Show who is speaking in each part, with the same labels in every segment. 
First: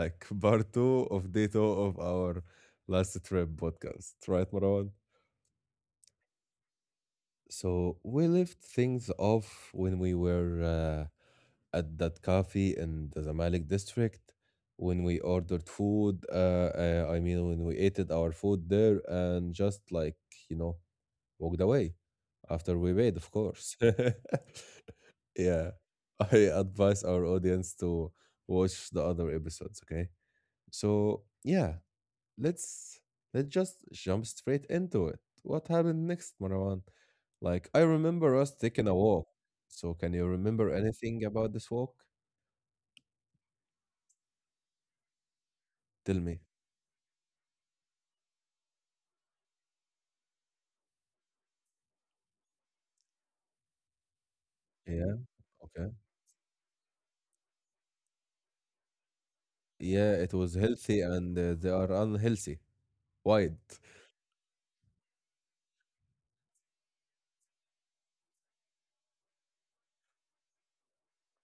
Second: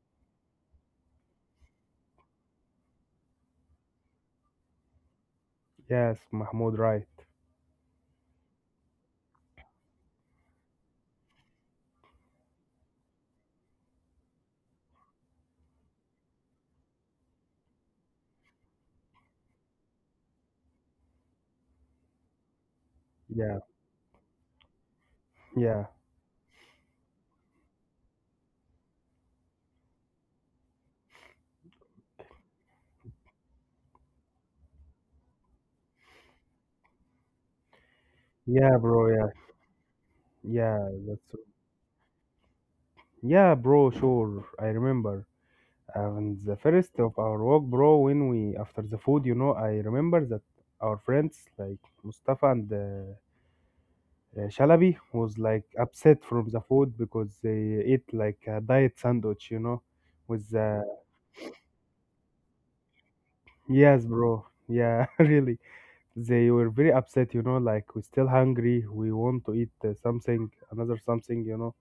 Speaker 1: like part two of day two of our last trip podcast, right, Marwan?
Speaker 2: Yes, Mahmoud, right.
Speaker 1: So we left things off when we were at that cafe in the Zamalek district when we ordered food. I mean, when we ate it, our food there and just like, you know, walked away after we paid,
Speaker 2: Yeah,
Speaker 1: of course.
Speaker 2: yeah,
Speaker 1: Yeah. I advise our audience to watch the other episodes, okay? So, yeah, let's let's just jump straight into it. What happened next, Marwan? Like, I remember
Speaker 2: yeah,
Speaker 1: us
Speaker 2: bro.
Speaker 1: taking a
Speaker 2: Yeah,
Speaker 1: walk. So, can you
Speaker 2: yeah,
Speaker 1: remember
Speaker 2: that's so,
Speaker 1: anything about this walk?
Speaker 2: yeah, bro. Sure, I remember. And
Speaker 1: Tell
Speaker 2: the
Speaker 1: me.
Speaker 2: first of our walk, bro, when we after the food, you know, I remember that our friends like Mustafa and Shalabi was
Speaker 1: Yeah,
Speaker 2: like upset
Speaker 1: okay.
Speaker 2: from the food because they ate like a diet sandwich, you know,
Speaker 1: Yeah,
Speaker 2: with
Speaker 1: it
Speaker 2: the
Speaker 1: was healthy and they are unhealthy. Wide.
Speaker 2: yes, bro. Yeah, really. They were very upset, you know, like we're still hungry. We want to eat something, another something, you know.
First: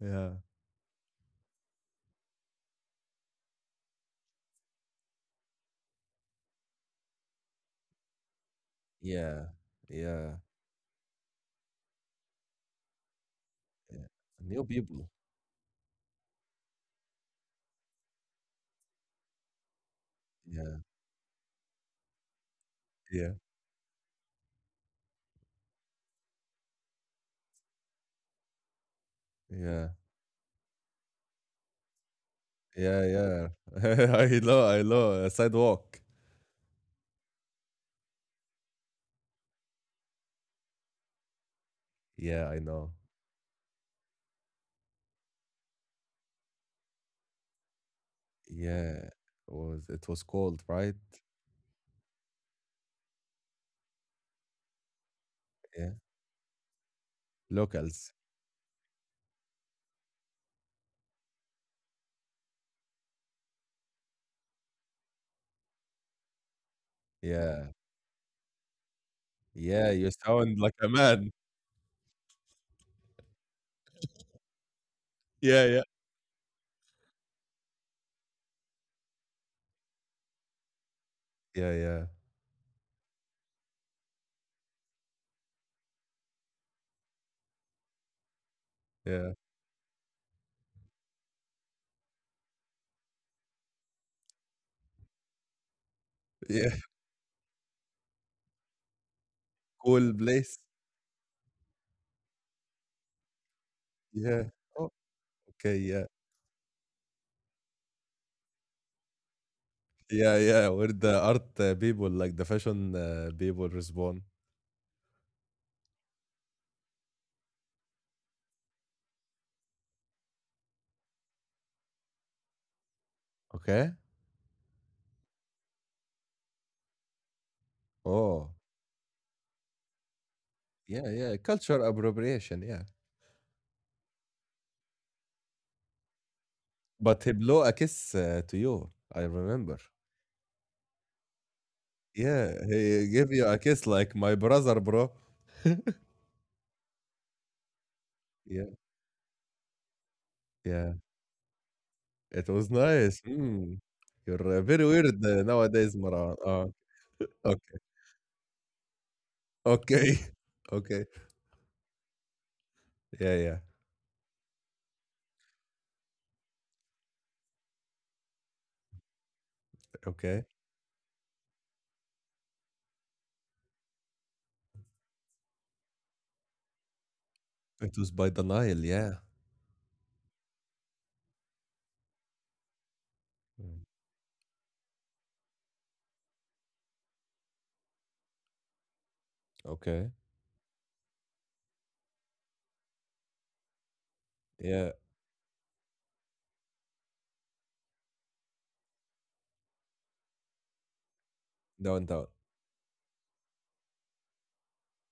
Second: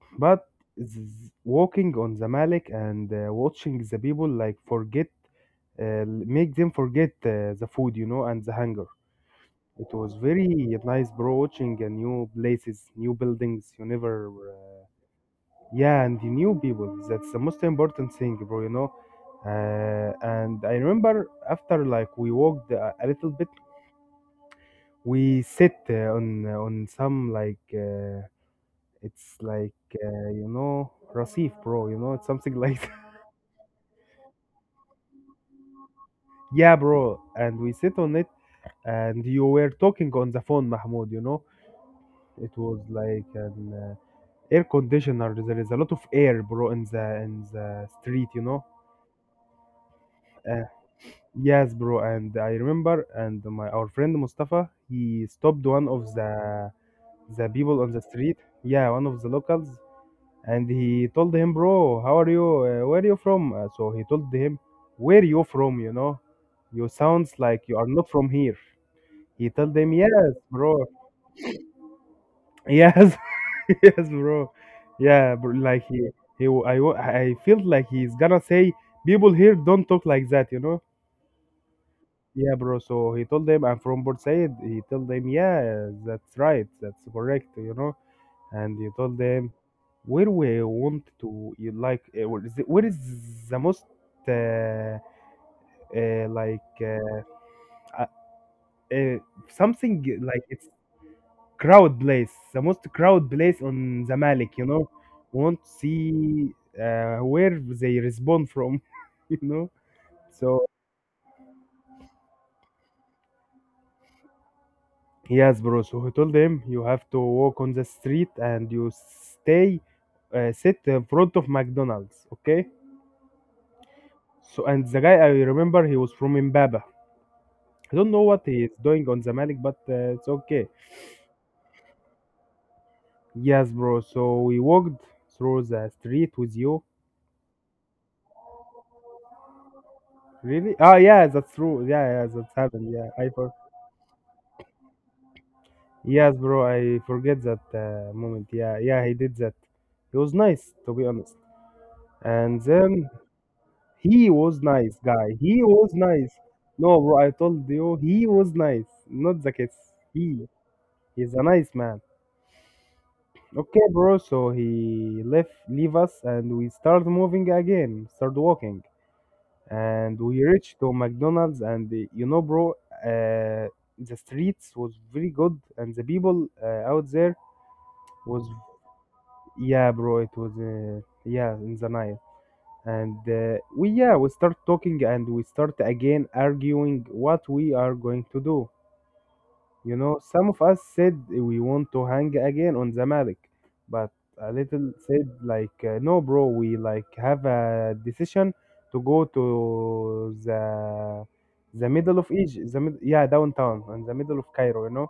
Speaker 1: Yeah.
Speaker 2: But walking on the Malik and watching the people like forget, make them forget the food, you know, and the hunger.
Speaker 1: Yeah,
Speaker 2: It was
Speaker 1: yeah,
Speaker 2: very nice, bro, watching new places, new buildings. You
Speaker 1: yeah.
Speaker 2: never,
Speaker 1: New people.
Speaker 2: yeah, and the new people. That's the most important thing, bro, you know. And I
Speaker 1: Yeah,
Speaker 2: remember after like we walked a little
Speaker 1: yeah,
Speaker 2: bit we sit on some like it's like
Speaker 1: yeah,
Speaker 2: you know receive, bro, you know, it's something like
Speaker 1: yeah,
Speaker 2: that.
Speaker 1: yeah. I know, I know. A sidewalk.
Speaker 2: Yeah, bro, and we sit on it, and you were talking on the phone, Mahmoud, you know.
Speaker 1: Yeah,
Speaker 2: It
Speaker 1: I
Speaker 2: was
Speaker 1: know.
Speaker 2: like an air conditioner. There is a lot of air, bro, in the street, you know.
Speaker 1: Yeah, it was cold,
Speaker 2: uh,
Speaker 1: right?
Speaker 2: yes, bro, and I remember, and my our friend Mustafa, he stopped one
Speaker 1: Yeah,
Speaker 2: of the people on the
Speaker 1: locals.
Speaker 2: street. Yeah, one of the locals. And he told him, bro, how are you, where are you from? So he told him, where you from? You know, you sounds like
Speaker 1: Yeah,
Speaker 2: you are not from here. He told
Speaker 1: yeah.
Speaker 2: him,
Speaker 1: You
Speaker 2: yes,
Speaker 1: sound like
Speaker 2: bro.
Speaker 1: a man.
Speaker 2: Yes. Yes, bro. Yeah, bro.
Speaker 1: Yeah, yeah,
Speaker 2: Like he I felt like he's gonna say, people here don't talk like that, you know.
Speaker 1: yeah, yeah,
Speaker 2: Yeah, bro. So he told them, I'm from Port Said. He told them, yeah, that's right, that's correct, you know. And you told
Speaker 1: yeah,
Speaker 2: them where we want to you like where is where is the most uh, like
Speaker 1: yeah.
Speaker 2: uh, uh, something
Speaker 1: Cool
Speaker 2: like
Speaker 1: place.
Speaker 2: it's crowd place, the most crowd place on the
Speaker 1: Yeah.
Speaker 2: Malik, you know.
Speaker 1: Oh,
Speaker 2: Want to
Speaker 1: okay. Yeah.
Speaker 2: see where they respond from. You know,
Speaker 1: Yeah,
Speaker 2: so
Speaker 1: yeah. Where the art people, like the fashion people respond.
Speaker 2: yes, bro. So he told them, you have to walk on the street, and you stay, sit in front of McDonald's, okay.
Speaker 1: Okay.
Speaker 2: So, and the guy, I remember, he was from Mbaba. I don't know what
Speaker 1: Oh,
Speaker 2: he is doing on Zamalek, but it's okay.
Speaker 1: yeah, yeah. Culture appropriation. Yeah.
Speaker 2: Yes, bro. So we walked through the street with you.
Speaker 1: But he blew a kiss to you. I remember.
Speaker 2: Really? Oh, yeah, that's true. Yeah, yeah, that's
Speaker 1: Yeah,
Speaker 2: happened.
Speaker 1: he
Speaker 2: Yeah,
Speaker 1: gave
Speaker 2: I
Speaker 1: you
Speaker 2: for
Speaker 1: a kiss like my brother, bro.
Speaker 2: Yes, bro, I forget that moment.
Speaker 1: Yeah,
Speaker 2: Yeah, yeah, he did that. He was nice,
Speaker 1: yeah.
Speaker 2: to be honest.
Speaker 1: It
Speaker 2: And
Speaker 1: was
Speaker 2: then
Speaker 1: nice. Mm.
Speaker 2: he
Speaker 1: You're
Speaker 2: was
Speaker 1: very
Speaker 2: nice
Speaker 1: weird
Speaker 2: guy. He was
Speaker 1: nowadays,
Speaker 2: nice.
Speaker 1: Maran.
Speaker 2: No, bro, I told
Speaker 1: Okay,
Speaker 2: you, he was nice, not the kids.
Speaker 1: okay,
Speaker 2: He
Speaker 1: okay.
Speaker 2: is a nice man.
Speaker 1: Yeah, yeah.
Speaker 2: Okay, bro. So he left, leave us, and we start moving again. Start walking, and we
Speaker 1: Okay.
Speaker 2: reached to McDonald's. And you know, bro, uh, the streets was very good, and the people out there
Speaker 1: It was by the
Speaker 2: was
Speaker 1: Nile. Yeah.
Speaker 2: yeah, bro. It was yeah in the night, and
Speaker 1: Mm.
Speaker 2: we yeah we start talking, and we start again arguing what we are going to do. You
Speaker 1: Okay.
Speaker 2: know, some of us said we want to hang again on Zamalek, but a
Speaker 1: Yeah.
Speaker 2: little said like, no, bro, we like have a decision to go to the middle
Speaker 1: Downtown.
Speaker 2: of Egypt, the yeah downtown in the middle of Cairo, you know.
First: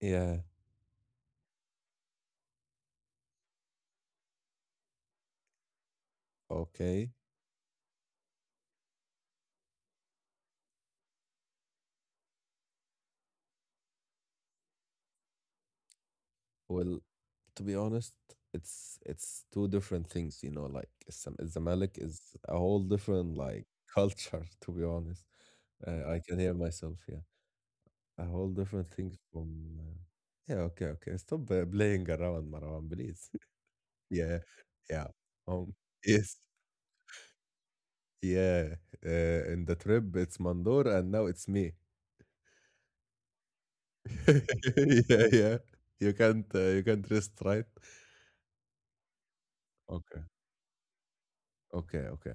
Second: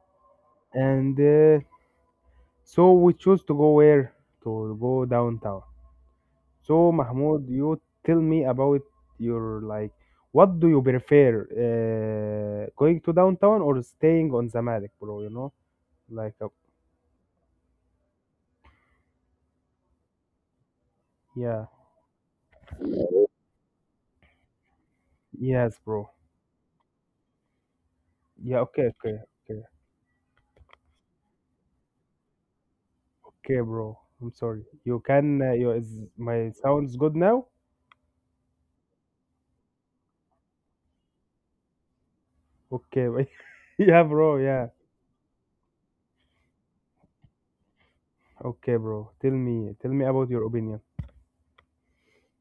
Speaker 1: Yeah.
Speaker 2: And so we choose to go where to go downtown. So
Speaker 1: Okay.
Speaker 2: Mahmoud, you tell me about your like, what do you prefer, going to downtown or staying on Zamalek, bro? You know like
Speaker 1: Well, to be honest, it's two different things, you know, like
Speaker 2: yeah.
Speaker 1: Zamalek is a whole different like culture, to be honest.
Speaker 2: Yes, bro.
Speaker 1: I can hear myself, yeah. A whole
Speaker 2: Yeah. Okay.
Speaker 1: different
Speaker 2: Okay.
Speaker 1: thing from
Speaker 2: Okay.
Speaker 1: yeah, okay, okay. Stop playing around, Marwan, please.
Speaker 2: Okay, bro, I'm
Speaker 1: Yeah,
Speaker 2: sorry. You
Speaker 1: yeah.
Speaker 2: can. You
Speaker 1: Um,
Speaker 2: is
Speaker 1: yes,
Speaker 2: my sounds good now?
Speaker 1: yeah. In the trip, it's Mandor, and now it's me.
Speaker 2: Okay. Yeah, bro. Yeah.
Speaker 1: Yeah, yeah. You can't rest, right?
Speaker 2: Okay, bro. Tell me. Tell me
Speaker 1: Okay.
Speaker 2: about your opinion.
Speaker 1: Okay, okay.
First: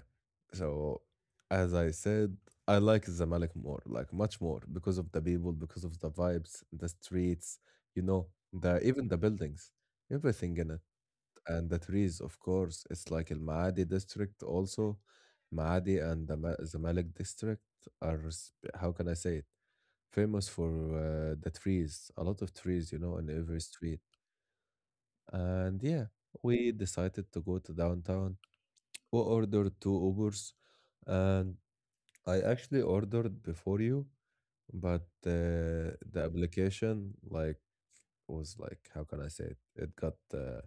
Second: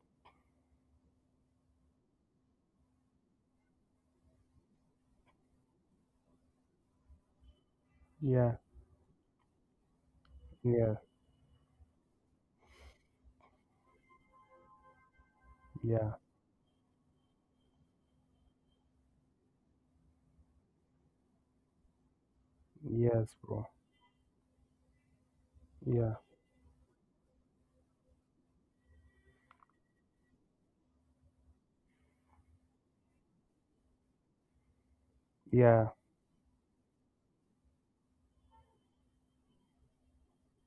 Speaker 1: So, as I said, I like Zamalek more, like much more, because of the people, because of the vibes, the streets, you know,
Speaker 2: Yeah.
Speaker 1: the even the buildings, everything in it,
Speaker 2: Yeah.
Speaker 1: and the trees, of course. It's like Al Maadi district also. Maadi
Speaker 2: Yeah.
Speaker 1: and the Zamalek district are, how can I say it, famous for the trees, a lot of trees, you know, in
Speaker 2: Yes,
Speaker 1: every
Speaker 2: bro.
Speaker 1: street. And yeah,
Speaker 2: Yeah.
Speaker 1: we decided to go to downtown who ordered two Ubers, and I actually ordered before you, but
Speaker 2: Yeah.
Speaker 1: the application like was like how can I say it? It got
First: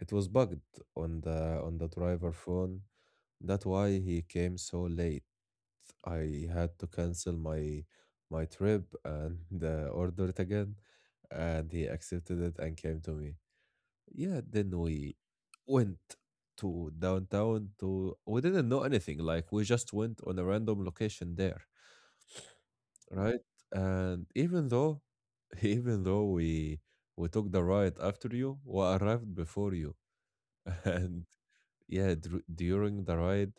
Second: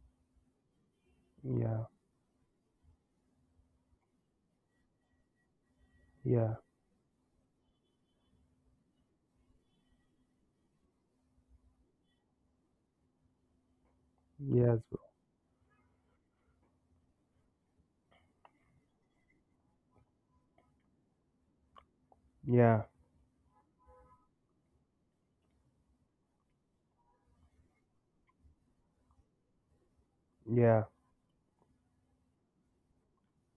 Speaker 1: It was bugged on
Speaker 2: Yeah.
Speaker 1: the driver phone. That's why he came so late. I
Speaker 2: Yeah.
Speaker 1: had to cancel my trip and order it again, and he accepted it and came to me. Yeah, then
Speaker 2: Yes, bro.
Speaker 1: we went to downtown to we didn't know anything, like we just went on a random location there,
Speaker 2: Yeah.
Speaker 1: right? And even though even though we took the ride after you, we arrived before you.
Speaker 2: Yeah.
Speaker 1: And yeah, during the ride,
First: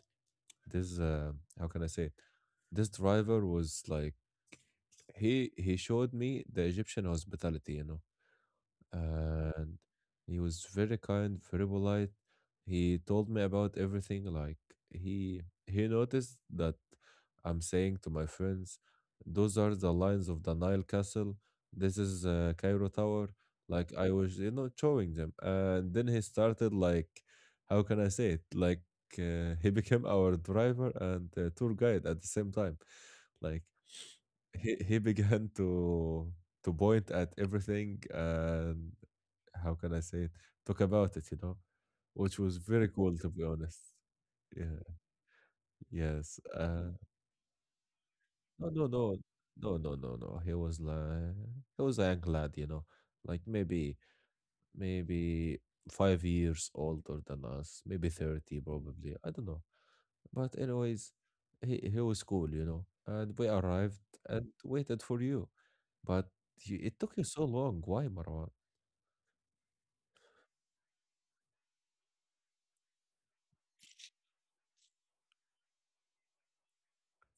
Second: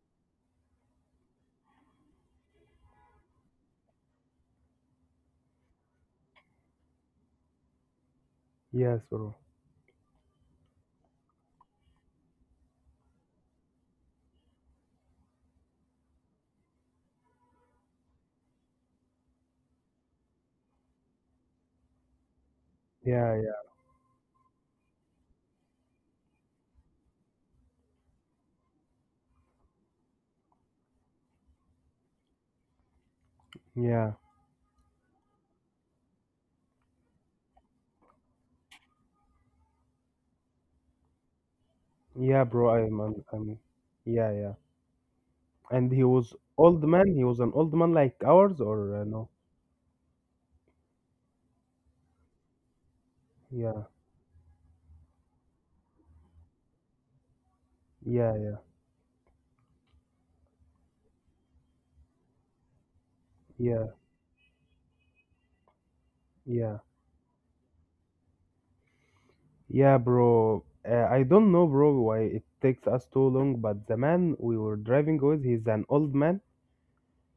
Speaker 1: this how can I say it? This driver was like he showed me the Egyptian hospitality, you know
Speaker 2: Yes, bro.
Speaker 1: and he was very kind, very polite. He told me about everything. Like he he noticed that I'm saying to my friends, those are the lines of the Nile Castle. This is Cairo Tower.
Speaker 2: Yeah.
Speaker 1: Like I was, you know, showing them, and then he started like, how can I say it? Like he became our driver and tour guide at the same time. Like
Speaker 2: Yeah. Yeah.
Speaker 1: he began to point at everything and how can I say it? Talk about it, you know, which
Speaker 2: Yeah,
Speaker 1: was
Speaker 2: bro.
Speaker 1: very
Speaker 2: I'm.
Speaker 1: cool
Speaker 2: I'm.
Speaker 1: to be
Speaker 2: I'm
Speaker 1: honest.
Speaker 2: yeah. Yeah.
Speaker 1: Yeah.
Speaker 2: And he was
Speaker 1: Yes.
Speaker 2: old man. He was an old man like ours,
Speaker 1: No, no,
Speaker 2: or
Speaker 1: no,
Speaker 2: no?
Speaker 1: no, no, no, no. He was like, he was a young lad, you know, like
Speaker 2: Yeah.
Speaker 1: maybe, maybe 5 years older than us, maybe
Speaker 2: Yeah. Yeah.
Speaker 1: 30 probably. I don't know. But anyways, he was cool, you know, and we
Speaker 2: Yeah,
Speaker 1: arrived and waited for you. But
Speaker 2: yeah,
Speaker 1: you, it took you so long. Why, Marwan?
Speaker 2: yeah, bro. I don't know, bro, why it takes us too long, but the man we were driving with, he's an old man,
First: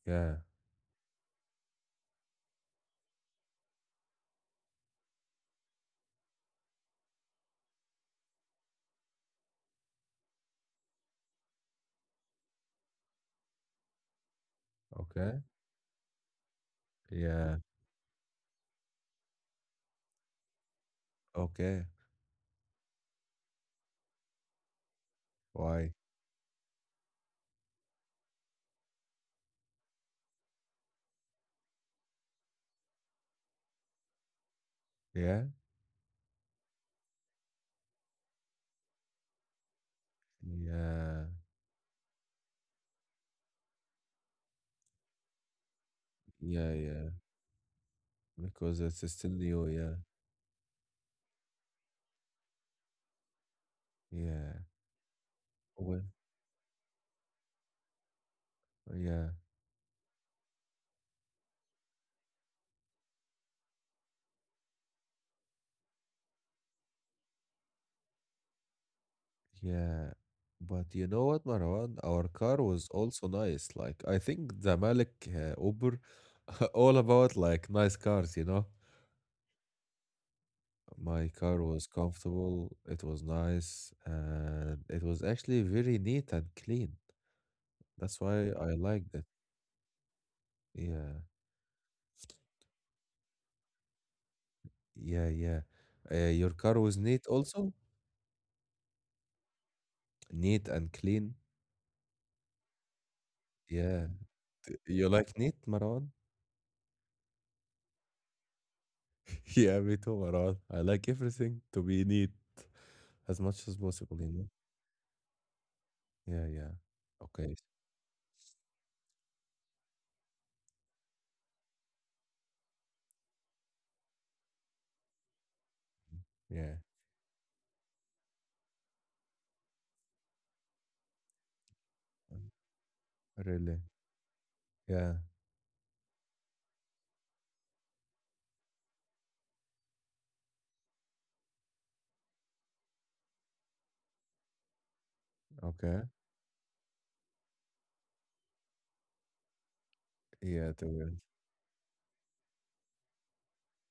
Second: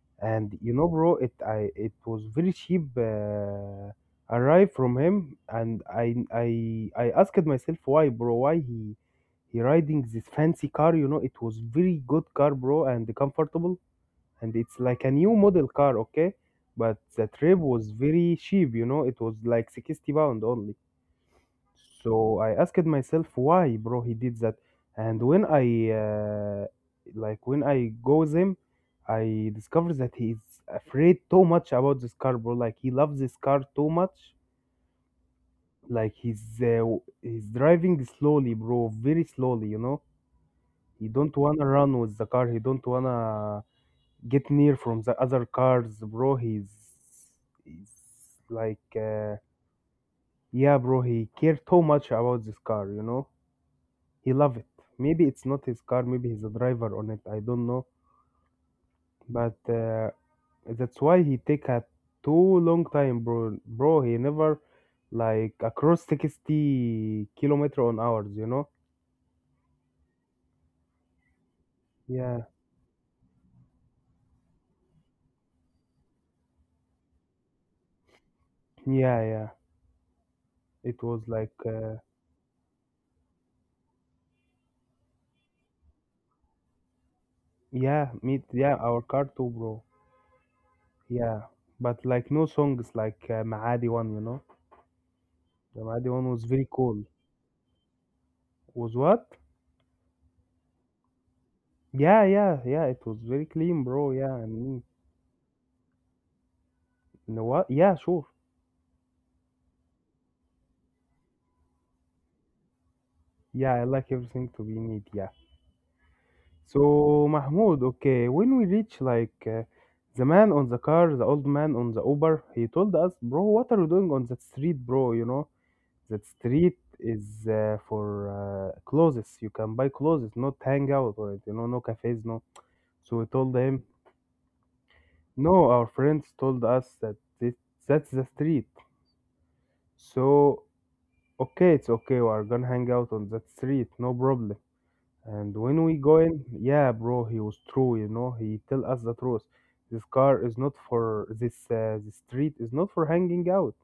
Speaker 1: Yeah.
Speaker 2: and you know, bro, it I it was very cheap arrive from him, and I asked myself why, bro, why he riding this fancy car, you know, it was very good car, bro, and comfortable, and it's like a new
Speaker 1: Okay.
Speaker 2: model car, okay, but the
Speaker 1: Yeah.
Speaker 2: trip was very cheap, you know, it was like 60 pound only.
Speaker 1: Okay.
Speaker 2: So I asked myself why, bro, he did that. And when I
Speaker 1: Why?
Speaker 2: like when I go with him, I discovered that he is afraid too much about this car, bro. Like he loves this car too much.
Speaker 1: Yeah.
Speaker 2: Like he's driving slowly, bro, very slowly. You know, he
Speaker 1: Yeah.
Speaker 2: don't wanna run with the car. He don't wanna get near from the other cars, bro. He's
Speaker 1: Yeah. Yeah.
Speaker 2: he's
Speaker 1: Because
Speaker 2: like
Speaker 1: it's still new. Yeah.
Speaker 2: yeah, bro. He care too much about this car, you know. He
Speaker 1: Yeah.
Speaker 2: loved it. Maybe it's not his
Speaker 1: Well,
Speaker 2: car, maybe he's a driver on it. I don't know,
Speaker 1: yeah.
Speaker 2: but that's why he take a too long time, bro. Bro, he never like across 60 kilometer on hours, you know?
Speaker 1: Yeah. But you know what, Marwan? Our
Speaker 2: Yeah,
Speaker 1: car was also nice. Like, I think the Malik Uber, all about like nice cars, you know?
Speaker 2: yeah, yeah. It was
Speaker 1: My
Speaker 2: like
Speaker 1: car was comfortable. It was nice. And it was actually very neat and clean.
Speaker 2: yeah,
Speaker 1: That's why
Speaker 2: meet
Speaker 1: I
Speaker 2: yeah, our
Speaker 1: liked it.
Speaker 2: car too, bro.
Speaker 1: Yeah.
Speaker 2: Yeah, but like no songs like Maadi one, you know?
Speaker 1: Yeah. Yeah.
Speaker 2: The Maadi one was
Speaker 1: Your
Speaker 2: very
Speaker 1: car was
Speaker 2: cool.
Speaker 1: neat also?
Speaker 2: Was what?
Speaker 1: Neat and clean.
Speaker 2: Yeah, yeah, yeah. It was very clean,
Speaker 1: Yeah.
Speaker 2: bro. Yeah, and
Speaker 1: You like neat, Marwan?
Speaker 2: you know what? Yeah, sure.
Speaker 1: Yeah, me too, Marwan. I like everything to be neat as much as
Speaker 2: Yeah, I like
Speaker 1: possible, you know?
Speaker 2: everything to be neat. Yeah.
Speaker 1: Yeah, yeah.
Speaker 2: So,
Speaker 1: Okay.
Speaker 2: Mahmoud, okay, when we reach like the man on the car, the old man on the Uber, he told us, bro, what are you doing on that street, bro? You know, that
Speaker 1: Yeah.
Speaker 2: street is for clothes. You can buy clothes, not hang out or you know, no cafes, no.
Speaker 1: Um,
Speaker 2: So we told
Speaker 1: really?
Speaker 2: him,
Speaker 1: Yeah.
Speaker 2: no, our friends told us that that's the street. So, okay, it's okay. We are gonna hang out on that street, no problem. And when
Speaker 1: Okay.
Speaker 2: we go in, yeah, bro, he was true. You know, he tell us the truth. This car is
Speaker 1: Yeah,
Speaker 2: not
Speaker 1: to will.
Speaker 2: for this. The street is not for hanging out.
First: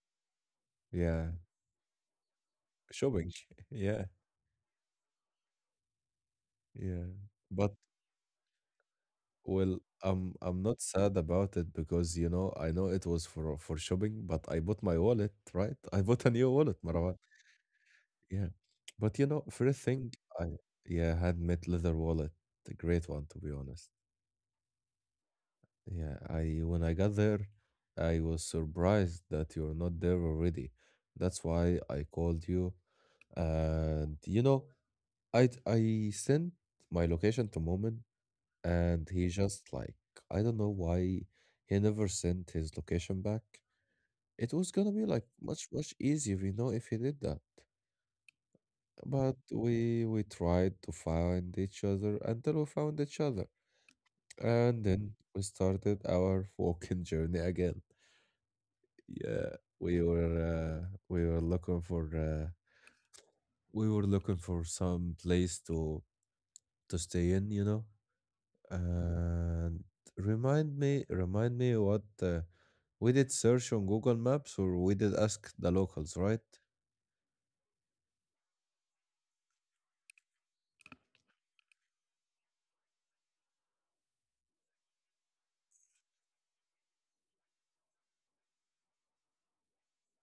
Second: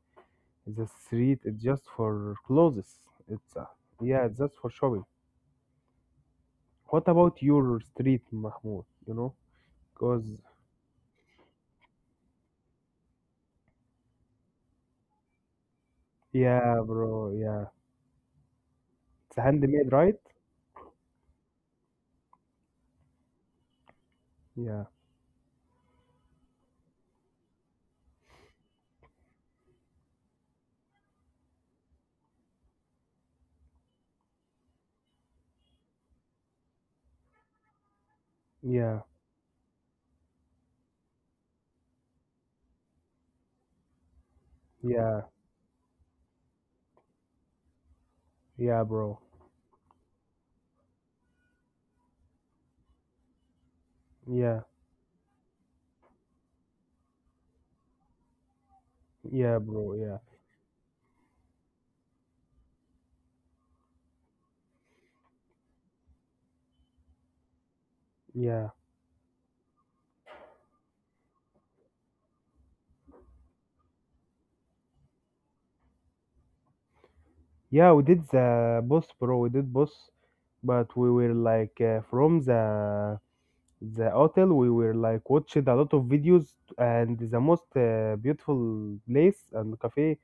Speaker 2: The
Speaker 1: Yeah.
Speaker 2: street is just for clothes.
Speaker 1: Shopping.
Speaker 2: It's
Speaker 1: Yeah.
Speaker 2: yeah, it's just for shopping.
Speaker 1: Yeah.
Speaker 2: What about
Speaker 1: But
Speaker 2: your street, Mahmoud? You know,
Speaker 1: well,
Speaker 2: cause
Speaker 1: I'm not sad about it because you know I know it was for shopping, but I bought my wallet, right? I bought a new wallet,
Speaker 2: yeah,
Speaker 1: Marwan.
Speaker 2: bro, yeah,
Speaker 1: Yeah. But you
Speaker 2: it's
Speaker 1: know, first
Speaker 2: handmade,
Speaker 1: thing
Speaker 2: right?
Speaker 1: I yeah, had met leather wallet. A great one to be honest.
Speaker 2: Yeah,
Speaker 1: Yeah, I when I got there, I was surprised that you're not there already. That's why I called you. And you know, I sent my location to Moment
Speaker 2: yeah,
Speaker 1: and he just like I don't know why he never sent his location back. It was gonna be
Speaker 2: yeah,
Speaker 1: like much much easier, you know, if he did that.
Speaker 2: yeah, bro,
Speaker 1: But we tried to find each other until we found each other
Speaker 2: yeah,
Speaker 1: and then we started our walking journey again. Yeah,
Speaker 2: yeah, bro,
Speaker 1: we
Speaker 2: yeah,
Speaker 1: were we were looking for we were looking for some place to stay in, you know,
Speaker 2: yeah.
Speaker 1: and remind me, remind me what we did search on Google Maps or we did ask the locals, right?
Speaker 2: Yeah, we did the boss, bro. We did boss, but we were like from the hotel. We were like watched a lot of videos, and the most beautiful place and cafe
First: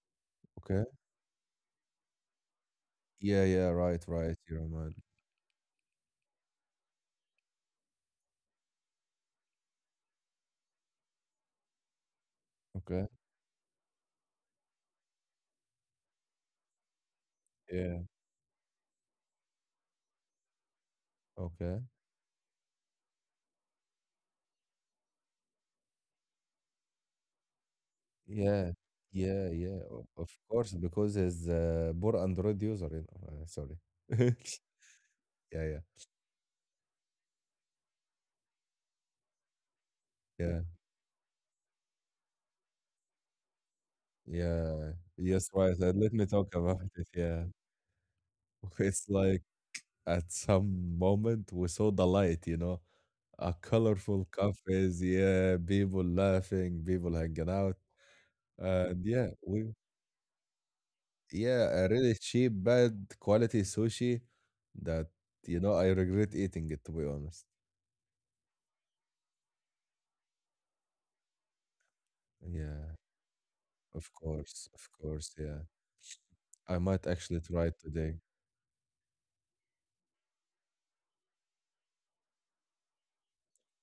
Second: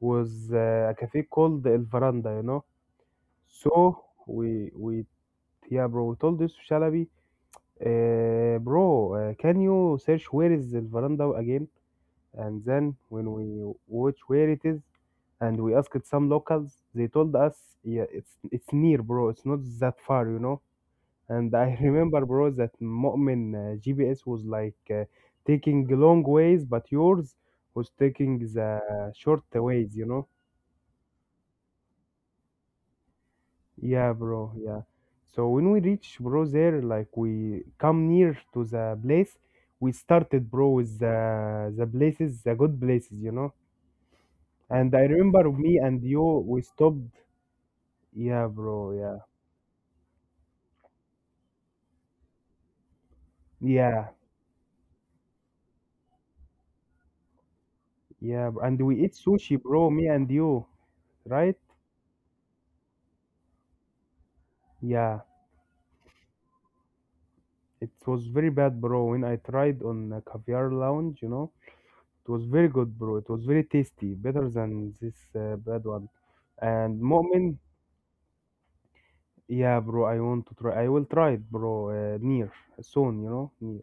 Speaker 2: was
Speaker 1: Okay.
Speaker 2: a cafe called El Veranda. You know,
Speaker 1: Yeah, yeah,
Speaker 2: so
Speaker 1: right, right, you
Speaker 2: we
Speaker 1: remind.
Speaker 2: we yeah, bro. We told this to Shalabi, bro, can you search where is El Veranda again? And then
Speaker 1: Okay,
Speaker 2: when we watch where it is, and we asked some locals, they told us,
Speaker 1: yeah,
Speaker 2: yeah, it's near, bro. It's not that far, you know. And I
Speaker 1: okay.
Speaker 2: remember, bro, that Mu'min GPS was like taking long ways, but yours was taking
Speaker 1: Yeah.
Speaker 2: the short
Speaker 1: Yeah, yeah.
Speaker 2: ways, you
Speaker 1: O
Speaker 2: know.
Speaker 1: of course, because he's a poor Android user, you know, sorry.
Speaker 2: Yeah, bro. Yeah. So
Speaker 1: Yeah,
Speaker 2: when we
Speaker 1: yeah,
Speaker 2: reach, bro, there like we come near to the place, we started,
Speaker 1: yeah,
Speaker 2: bro, with the places, the good places, you know.
Speaker 1: yeah.
Speaker 2: And I
Speaker 1: Yes,
Speaker 2: remember
Speaker 1: right,
Speaker 2: me
Speaker 1: and
Speaker 2: and
Speaker 1: let
Speaker 2: you,
Speaker 1: me talk
Speaker 2: we
Speaker 1: about
Speaker 2: stopped.
Speaker 1: it, yeah.
Speaker 2: Yeah, bro.
Speaker 1: It's
Speaker 2: Yeah.
Speaker 1: like at some moment we saw the light, you know, a
Speaker 2: Yeah.
Speaker 1: colorful cafes, yeah, people laughing, people hanging out,
Speaker 2: Yeah, bro. And we
Speaker 1: and
Speaker 2: eat
Speaker 1: yeah,
Speaker 2: sushi,
Speaker 1: we
Speaker 2: bro. Me and you, right?
Speaker 1: yeah, a really cheap, bad quality sushi that,
Speaker 2: Yeah.
Speaker 1: you know, I regret eating it, to be honest.
Speaker 2: It was very bad, bro. When I tried on a caviar lounge, you know, it was very
Speaker 1: Yeah.
Speaker 2: good, bro. It was very tasty, better
Speaker 1: Of
Speaker 2: than this
Speaker 1: course, yeah.
Speaker 2: bad one.
Speaker 1: I
Speaker 2: And
Speaker 1: might actually
Speaker 2: Mu'min,
Speaker 1: try it today.
Speaker 2: yeah, bro, I want to try. I will try it, bro. Near soon, you know, near.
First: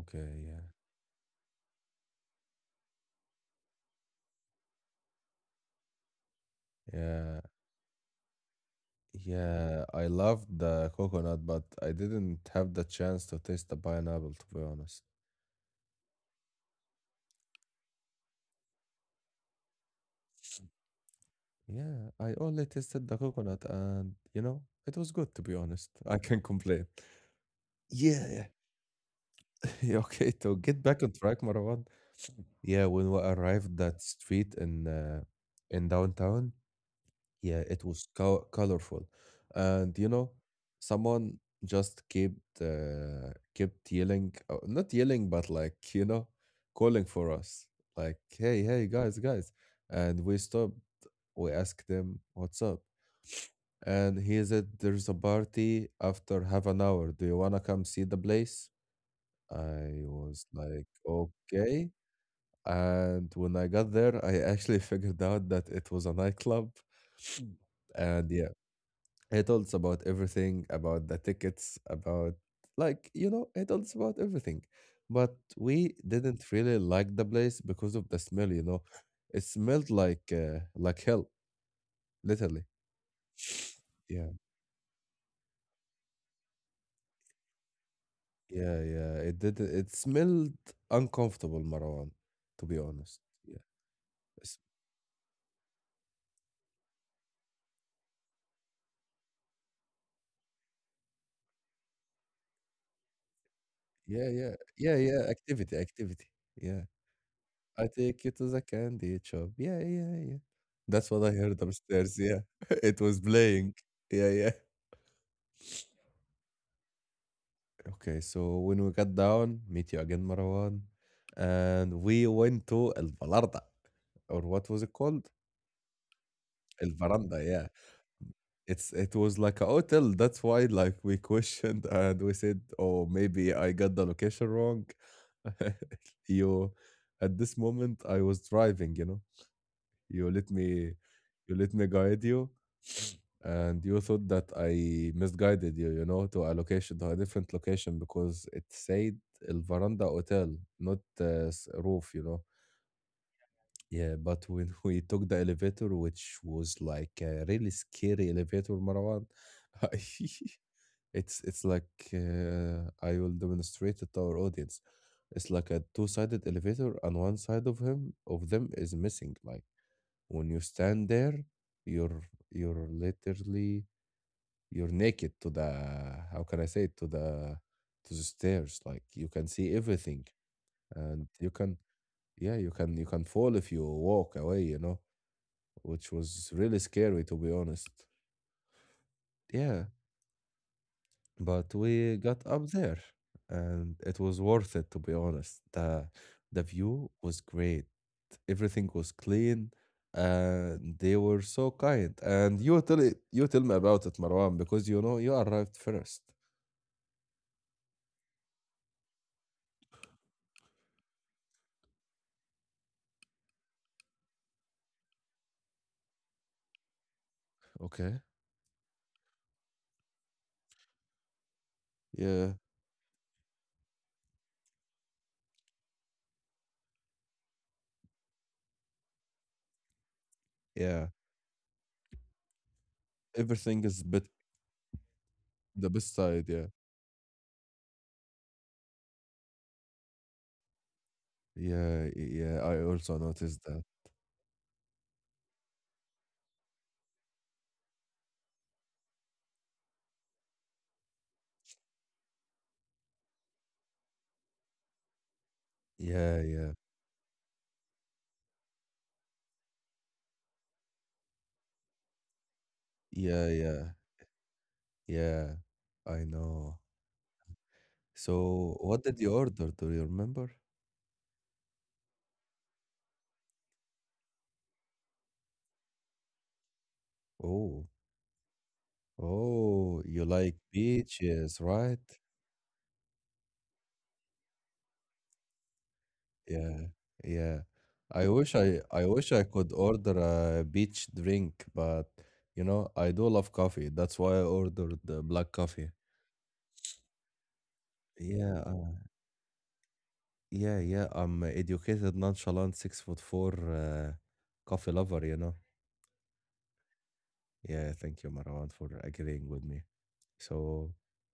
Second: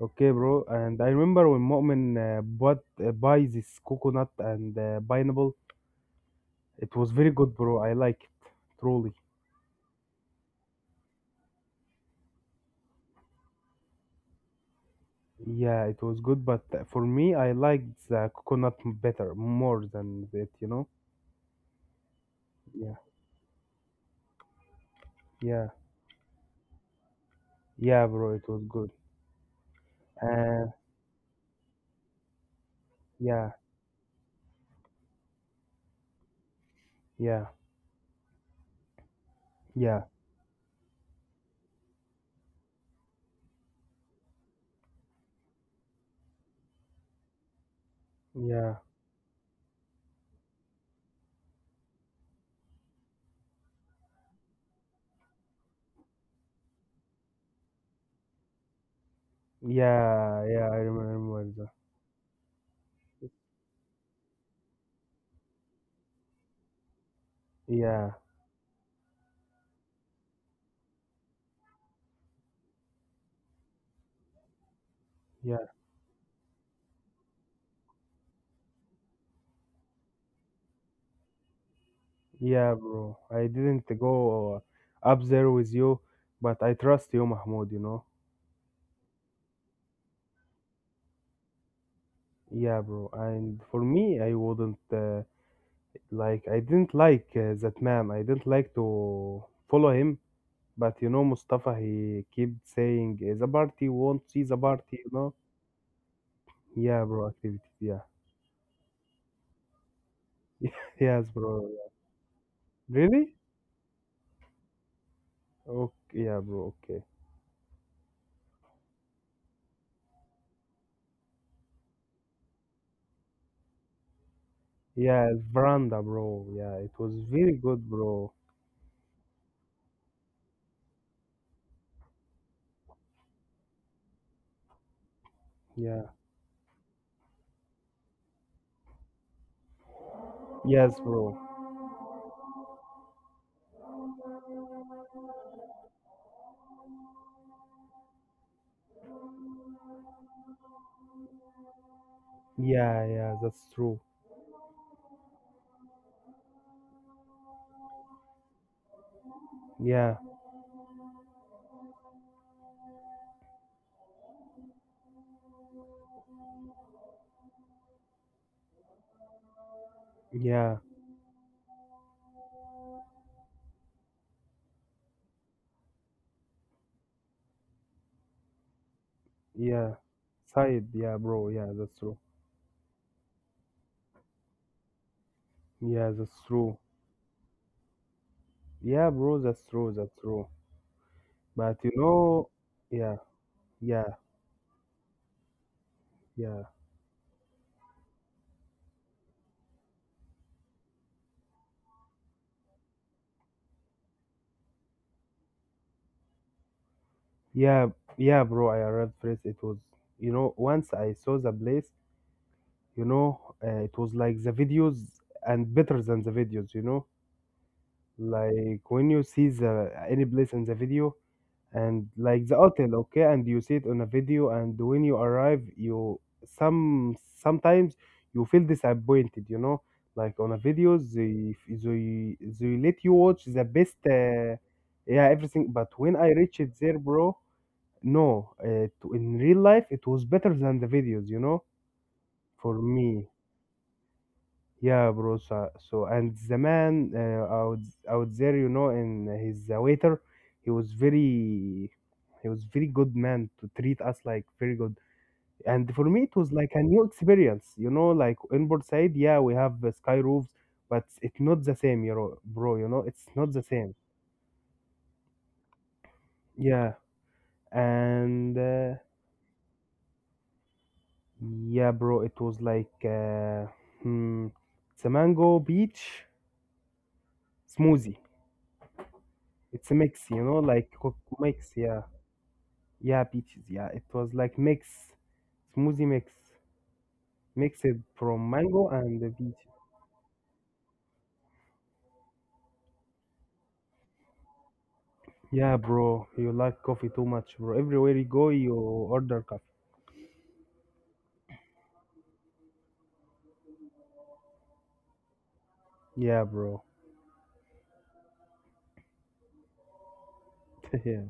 Speaker 2: Okay,
Speaker 1: yeah.
Speaker 2: bro. And I remember when Mu'min bought buy this coconut and pineapple. It was very
Speaker 1: Yeah,
Speaker 2: good, bro. I like it, truly.
Speaker 1: yeah. I loved the coconut, but I didn't have the chance to taste the pineapple, to be honest.
Speaker 2: Yeah, it was good, but for me, I liked the coconut better, more than it, you know?
Speaker 1: Yeah, I only
Speaker 2: Yeah,
Speaker 1: tasted the coconut and, you know, it was good, to be
Speaker 2: yeah,
Speaker 1: honest. I can complain.
Speaker 2: yeah,
Speaker 1: Yeah,
Speaker 2: bro, it
Speaker 1: yeah.
Speaker 2: was good.
Speaker 1: Yeah, okay, to
Speaker 2: Uh,
Speaker 1: get back on track, Marwan. Yeah, when we
Speaker 2: yeah,
Speaker 1: arrived that street in downtown,
Speaker 2: yeah,
Speaker 1: yeah, it was co colorful. And
Speaker 2: yeah,
Speaker 1: you know, someone just kept kept yelling, not yelling, but like, you know, calling for us. Like, hey,
Speaker 2: yeah,
Speaker 1: hey, guys, guys. And we stopped. We asked him, what's up? And he said, there's a party after half an hour. Do you want to come see the place? I
Speaker 2: yeah,
Speaker 1: was
Speaker 2: yeah, I
Speaker 1: like,
Speaker 2: remember that.
Speaker 1: okay. And when I got there, I actually figured out that it was a nightclub.
Speaker 2: Yeah,
Speaker 1: And yeah. He told us about everything, about the tickets, about like, you know, he told us about everything. But
Speaker 2: yeah,
Speaker 1: we didn't really like the place because of the smell, you know. It smelled like hell, literally.
Speaker 2: yeah, bro. I didn't
Speaker 1: Yeah.
Speaker 2: go up there with you, but I trust you, Mahmoud, you know?
Speaker 1: Yeah, yeah. It did it smelled uncomfortable, Marwan, to be
Speaker 2: Yeah, bro.
Speaker 1: honest. Yeah.
Speaker 2: And for me, I
Speaker 1: It's-
Speaker 2: wouldn't. Like I didn't like that man. I didn't like to follow him. But you know, Mustafa, he kept saying, "Eh, the party won't
Speaker 1: Yeah,
Speaker 2: see
Speaker 1: yeah.
Speaker 2: the
Speaker 1: Yeah,
Speaker 2: party," you
Speaker 1: yeah.
Speaker 2: know.
Speaker 1: Activity, activity. Yeah.
Speaker 2: Yeah, bro. Activity.
Speaker 1: I
Speaker 2: Yeah.
Speaker 1: take you to the candy shop. Yeah, yeah, yeah. That's what
Speaker 2: Yes,
Speaker 1: I heard
Speaker 2: bro.
Speaker 1: upstairs. Yeah.
Speaker 2: Yeah.
Speaker 1: It was
Speaker 2: Really?
Speaker 1: playing. Yeah, yeah.
Speaker 2: Okay. Yeah, bro. Okay.
Speaker 1: Okay, so when we got down, meet you again, Marwan, and we went to El Balarda, or what was it called?
Speaker 2: Yeah, veranda, bro. Yeah,
Speaker 1: El
Speaker 2: it was
Speaker 1: Veranda,
Speaker 2: very
Speaker 1: yeah.
Speaker 2: good, bro.
Speaker 1: It's it was like a hotel. That's why, like, we questioned and we said, "Oh, maybe I got the location wrong."
Speaker 2: Yeah.
Speaker 1: You, at this moment, I was driving, you know. You let me
Speaker 2: Yes, bro.
Speaker 1: you let me guide you, and you thought that I misguided you, you know, to a location, to a different location because it said El Veranda Hotel, not roof, you know.
Speaker 2: Yeah, yeah, that's true.
Speaker 1: Yeah, but when we took the elevator, which was like a really scary elevator, Marwan, I-
Speaker 2: Yeah,
Speaker 1: it's like I will demonstrate it to our audience. It's like a two-sided elevator, and one side of him of them is missing. Like when you
Speaker 2: yeah,
Speaker 1: stand there, you're you're literally you're naked to the how can I say it to the stairs. Like you can see
Speaker 2: yeah.
Speaker 1: everything,
Speaker 2: Side, yeah,
Speaker 1: and
Speaker 2: bro.
Speaker 1: you
Speaker 2: Yeah,
Speaker 1: can
Speaker 2: that's true.
Speaker 1: yeah you can fall if you walk away. You know,
Speaker 2: Yeah,
Speaker 1: which
Speaker 2: that's
Speaker 1: was
Speaker 2: true.
Speaker 1: really scary to be honest.
Speaker 2: Yeah, bro, that's
Speaker 1: Yeah,
Speaker 2: true. That's true.
Speaker 1: but
Speaker 2: But you
Speaker 1: we got
Speaker 2: know,
Speaker 1: up there,
Speaker 2: yeah,
Speaker 1: and
Speaker 2: yeah,
Speaker 1: it was worth it to be honest.
Speaker 2: yeah,
Speaker 1: The view was great, everything was clean, and they were so kind. And you tell it, you tell me about it, Marwan, because you know you arrived first.
Speaker 2: yeah, yeah, bro. I arrived first. It was, you know, Once I saw the place, it was like the videos and better than the videos, you know.
Speaker 1: Okay.
Speaker 2: Like when you see the any place in the video, and like
Speaker 1: Yeah,
Speaker 2: the hotel okay and you see it on a video and when you arrive you sometimes you feel disappointed, you know. Like on a video
Speaker 1: yeah,
Speaker 2: they let you watch the
Speaker 1: everything
Speaker 2: best
Speaker 1: is bit
Speaker 2: uh, Yeah, everything. But
Speaker 1: the best
Speaker 2: when I
Speaker 1: side,
Speaker 2: reached
Speaker 1: yeah.
Speaker 2: there, bro, no in real life it was better than the videos, you know,
Speaker 1: Yeah, yeah,
Speaker 2: for
Speaker 1: I also
Speaker 2: me.
Speaker 1: noticed that.
Speaker 2: Yeah, bro. So and the man out out there, you know, and his waiter, he was very, he was very good man to treat us like very good. And for me, it
Speaker 1: Yeah,
Speaker 2: was like
Speaker 1: yeah,
Speaker 2: a new experience, you know. Like in Bursaid, yeah, we have the sky roofs, but it's not the same, you know, bro. You know, it's
Speaker 1: yeah,
Speaker 2: not the
Speaker 1: yeah,
Speaker 2: same.
Speaker 1: yeah, I know.
Speaker 2: Yeah,
Speaker 1: So
Speaker 2: and
Speaker 1: what did you order, do you remember?
Speaker 2: yeah, bro. It was like hmm, It's a mango beach
Speaker 1: Oh.
Speaker 2: smoothie. It's a
Speaker 1: Oh, you
Speaker 2: mix, you
Speaker 1: like
Speaker 2: know, like cook
Speaker 1: peaches,
Speaker 2: mix.
Speaker 1: right?
Speaker 2: Yeah. Yeah, peaches. Yeah, it was like mix, smoothie mix,
Speaker 1: Yeah, yeah.
Speaker 2: mixed
Speaker 1: I
Speaker 2: from
Speaker 1: wish I
Speaker 2: mango
Speaker 1: I
Speaker 2: and
Speaker 1: wish
Speaker 2: the
Speaker 1: I
Speaker 2: peach.
Speaker 1: could order a beach drink, but you know, I do love coffee. That's why I ordered the black
Speaker 2: Yeah,
Speaker 1: coffee.
Speaker 2: bro, you like coffee too much, bro. Everywhere you go,
Speaker 1: Yeah,
Speaker 2: you order coffee.
Speaker 1: yeah, yeah. I'm a educated, nonchalant, 6 foot four coffee lover, you know.
Speaker 2: Yeah, bro.
Speaker 1: Yeah, thank you, Marwan, for agreeing with me. So,
Speaker 2: Yeah,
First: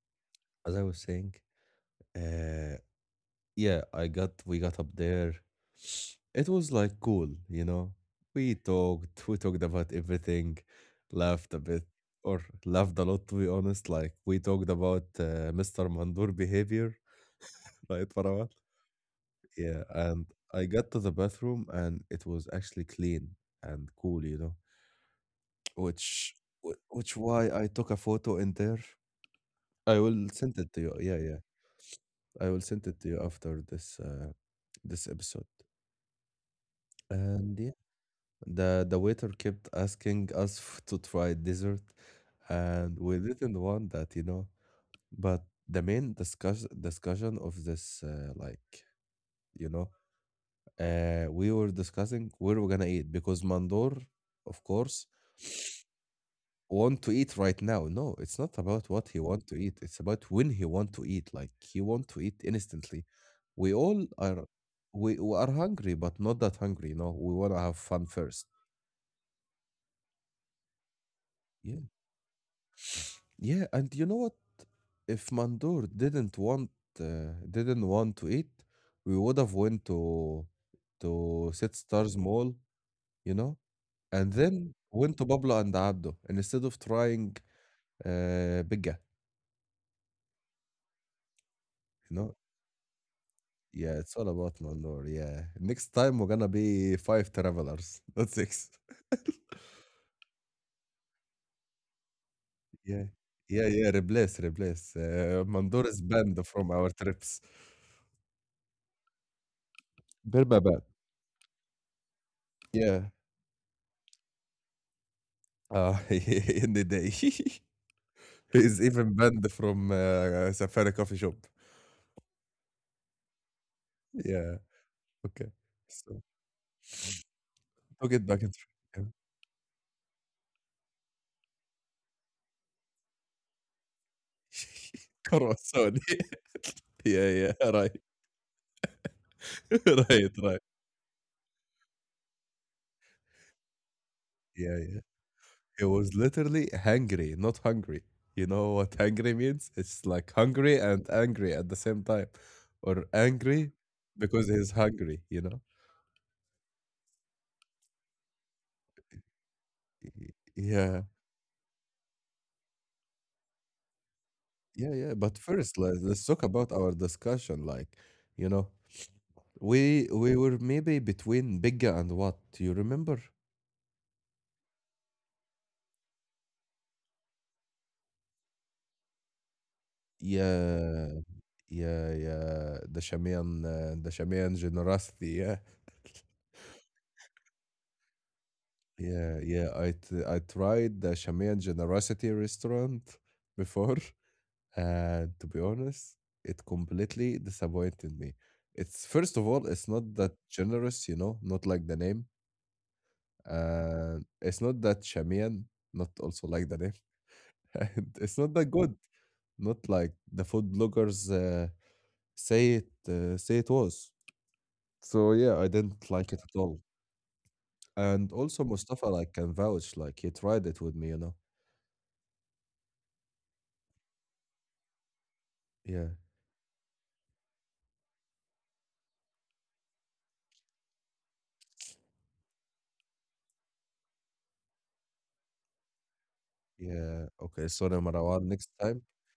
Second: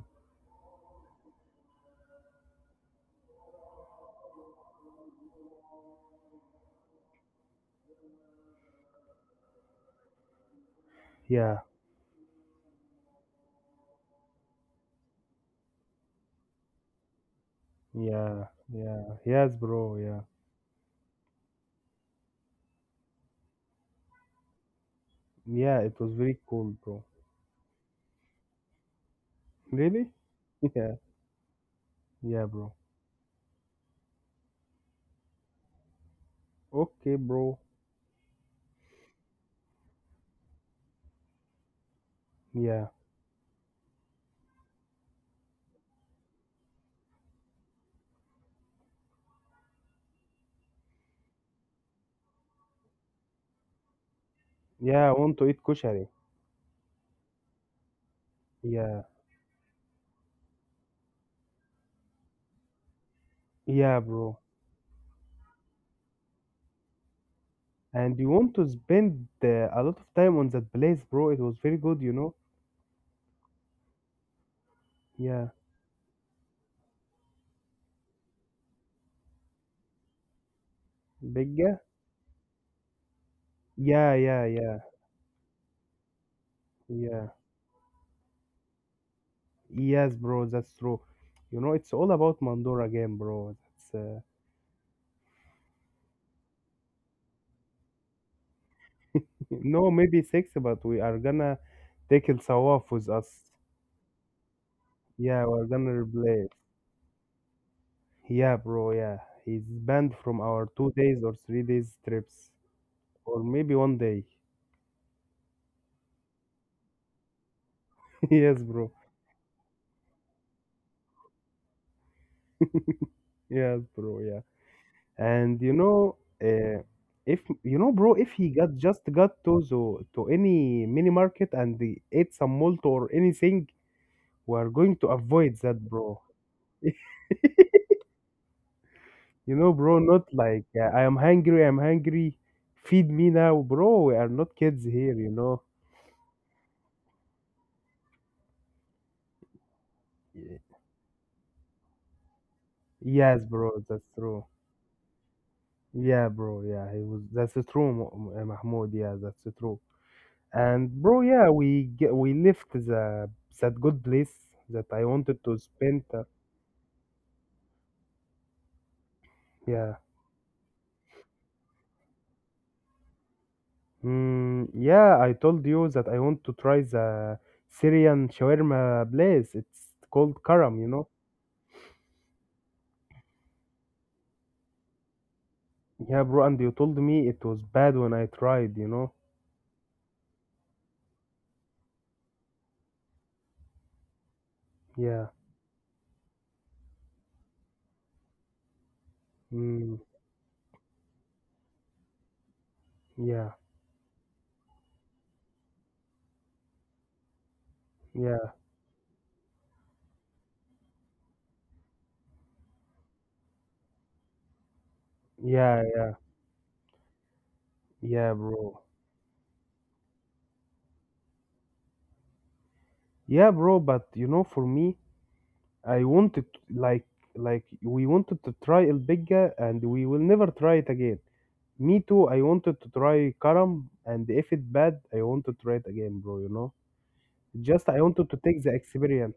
Speaker 1: as I was saying, uh, yeah, I got we got up there. It was like cool, you know. We talked about everything, laughed
Speaker 2: yeah,
Speaker 1: a bit, or laughed a lot to be honest. Like we talked about Mr. Mandur behavior, right,
Speaker 2: yeah,
Speaker 1: Farawat?
Speaker 2: yeah. Yes,
Speaker 1: Yeah,
Speaker 2: bro. Yeah,
Speaker 1: and I got to the bathroom and it was actually clean and cool, you know.
Speaker 2: yeah. It was
Speaker 1: Which
Speaker 2: very cool,
Speaker 1: wh-
Speaker 2: bro.
Speaker 1: which why I took a photo in there. I
Speaker 2: Really?
Speaker 1: will send it to you.
Speaker 2: Yeah,
Speaker 1: Yeah, yeah.
Speaker 2: yeah,
Speaker 1: I will
Speaker 2: bro.
Speaker 1: send it to you after this this episode.
Speaker 2: Okay, bro.
Speaker 1: And the waiter kept asking us to try dessert,
Speaker 2: Yeah,
Speaker 1: and we didn't want that, you know. But the main discussion of this, like you know, we were discussing where we're gonna eat because Mandor, of course,
Speaker 2: yeah. I want to eat kushari.
Speaker 1: want to eat right now. No, it's not about
Speaker 2: Yeah,
Speaker 1: what he want to eat. It's about when he want to eat. Like he want to eat instantly. We
Speaker 2: yeah,
Speaker 1: all
Speaker 2: bro.
Speaker 1: are we, we are hungry, but not that hungry. You know, we wanna have fun
Speaker 2: And you
Speaker 1: first.
Speaker 2: want to spend a lot of time on that place, bro. It was very
Speaker 1: Yeah.
Speaker 2: good, you know.
Speaker 1: Yeah, and you know what? If
Speaker 2: Yeah.
Speaker 1: Mandor didn't want to eat, we would have went to Set
Speaker 2: Bigger?
Speaker 1: Stars Mall, you know,
Speaker 2: Yeah,
Speaker 1: and
Speaker 2: yeah,
Speaker 1: then
Speaker 2: yeah,
Speaker 1: went to Pablo and Abdo, and instead of
Speaker 2: yeah.
Speaker 1: trying Bigga,
Speaker 2: Yes, bro, that's true. You know, it's all
Speaker 1: you know.
Speaker 2: about Mandora game, bro. That's
Speaker 1: Yeah, it's all about Mandor. Yeah, next time we're gonna be five travelers, not six.
Speaker 2: No, maybe six, but we are gonna take El Sawaf
Speaker 1: Yeah,
Speaker 2: with us.
Speaker 1: yeah, yeah. Replace, replace.
Speaker 2: Yeah, we're
Speaker 1: Mandor
Speaker 2: gonna
Speaker 1: is banned
Speaker 2: replay it.
Speaker 1: from our trips.
Speaker 2: Yeah, bro, yeah. He's banned from our
Speaker 1: Berbaba.
Speaker 2: 2 days or 3 days trips,
Speaker 1: Yeah.
Speaker 2: or maybe one day.
Speaker 1: In the day.
Speaker 2: Yes,
Speaker 1: Is
Speaker 2: bro.
Speaker 1: even banned from Safari coffee shop.
Speaker 2: Yes, bro. Yeah.
Speaker 1: Yeah, okay.
Speaker 2: And you know,
Speaker 1: So
Speaker 2: uh, if you know,
Speaker 1: took
Speaker 2: bro,
Speaker 1: it
Speaker 2: if
Speaker 1: back
Speaker 2: he
Speaker 1: and
Speaker 2: got just
Speaker 1: threw it.
Speaker 2: got to to any mini market and they ate some malt or anything, we're going to avoid that,
Speaker 1: Croissant.
Speaker 2: bro.
Speaker 1: Yeah, yeah, right.
Speaker 2: You know, bro,
Speaker 1: Right,
Speaker 2: not
Speaker 1: right.
Speaker 2: like I am hungry, I'm hungry, feed me now, bro. We are not
Speaker 1: Yeah,
Speaker 2: kids
Speaker 1: yeah.
Speaker 2: here, you know.
Speaker 1: He was literally hangry, not hungry. You know what hangry means? It's like
Speaker 2: Ye-
Speaker 1: hungry and angry at the same time. Or
Speaker 2: Yes,
Speaker 1: angry
Speaker 2: bro, that's true.
Speaker 1: because he's hungry, you know?
Speaker 2: Yeah, bro, yeah, he was. That's true, Mahmoud. Yeah, that's true. And
Speaker 1: Yeah,
Speaker 2: bro, yeah, we left the that good place that
Speaker 1: yeah,
Speaker 2: I
Speaker 1: yeah. But
Speaker 2: wanted to
Speaker 1: first,
Speaker 2: spend.
Speaker 1: let's talk about our discussion. Like, you know,
Speaker 2: Yeah.
Speaker 1: we were maybe between Bigga and what? You remember?
Speaker 2: Mm, yeah, I told you that I want to try the Syrian shawarma place. It's called Karam, you know?
Speaker 1: Yeah, yeah, yeah. The Shamian generosity. Yeah,
Speaker 2: Yeah, bro, and you told me it was bad when I tried, you know?
Speaker 1: yeah, yeah. I tried the Shamian generosity restaurant before,
Speaker 2: Yeah.
Speaker 1: and to be honest, it completely disappointed me. It's first of all, it's
Speaker 2: Mm,
Speaker 1: not that generous, you know, not like the name,
Speaker 2: yeah,
Speaker 1: and it's not that Shamian, not also like the name, and it's
Speaker 2: yeah,
Speaker 1: not that good. Not like the food bloggers say it was. So yeah, I
Speaker 2: yeah, yeah,
Speaker 1: didn't like it at all.
Speaker 2: yeah,
Speaker 1: And also
Speaker 2: bro.
Speaker 1: Mustafa like can vouch, like he tried it with me, you know.
Speaker 2: Yeah, bro, but you know, for me, I
Speaker 1: Yeah,
Speaker 2: wanted to- like we wanted to try El Bigga and we will never try it again. Me too, I wanted to try Karam and if it bad, I want to try it again, bro, you know?
Speaker 1: yeah. Okay,
Speaker 2: Just
Speaker 1: sorry,
Speaker 2: I wanted to
Speaker 1: Marwan.
Speaker 2: take
Speaker 1: Next
Speaker 2: the
Speaker 1: time,
Speaker 2: experience.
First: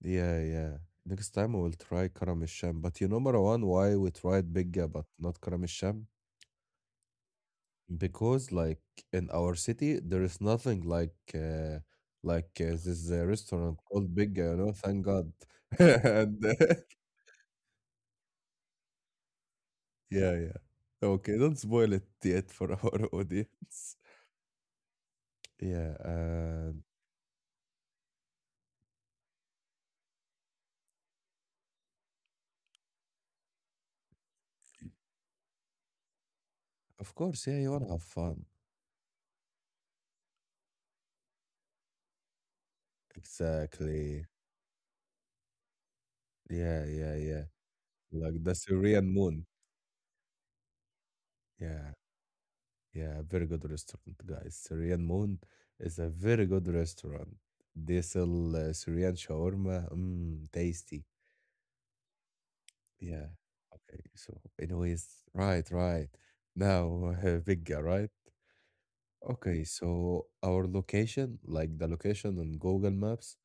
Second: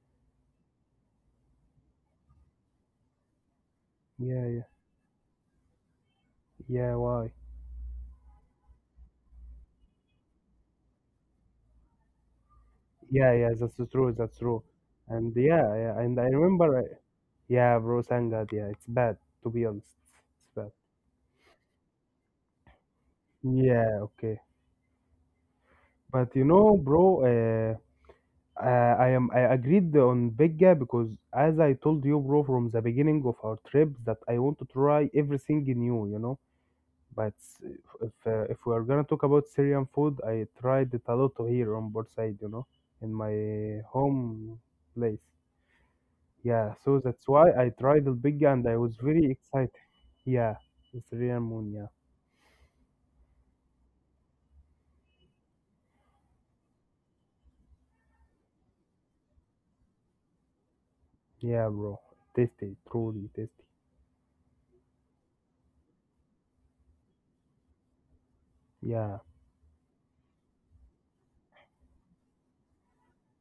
Speaker 1: yeah, yeah. Next time we will try Karamisham. But you know, Marwan, why we
Speaker 2: Yeah,
Speaker 1: tried
Speaker 2: yeah,
Speaker 1: Bigga but not Karamisham?
Speaker 2: yeah. Why?
Speaker 1: Because like in our city, there is nothing like this
Speaker 2: Yeah, yeah. That's
Speaker 1: restaurant called
Speaker 2: true. That's
Speaker 1: Bigga, you
Speaker 2: true.
Speaker 1: know. Thank God.
Speaker 2: And yeah, yeah. And I
Speaker 1: and
Speaker 2: remember. I- Yeah, bro. Thank God. Yeah, it's bad. To be honest,
Speaker 1: yeah,
Speaker 2: it's
Speaker 1: yeah.
Speaker 2: bad.
Speaker 1: Oh, okay, don't spoil it yet for our audience.
Speaker 2: Yeah. Okay.
Speaker 1: Yeah,
Speaker 2: But you know,
Speaker 1: and
Speaker 2: bro. I am. I agreed on Bigga because, as I told you, bro, from the beginning of our trip, that I want to try everything new. You know.
Speaker 1: of
Speaker 2: But
Speaker 1: course, yeah, you wanna have fun.
Speaker 2: if we are gonna talk about Syrian food, I tried it a lot here on both side. You know, in my
Speaker 1: Exactly.
Speaker 2: home place. Yeah,
Speaker 1: Yeah,
Speaker 2: so
Speaker 1: yeah,
Speaker 2: that's
Speaker 1: yeah.
Speaker 2: why I tried
Speaker 1: Like the
Speaker 2: Alpigga and I was
Speaker 1: Syrian
Speaker 2: very
Speaker 1: Moon.
Speaker 2: excited. Yeah, it's real moon, yeah.
Speaker 1: Yeah, yeah, very good restaurant, guys. Syrian Moon is a very good restaurant. They sell Syrian shawarma. Mmm, tasty.
Speaker 2: Yeah, bro. Tasty,
Speaker 1: Yeah.
Speaker 2: truly tasty.
Speaker 1: Okay, so anyways, right, right. Now, Vigga, right?
Speaker 2: Yeah,
Speaker 1: Okay, so our location, like the location on Google Maps,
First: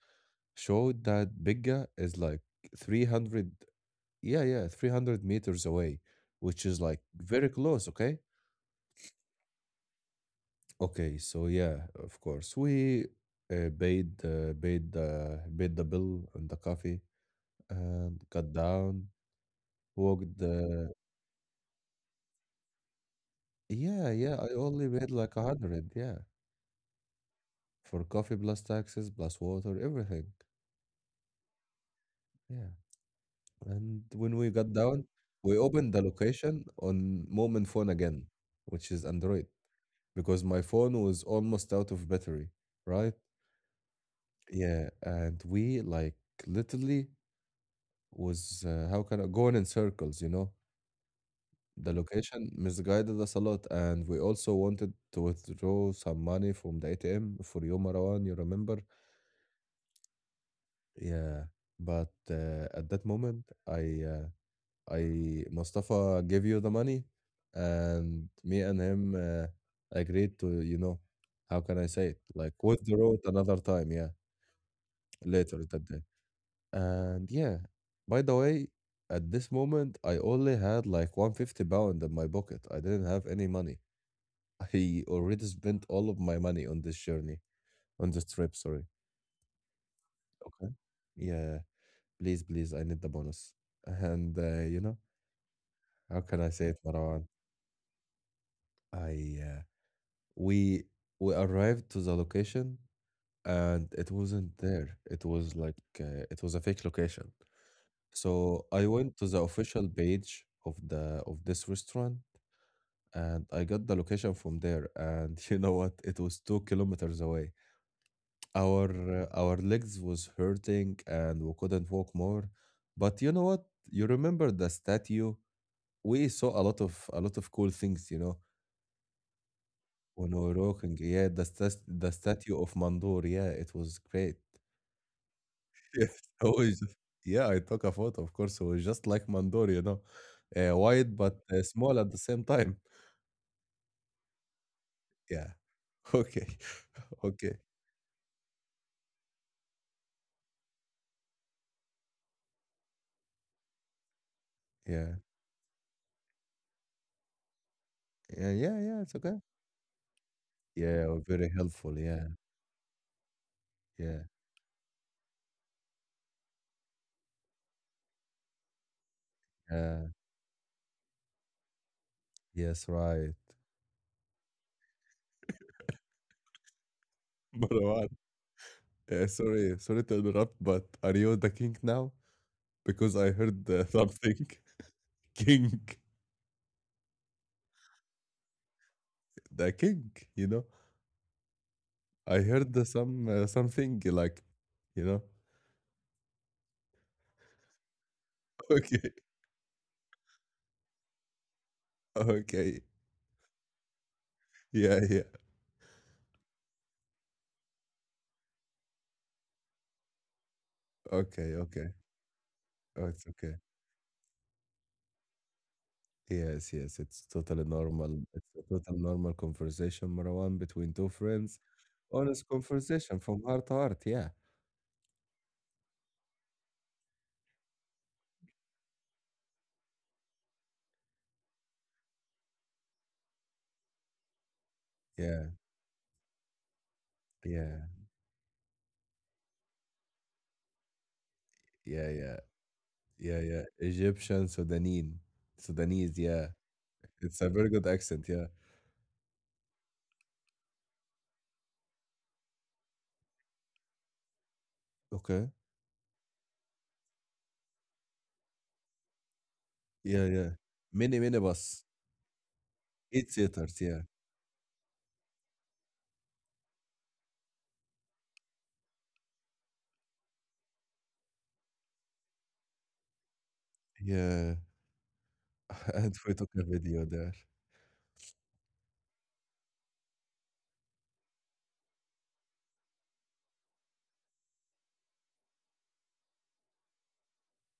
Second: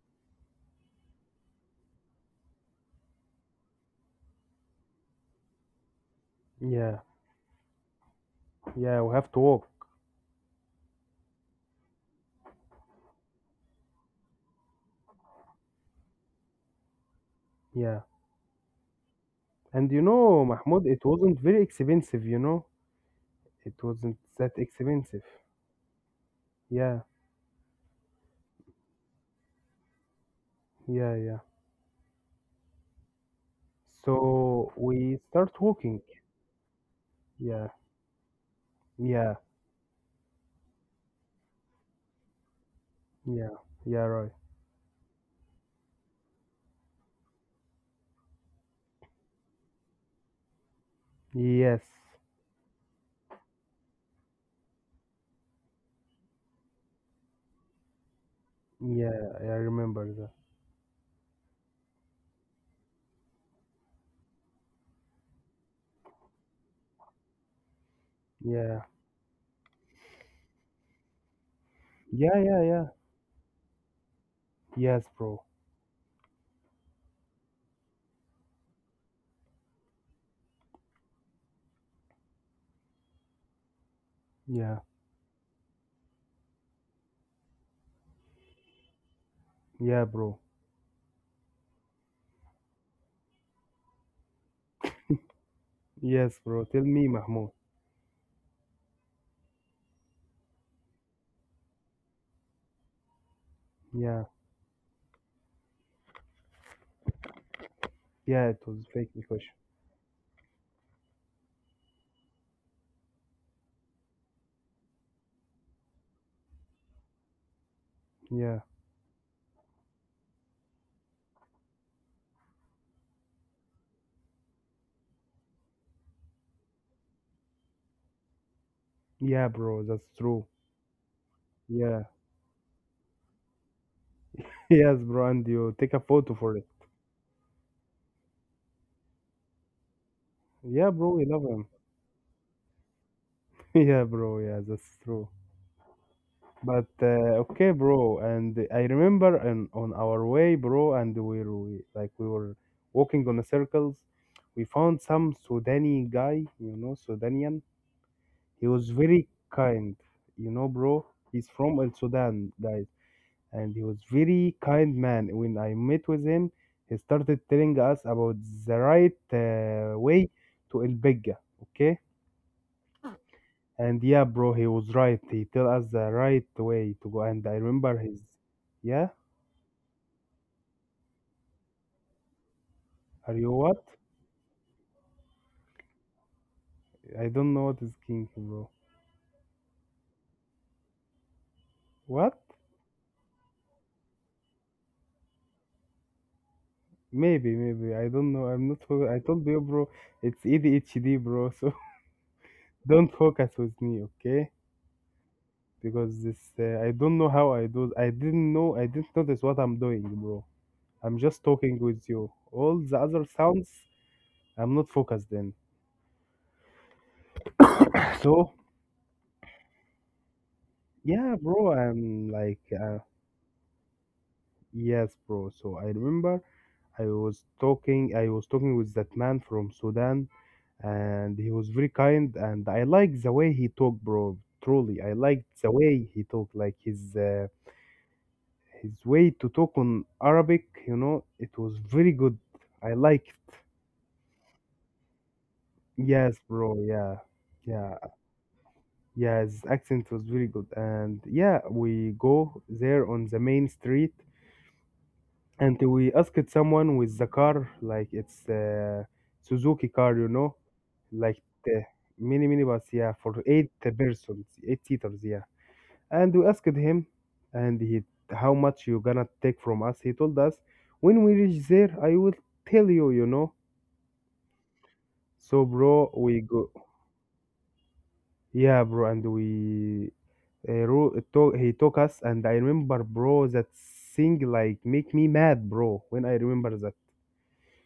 Speaker 1: showed that Bigga is like 300, yeah, yeah, 300 meters away, which is
Speaker 2: yeah,
Speaker 1: like very close, okay?
Speaker 2: yeah, we have to walk.
Speaker 1: Okay, so yeah, of course, we paid the bill and the coffee
Speaker 2: Yeah.
Speaker 1: and got down,
Speaker 2: And you
Speaker 1: walked
Speaker 2: know, Mahmoud,
Speaker 1: the,
Speaker 2: it wasn't very expensive, you know? It
Speaker 1: yeah,
Speaker 2: wasn't
Speaker 1: yeah, I
Speaker 2: that
Speaker 1: only paid
Speaker 2: expensive.
Speaker 1: like 100, yeah,
Speaker 2: Yeah,
Speaker 1: for coffee plus taxes plus water, everything,
Speaker 2: yeah, yeah.
Speaker 1: yeah. And when we
Speaker 2: So
Speaker 1: got down,
Speaker 2: we
Speaker 1: we
Speaker 2: start
Speaker 1: opened the
Speaker 2: walking.
Speaker 1: location on Moment
Speaker 2: Yeah,
Speaker 1: phone again, which is
Speaker 2: yeah,
Speaker 1: Android, because my phone was almost out of battery, right?
Speaker 2: yeah, yeah, right.
Speaker 1: Yeah, and we like literally was how can I going in circles, you know?
Speaker 2: Yes,
Speaker 1: The location misguided us a lot, and we also wanted to withdraw some money from the ATM for you, Marwan, you remember?
Speaker 2: yeah, I remember that.
Speaker 1: Yeah, but at that moment, I Mustafa gave you the money, and me and
Speaker 2: Yeah,
Speaker 1: him agreed to, you know, how can I say it?
Speaker 2: yeah,
Speaker 1: Like
Speaker 2: yeah, yeah.
Speaker 1: withdraw it another time, yeah,
Speaker 2: Yes, bro.
Speaker 1: later that day. And yeah, by the way, at this moment, I only had like 150 pounds in my pocket. I didn't have any money.
Speaker 2: Yeah,
Speaker 1: I already spent all of my money on this journey, on this trip, sorry.
Speaker 2: yeah, bro.
Speaker 1: Okay. Yeah, please, please, I need the bonus. And you know, how can
Speaker 2: Yes,
Speaker 1: I
Speaker 2: bro.
Speaker 1: say it,
Speaker 2: Tell me,
Speaker 1: Marwan?
Speaker 2: Mahmoud.
Speaker 1: I we we arrived to the location, and it
Speaker 2: Yeah,
Speaker 1: wasn't there. It was like it was a fake location.
Speaker 2: yeah, it
Speaker 1: So
Speaker 2: was
Speaker 1: I
Speaker 2: fake
Speaker 1: went to the
Speaker 2: question.
Speaker 1: official page of the of this restaurant, and I got the location from there, and you know what, it was 2 kilometers away.
Speaker 2: Yeah,
Speaker 1: our our legs was hurting and we couldn't walk more. But you know what, you remember the statue? We saw a lot of cool things, you know.
Speaker 2: yeah, bro. That's
Speaker 1: When we
Speaker 2: true.
Speaker 1: were walking, yeah, the stas
Speaker 2: Yeah,
Speaker 1: the statue of Mandur, yeah, it was great.
Speaker 2: yes, bro. And you take a
Speaker 1: Yes,
Speaker 2: photo
Speaker 1: I
Speaker 2: for it.
Speaker 1: was, yeah, I took a photo, of course. It was just like Mandur, you know,
Speaker 2: Yeah, bro.
Speaker 1: wide
Speaker 2: We
Speaker 1: but
Speaker 2: love him.
Speaker 1: small at the same time.
Speaker 2: Yeah, bro. Yeah, that's true.
Speaker 1: Yeah, okay,
Speaker 2: But
Speaker 1: okay,
Speaker 2: okay, bro. And I remember and on our way, bro, and like we were walking on the circles. We found
Speaker 1: yeah,
Speaker 2: some Sudani guy, you know, Sudanian.
Speaker 1: yeah,
Speaker 2: He
Speaker 1: yeah,
Speaker 2: was
Speaker 1: yeah, it's
Speaker 2: very
Speaker 1: okay.
Speaker 2: kind, you know, bro.
Speaker 1: Yeah, we're
Speaker 2: He's
Speaker 1: very
Speaker 2: from El
Speaker 1: helpful, yeah,
Speaker 2: Sudan, guys. And he was
Speaker 1: yeah,
Speaker 2: very kind man. When I met with him, he started telling us about the right
Speaker 1: yeah,
Speaker 2: way to El Bega, okay?
Speaker 1: yes, right.
Speaker 2: And yeah, bro, he was right. He tell us the right way to go. And I remember
Speaker 1: Marwan,
Speaker 2: his, Yeah,
Speaker 1: sorry to interrupt, but are you the king now? Because
Speaker 2: are
Speaker 1: I
Speaker 2: you
Speaker 1: heard
Speaker 2: what?
Speaker 1: something. King,
Speaker 2: I don't know what is king, bro.
Speaker 1: the king, you know?
Speaker 2: What?
Speaker 1: I heard the something like, you know.
Speaker 2: Maybe, maybe. I don't know. I'm not. Fo-
Speaker 1: Okay,
Speaker 2: I told you, bro. It's ADHD, bro. So
Speaker 1: okay,
Speaker 2: don't focus with me, okay?
Speaker 1: yeah, yeah.
Speaker 2: Because this, I don't know how I do. I didn't know. I didn't notice what I'm doing, bro. I'm just
Speaker 1: Okay,
Speaker 2: talking
Speaker 1: okay.
Speaker 2: with you. All the
Speaker 1: Oh,
Speaker 2: other
Speaker 1: it's okay.
Speaker 2: sounds, I'm not focused in.
Speaker 1: Yes, yes. It's totally normal.
Speaker 2: So,
Speaker 1: It's a total normal conversation, Marwan, between two
Speaker 2: yeah,
Speaker 1: friends.
Speaker 2: bro,
Speaker 1: Honest conversation from heart to heart. Yeah,
Speaker 2: yes, bro. So I remember I was talking with that man from Sudan, and he was very kind, and I like the way he talked, bro. Truly, I liked
Speaker 1: yeah,
Speaker 2: the way he talked, like
Speaker 1: yeah,
Speaker 2: his way to talk on Arabic. You know, it was very
Speaker 1: yeah,
Speaker 2: good.
Speaker 1: yeah,
Speaker 2: I
Speaker 1: yeah,
Speaker 2: liked.
Speaker 1: yeah. Egyptian, Sudanese, Sudanese.
Speaker 2: Yes,
Speaker 1: Yeah,
Speaker 2: bro. Yeah,
Speaker 1: it's a very good
Speaker 2: yeah.
Speaker 1: accent. Yeah.
Speaker 2: Yeah, his accent was very good. And yeah, we go there on the main street
Speaker 1: Okay.
Speaker 2: and we asked someone with the car, like it's Suzuki car, you
Speaker 1: Yeah,
Speaker 2: know,
Speaker 1: yeah. Mini
Speaker 2: like the
Speaker 1: minibus,
Speaker 2: mini minibus, yeah,
Speaker 1: eight
Speaker 2: for eight
Speaker 1: seaters. Yeah,
Speaker 2: persons, eight seaters, yeah. And we asked him, and he, how much you gonna take from us? He told us, when we reach there, I will tell you, you know.
Speaker 1: yeah.
Speaker 2: So, bro,
Speaker 1: And we
Speaker 2: we
Speaker 1: took a
Speaker 2: go,
Speaker 1: video there.
Speaker 2: yeah, bro, and we it took, he took us, and I remember, bro, that thing like make me mad, bro. When I remember that,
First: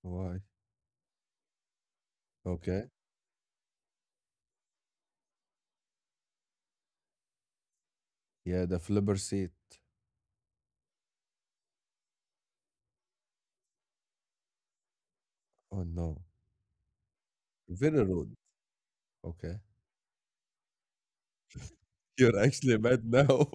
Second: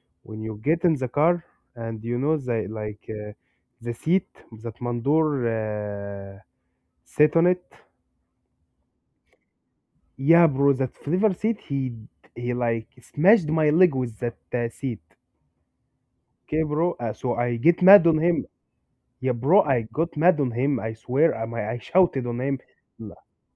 Speaker 1: Why?
Speaker 2: when you get in the car and you know the
Speaker 1: Okay.
Speaker 2: like the seat that Mandur uh, sat on it,
Speaker 1: Yeah, the flipper seat.
Speaker 2: yeah, bro, that flavor seat, he like smashed my leg with that seat.
Speaker 1: Oh no.
Speaker 2: Okay, bro. So I get
Speaker 1: Very
Speaker 2: mad on
Speaker 1: rude.
Speaker 2: him. Yeah,
Speaker 1: Okay.
Speaker 2: bro, I got mad on him. I swear, I shouted
Speaker 1: You're
Speaker 2: on him.
Speaker 1: actually mad now.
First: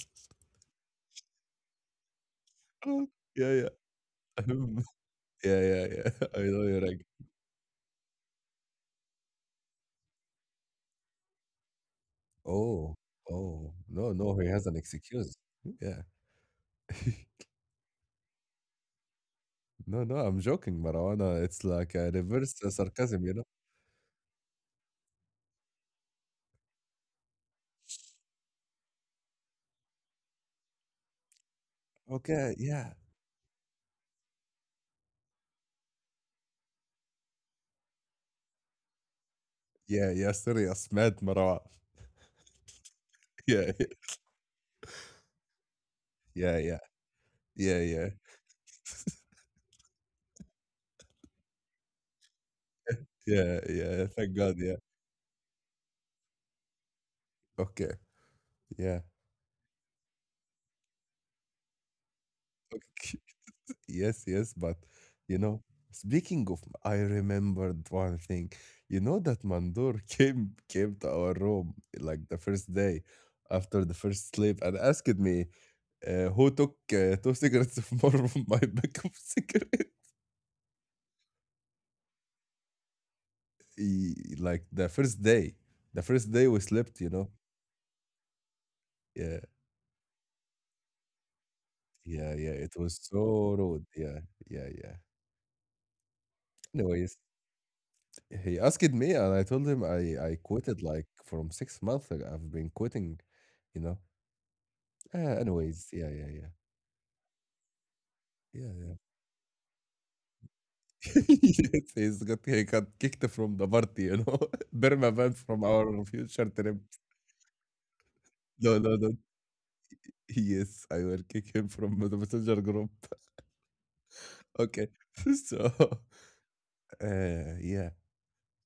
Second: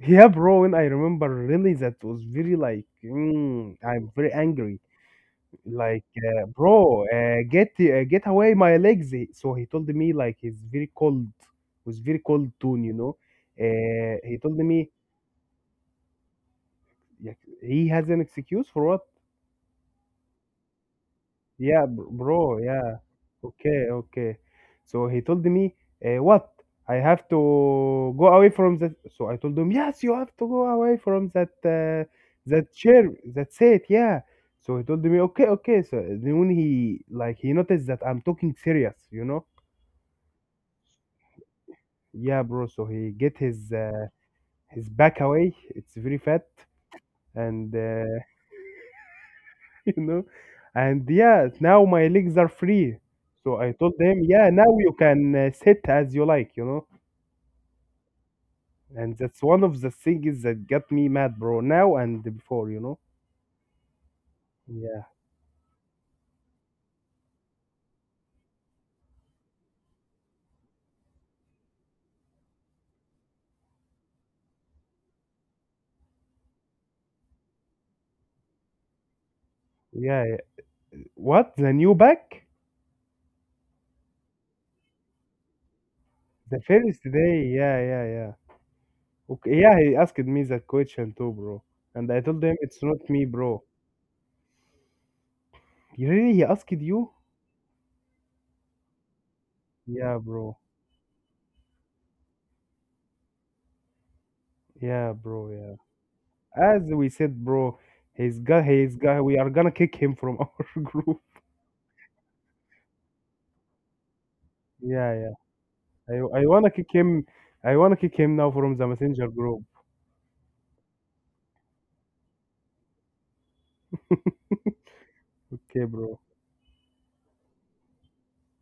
Speaker 2: Yeah, bro, when I remember really that was very like
Speaker 1: yeah, yeah.
Speaker 2: mm, I'm very
Speaker 1: Um,
Speaker 2: angry.
Speaker 1: yeah, yeah,
Speaker 2: Like,
Speaker 1: yeah. I know you're like,
Speaker 2: bro, get away my legs. So he told me like he's very cold, was very cold tone, you
Speaker 1: oh,
Speaker 2: know.
Speaker 1: oh, no, no,
Speaker 2: He
Speaker 1: he
Speaker 2: told
Speaker 1: has an
Speaker 2: me
Speaker 1: excuse. Yeah.
Speaker 2: like, he has an excuse for what?
Speaker 1: No, no, I'm joking, Marwana. It's
Speaker 2: Yeah,
Speaker 1: like a reverse
Speaker 2: bro, yeah.
Speaker 1: sarcasm, you know?
Speaker 2: Okay, okay. So he told me, what? I have to go away from that. So I told him, yes, you have to go away from that
Speaker 1: Okay,
Speaker 2: that
Speaker 1: yeah.
Speaker 2: chair. That's it, yeah. So he told me, okay, okay. So then when he like he noticed that I'm talking serious, you know?
Speaker 1: Yeah, yeah, serious, mad Marwan.
Speaker 2: Yeah, bro. So he get
Speaker 1: Yeah,
Speaker 2: his back away. It's very fat,
Speaker 1: yeah, yeah,
Speaker 2: and
Speaker 1: yeah, yeah,
Speaker 2: you know, and yeah. Now my legs are free. So
Speaker 1: yeah,
Speaker 2: I told
Speaker 1: yeah.
Speaker 2: him,
Speaker 1: Thank
Speaker 2: yeah,
Speaker 1: God,
Speaker 2: now
Speaker 1: yeah.
Speaker 2: you can sit as you like, you know.
Speaker 1: Okay, yeah.
Speaker 2: And that's one of the things that got me mad, bro. Now and before, you know.
Speaker 1: Okay. Yes, yes, but
Speaker 2: Yeah,
Speaker 1: you know, speaking of, I remembered one thing. You know that Mandur came to our room like the first day after the first sleep, and asked me who took two cigarettes of more from my pack of cigarettes.
Speaker 2: yeah. Yeah. What the new back?
Speaker 1: Like the first day we
Speaker 2: The
Speaker 1: slept,
Speaker 2: first
Speaker 1: you know.
Speaker 2: day, yeah, yeah, yeah.
Speaker 1: Yeah,
Speaker 2: Okay, yeah. He asked me that question too, bro. And I
Speaker 1: yeah,
Speaker 2: told
Speaker 1: yeah.
Speaker 2: him
Speaker 1: It
Speaker 2: it's
Speaker 1: was
Speaker 2: not me,
Speaker 1: so
Speaker 2: bro.
Speaker 1: rude. Yeah, yeah, yeah.
Speaker 2: You really, he asked
Speaker 1: Anyways,
Speaker 2: you?
Speaker 1: he asked me, and I told him
Speaker 2: Yeah,
Speaker 1: I quit
Speaker 2: bro.
Speaker 1: it like from 6 months. Ago. I've been quitting, you know.
Speaker 2: Yeah,
Speaker 1: Ah,
Speaker 2: bro. Yeah.
Speaker 1: anyways, yeah, yeah, yeah.
Speaker 2: As we said, bro,
Speaker 1: Yeah, yeah.
Speaker 2: he's got. We are gonna kick him from our group.
Speaker 1: Yes, he got kicked from the party, you know. Burma
Speaker 2: Yeah, yeah.
Speaker 1: banned from our
Speaker 2: I, I
Speaker 1: future
Speaker 2: wanna
Speaker 1: trip.
Speaker 2: kick him. I wanna kick him now
Speaker 1: No,
Speaker 2: from the
Speaker 1: no, no.
Speaker 2: messenger group.
Speaker 1: Yes, I will kick him from the messenger group. Okay. So,
Speaker 2: Okay, bro.
Speaker 1: yeah.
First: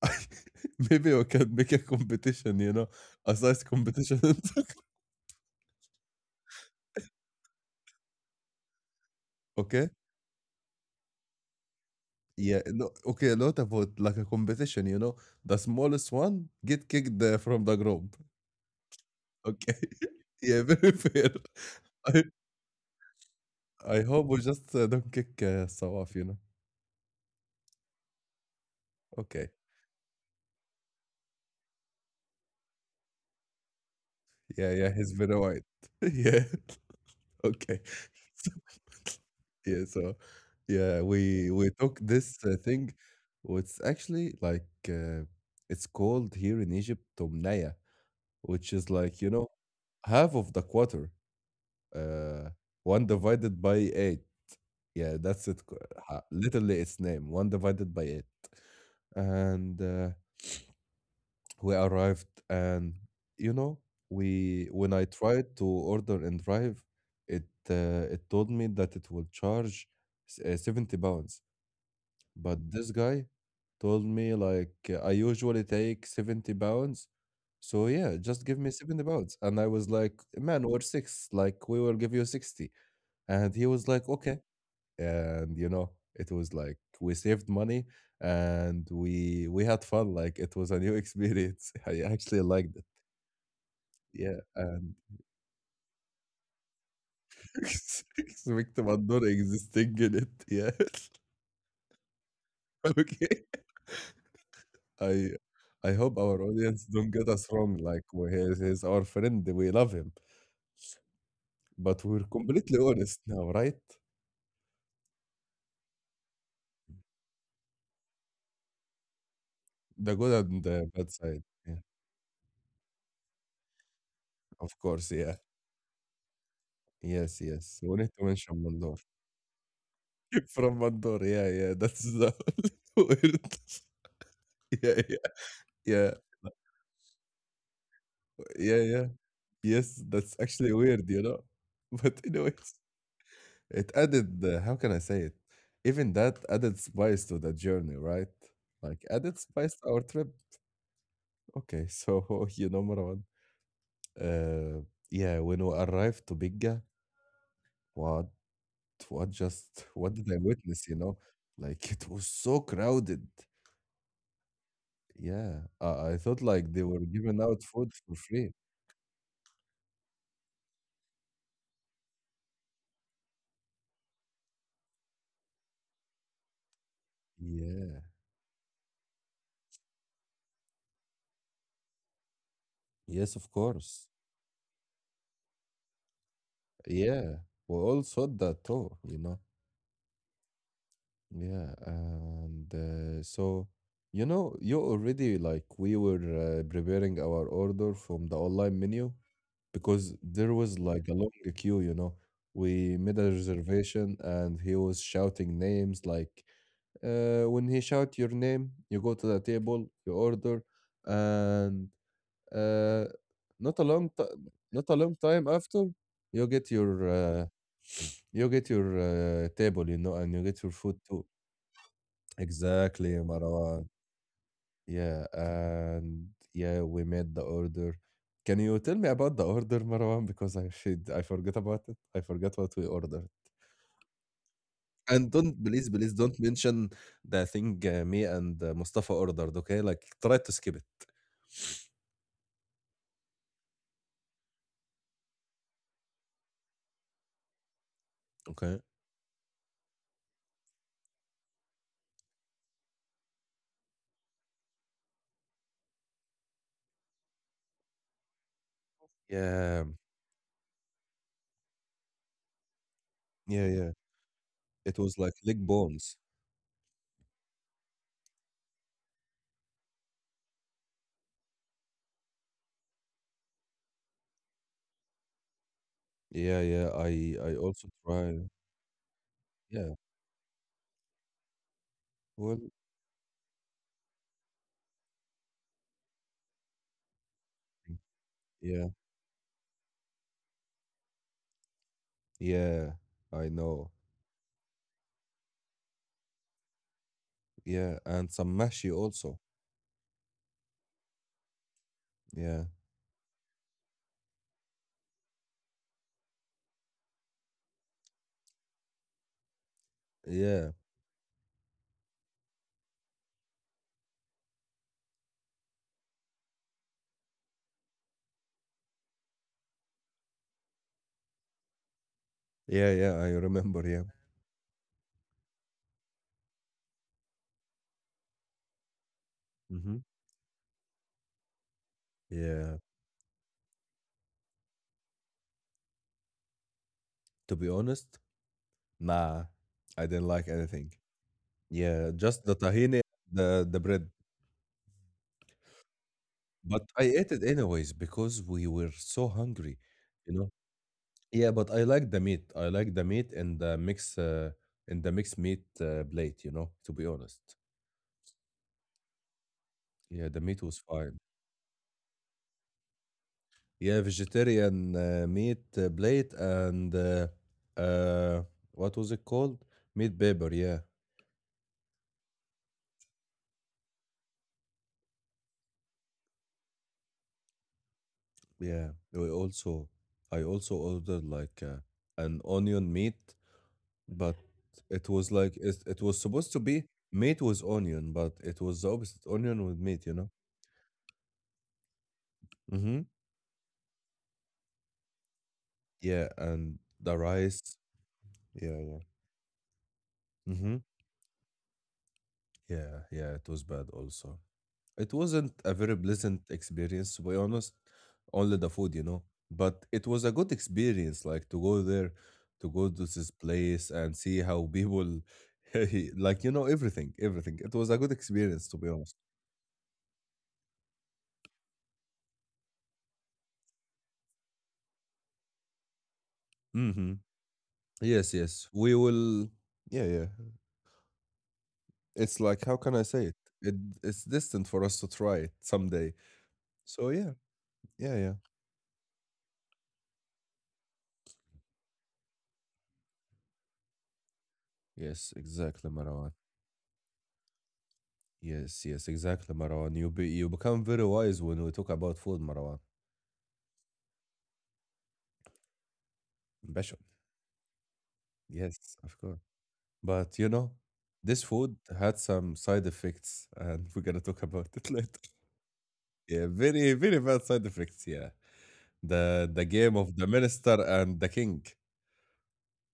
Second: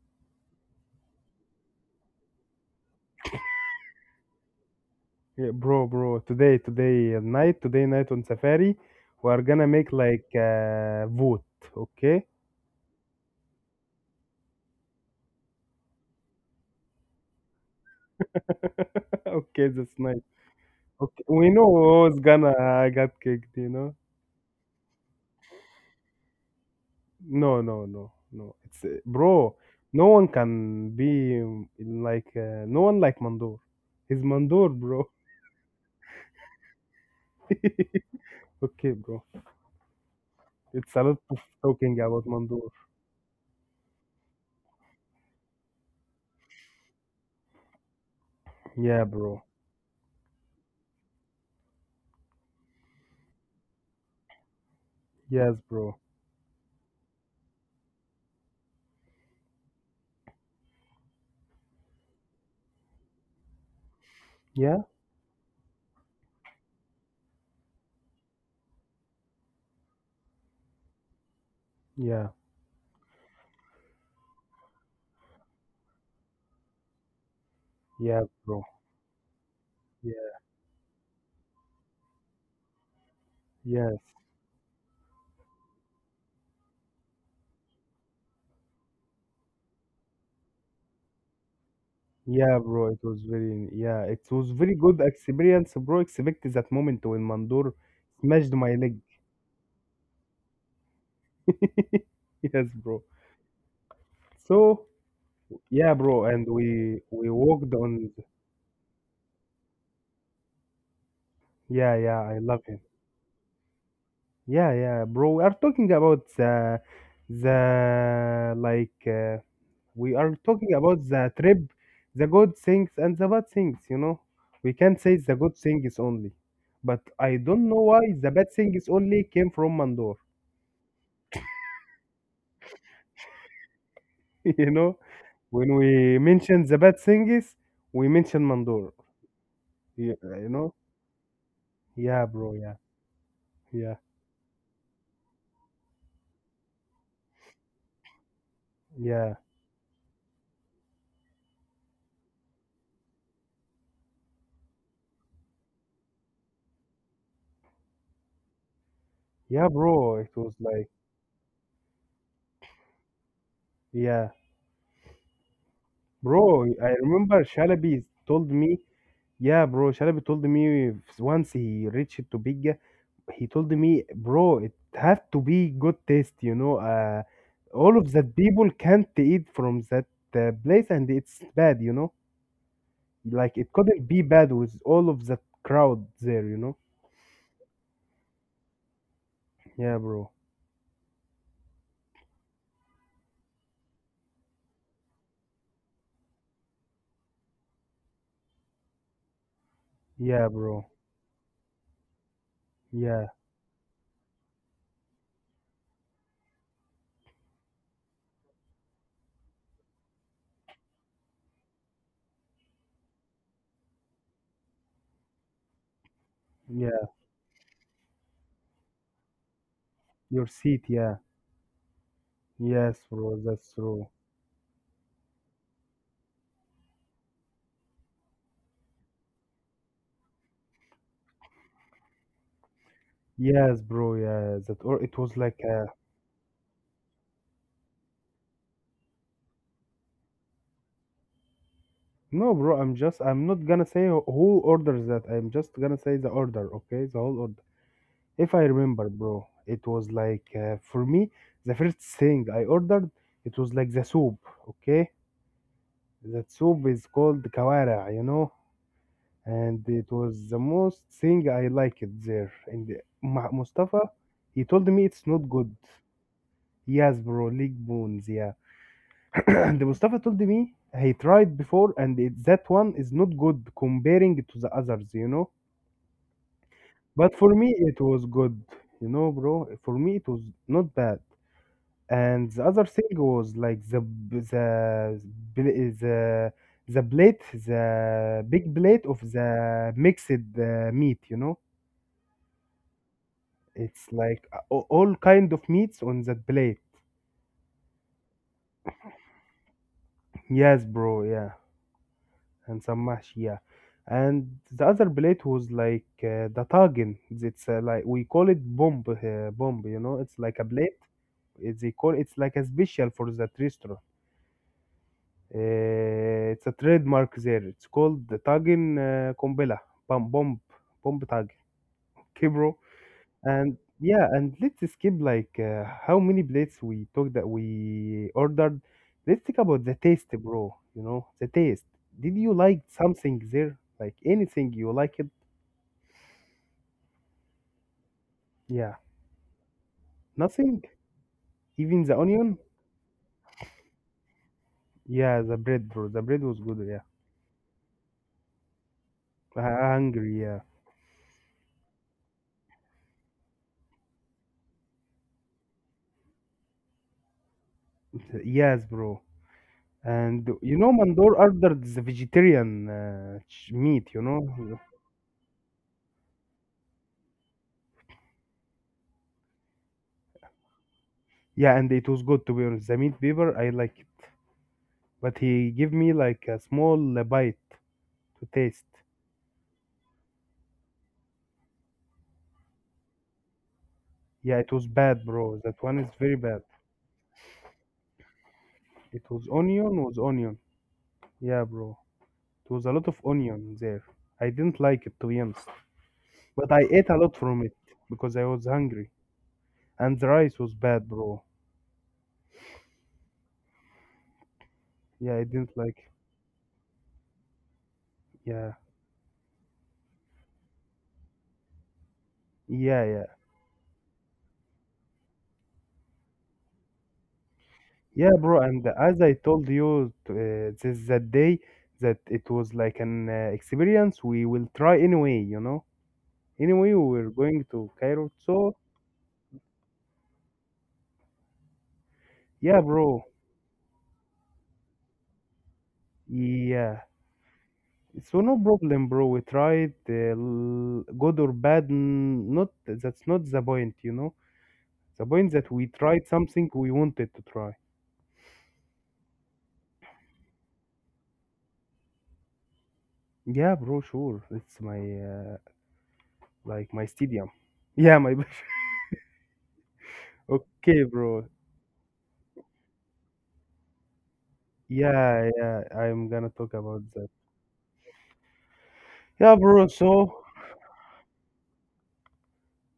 Speaker 1: Maybe we can make a competition, you know, a size competition.
Speaker 2: Yeah, bro, today night on Safari, we are gonna
Speaker 1: Okay.
Speaker 2: make like a vote, okay?
Speaker 1: Yeah. No, okay. A lot about like a competition, you know, the smallest one get kicked from the group.
Speaker 2: Okay,
Speaker 1: Okay.
Speaker 2: that's nice.
Speaker 1: Yeah, very
Speaker 2: Okay,
Speaker 1: fair.
Speaker 2: we know who's
Speaker 1: I
Speaker 2: gonna get kicked, you know?
Speaker 1: I hope we just don't kick Sawaf, you know?
Speaker 2: No, no, no, no, It's
Speaker 1: Okay.
Speaker 2: bro. No one can be like no one like Mandor. He's Mandor,
Speaker 1: Yeah, yeah,
Speaker 2: bro.
Speaker 1: he's very white. Yeah, okay. So
Speaker 2: Okay, bro.
Speaker 1: yeah, so,
Speaker 2: It's a
Speaker 1: yeah,
Speaker 2: lot of
Speaker 1: we
Speaker 2: talking
Speaker 1: took
Speaker 2: about
Speaker 1: this
Speaker 2: Mandor.
Speaker 1: thing. It's actually like it's called here in Egypt Tomnaya, which is
Speaker 2: Yeah,
Speaker 1: like, you
Speaker 2: bro.
Speaker 1: know, half of the quarter, uh, one divided by eight. Yeah, that's
Speaker 2: Yes,
Speaker 1: it.
Speaker 2: bro.
Speaker 1: Literally its name, one divided by eight. And we arrived. And you know, we
Speaker 2: Yeah,
Speaker 1: when I tried to order and drive it, it told me that it will charge 70 pounds.
Speaker 2: yeah,
Speaker 1: But this guy told me, like, I usually take 70 pounds, so yeah,
Speaker 2: yeah,
Speaker 1: just give
Speaker 2: bro.
Speaker 1: me 70 pounds. And I was
Speaker 2: Yeah,
Speaker 1: like, "Man or six, like, we will give you 60." And he was
Speaker 2: yes.
Speaker 1: like, "Okay." And you know, it was like we saved money and we had fun. Like it was a new experience. I actually
Speaker 2: Yeah,
Speaker 1: liked it.
Speaker 2: bro, it was very yeah, it
Speaker 1: Yeah.
Speaker 2: was very
Speaker 1: And
Speaker 2: good experience, bro. Except that moment when Mandor smashed my
Speaker 1: expect
Speaker 2: leg.
Speaker 1: not existing in it, yeah.
Speaker 2: Yes, bro.
Speaker 1: Okay,
Speaker 2: So
Speaker 1: i
Speaker 2: yeah,
Speaker 1: I hope
Speaker 2: bro, and
Speaker 1: our audience
Speaker 2: we
Speaker 1: don't
Speaker 2: we
Speaker 1: get us
Speaker 2: walked
Speaker 1: wrong.
Speaker 2: on.
Speaker 1: Like he's our friend, we love him,
Speaker 2: Yeah,
Speaker 1: but
Speaker 2: yeah,
Speaker 1: we're
Speaker 2: I love him.
Speaker 1: completely honest now, right?
Speaker 2: Yeah, yeah, bro. We are talking about the like we
Speaker 1: The
Speaker 2: are
Speaker 1: good and
Speaker 2: talking
Speaker 1: the
Speaker 2: about
Speaker 1: bad
Speaker 2: the
Speaker 1: side,
Speaker 2: trip,
Speaker 1: yeah.
Speaker 2: the good things and the bad things. You know, we
Speaker 1: Of
Speaker 2: can
Speaker 1: course,
Speaker 2: say the
Speaker 1: yeah.
Speaker 2: good things only, but I
Speaker 1: Yes,
Speaker 2: don't
Speaker 1: yes,
Speaker 2: know
Speaker 1: we need
Speaker 2: why
Speaker 1: to
Speaker 2: the bad
Speaker 1: mention
Speaker 2: things
Speaker 1: Mandor.
Speaker 2: only came from Mandor.
Speaker 1: From one door. Yeah, yeah. That's the weird.
Speaker 2: You know.
Speaker 1: Yeah, yeah,
Speaker 2: When
Speaker 1: yeah,
Speaker 2: we mention the bad things, we mention
Speaker 1: yeah,
Speaker 2: Mandor.
Speaker 1: yeah. Yes,
Speaker 2: You,
Speaker 1: that's
Speaker 2: you
Speaker 1: actually
Speaker 2: know?
Speaker 1: weird, you know. But
Speaker 2: Yeah, bro. Yeah,
Speaker 1: anyways, it
Speaker 2: yeah,
Speaker 1: added. How can I say it? Even that added spice to the journey, right? Like
Speaker 2: yeah,
Speaker 1: added spice to our trip. Okay, so you know, Marwan. Uh, yeah, when we arrived to Bigga, what,
Speaker 2: yeah,
Speaker 1: what
Speaker 2: bro. It
Speaker 1: did I
Speaker 2: was
Speaker 1: witness?
Speaker 2: like,
Speaker 1: You know, like it was so crowded.
Speaker 2: yeah,
Speaker 1: Yeah, I thought
Speaker 2: bro.
Speaker 1: like they
Speaker 2: I
Speaker 1: were giving
Speaker 2: remember
Speaker 1: out food
Speaker 2: Shalabi
Speaker 1: for
Speaker 2: told
Speaker 1: free.
Speaker 2: me, yeah, bro. Shalabi told me once he reached to Bigga, he told me, bro, it have to be good taste, you know. All
Speaker 1: Yeah.
Speaker 2: of that people can't eat from that place, and it's bad, you know.
Speaker 1: Yes, of
Speaker 2: Like it couldn't
Speaker 1: course.
Speaker 2: be bad with all of that crowd there, you know.
Speaker 1: Yeah. We all saw that too, you know.
Speaker 2: Yeah, bro.
Speaker 1: Yeah. And so, you know, you already, like, we were preparing our order from the online menu because
Speaker 2: Yeah,
Speaker 1: there was
Speaker 2: bro.
Speaker 1: like a long queue, you know. We made
Speaker 2: Yeah,
Speaker 1: a reservation and he was shouting names, like, when he shout your name, you go to the table, you order, and Uh, not a long ti not a long time after, you get your,
Speaker 2: yeah.
Speaker 1: you get your, table, you know, and you
Speaker 2: Your
Speaker 1: get your
Speaker 2: seat,
Speaker 1: food
Speaker 2: yeah.
Speaker 1: too.
Speaker 2: Yes,
Speaker 1: Exactly,
Speaker 2: bro, that's
Speaker 1: Marwan.
Speaker 2: true.
Speaker 1: Yeah, and yeah, we made the order. Can you tell me about the order, Marwan? Because I forget about it. I forgot what we ordered.
Speaker 2: Yes, bro, yeah. That or it
Speaker 1: And
Speaker 2: was
Speaker 1: don't,
Speaker 2: like
Speaker 1: please, please don't mention the thing me and Mustafa ordered, okay? Like, try to skip it,
Speaker 2: no, bro, I'm not gonna say who orders that. I'm just gonna say the order, okay? The whole order. If I
Speaker 1: okay?
Speaker 2: remember, bro, it was like for me the first thing I ordered it was like the soup, okay? That soup is called kawara, you know?
Speaker 1: Yeah,
Speaker 2: And it was the most thing I liked there. And
Speaker 1: yeah, yeah.
Speaker 2: Mustafa, he told
Speaker 1: It
Speaker 2: me
Speaker 1: was
Speaker 2: it's
Speaker 1: like
Speaker 2: not
Speaker 1: leg
Speaker 2: good.
Speaker 1: bones.
Speaker 2: Yes, bro, leg bones, yeah. And Mustafa told me he tried before, and it, that one is not good comparing it to the others, you know.
Speaker 1: Yeah, yeah,
Speaker 2: But for
Speaker 1: I
Speaker 2: me,
Speaker 1: also
Speaker 2: it was
Speaker 1: try.
Speaker 2: good, you know, bro.
Speaker 1: Yeah,
Speaker 2: For me, it was not bad. And
Speaker 1: well,
Speaker 2: the other thing was like bl- the the plate, the big
Speaker 1: yeah,
Speaker 2: plate of the mixed meat, you know.
Speaker 1: yeah, I know.
Speaker 2: It's like all kind of meats on that plate.
Speaker 1: Yeah, and some mashi also.
Speaker 2: Yes, bro. Yeah.
Speaker 1: Yeah,
Speaker 2: And some mashia. And the other plate was like the tagin. It's like we call it bomb, bomb. You know, it's like a
Speaker 1: yeah,
Speaker 2: plate. It's they call it's like a special for that restaurant. It's a trademark there. It's called the tagin kombela, bomb, bomb, bomb tag. Okay, bro.
Speaker 1: yeah, yeah, I
Speaker 2: And
Speaker 1: remember. Yeah.
Speaker 2: yeah, and let's skip like how many plates we took that we ordered. Let's talk about the
Speaker 1: Mm-hmm.
Speaker 2: taste, bro. You know, the taste. Did you
Speaker 1: Yeah,
Speaker 2: like something there? Like anything you like it?
Speaker 1: to be honest,
Speaker 2: Yeah.
Speaker 1: nah, I didn't like
Speaker 2: Nothing?
Speaker 1: anything.
Speaker 2: Even
Speaker 1: Yeah,
Speaker 2: the
Speaker 1: just
Speaker 2: onion?
Speaker 1: the tahini, the bread.
Speaker 2: Yeah, the bread, bro. The bread was good,
Speaker 1: But
Speaker 2: yeah.
Speaker 1: I ate it anyways because we were so
Speaker 2: I-
Speaker 1: hungry, you
Speaker 2: Hungry,
Speaker 1: know.
Speaker 2: yeah.
Speaker 1: Yeah, but I like the meat. I like the meat and the mix, in the mixed meat plate, you know, to be honest.
Speaker 2: Yes, bro.
Speaker 1: Yeah, the
Speaker 2: And
Speaker 1: meat
Speaker 2: you
Speaker 1: was
Speaker 2: know,
Speaker 1: fine.
Speaker 2: Mandor ordered the vegetarian
Speaker 1: Yeah,
Speaker 2: meat, you know?
Speaker 1: vegetarian meat plate and uh, what was it called? Meat paper. Yeah,
Speaker 2: Yeah, and it was good to be honest. The meat beaver, I like it. But he gave me like a small bite to
Speaker 1: yeah.
Speaker 2: taste.
Speaker 1: We also, I also ordered like an onion meat, but
Speaker 2: Yeah, it was bad, bro. That one
Speaker 1: it
Speaker 2: is
Speaker 1: was
Speaker 2: very
Speaker 1: supposed
Speaker 2: bad.
Speaker 1: to be meat with onion, but it was the
Speaker 2: It
Speaker 1: opposite,
Speaker 2: was
Speaker 1: onion with
Speaker 2: onion,
Speaker 1: meat. You
Speaker 2: was
Speaker 1: know?
Speaker 2: onion. Yeah, bro. It was a
Speaker 1: Mm-hmm.
Speaker 2: lot of onion there. I didn't like it, to be honest.
Speaker 1: Yeah,
Speaker 2: But
Speaker 1: and
Speaker 2: I ate a
Speaker 1: the
Speaker 2: lot from it
Speaker 1: rice.
Speaker 2: because I was
Speaker 1: Yeah, yeah.
Speaker 2: hungry. And the rice was
Speaker 1: Mm-hmm.
Speaker 2: bad, bro.
Speaker 1: Yeah, yeah. It was bad also. It
Speaker 2: Yeah, I
Speaker 1: wasn't
Speaker 2: didn't
Speaker 1: a very
Speaker 2: like
Speaker 1: pleasant experience, to be honest. Only
Speaker 2: Yeah,
Speaker 1: the food, you know. But it was a good experience, like to go there, to go
Speaker 2: yeah,
Speaker 1: to
Speaker 2: yeah.
Speaker 1: this place and see how people, like, you know, everything, everything. It was a good
Speaker 2: Yeah, bro.
Speaker 1: experience, to
Speaker 2: And
Speaker 1: be honest.
Speaker 2: as I told you this that day, that it was like an experience we will try anyway, you know? Anyway, we
Speaker 1: Mm-hmm.
Speaker 2: were going to Cairo.
Speaker 1: Yes, yes,
Speaker 2: So,
Speaker 1: we will. Yeah, yeah. It's like,
Speaker 2: yeah,
Speaker 1: how can I
Speaker 2: bro.
Speaker 1: say it? It's distant for us to try it someday.
Speaker 2: Yeah.
Speaker 1: So, yeah, yeah, yeah.
Speaker 2: So no problem, bro. We tried good or bad. Not that's not the point, you know. The
Speaker 1: Yes,
Speaker 2: point that we
Speaker 1: exactly,
Speaker 2: tried
Speaker 1: Marwan.
Speaker 2: something we wanted to try.
Speaker 1: Yes, yes, exactly, Marwan. You become very wise when we talk about food, Marwan.
Speaker 2: Yeah, bro. Sure, it's my like
Speaker 1: Passion.
Speaker 2: my stadium. Yeah, my.
Speaker 1: Yes, of course. But you know,
Speaker 2: Okay,
Speaker 1: this
Speaker 2: bro.
Speaker 1: food had some side effects, and we're gonna talk about it later.
Speaker 2: Yeah, yeah. I'm gonna
Speaker 1: Yeah,
Speaker 2: talk
Speaker 1: very,
Speaker 2: about
Speaker 1: very
Speaker 2: that.
Speaker 1: bad side effects. Yeah,
Speaker 2: Yeah,
Speaker 1: the
Speaker 2: bro.
Speaker 1: game of the
Speaker 2: So
Speaker 1: minister and the king.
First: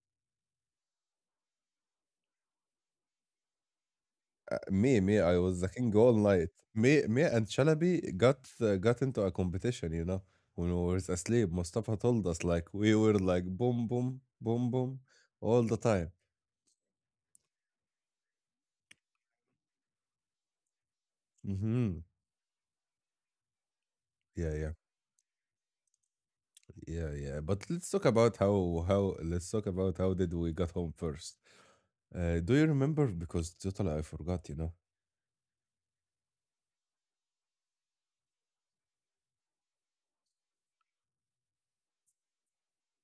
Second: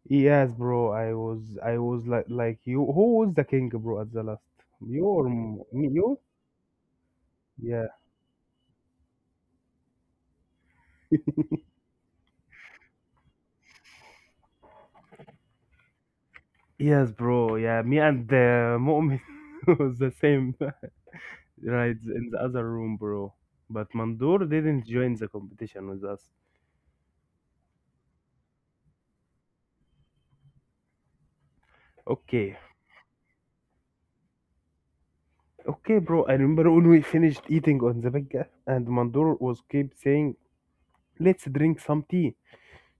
Speaker 2: yes, bro. I was like you. Who was the king, bro? At the last, you
Speaker 1: Me,
Speaker 2: or
Speaker 1: I was the
Speaker 2: me?
Speaker 1: king all
Speaker 2: You?
Speaker 1: night. And
Speaker 2: Yeah.
Speaker 1: Chalabi got into a competition. You know, when we were asleep, Mustafa told us like we were like boom, boom, boom, boom all the time.
Speaker 2: Yes, bro. Yeah, me and the Mu'min was the same
Speaker 1: Mm-hmm.
Speaker 2: rides in the other room, bro. But Mandur
Speaker 1: Yeah, yeah.
Speaker 2: didn't join the competition with us.
Speaker 1: Yeah, yeah. But let's talk about how let's talk about how did we got home first. Do you
Speaker 2: Okay.
Speaker 1: remember? Because totally I forgot, you know.
Speaker 2: Okay, bro. I remember when we finished eating on the bagga and Mandur was keep saying, "Let's drink some tea."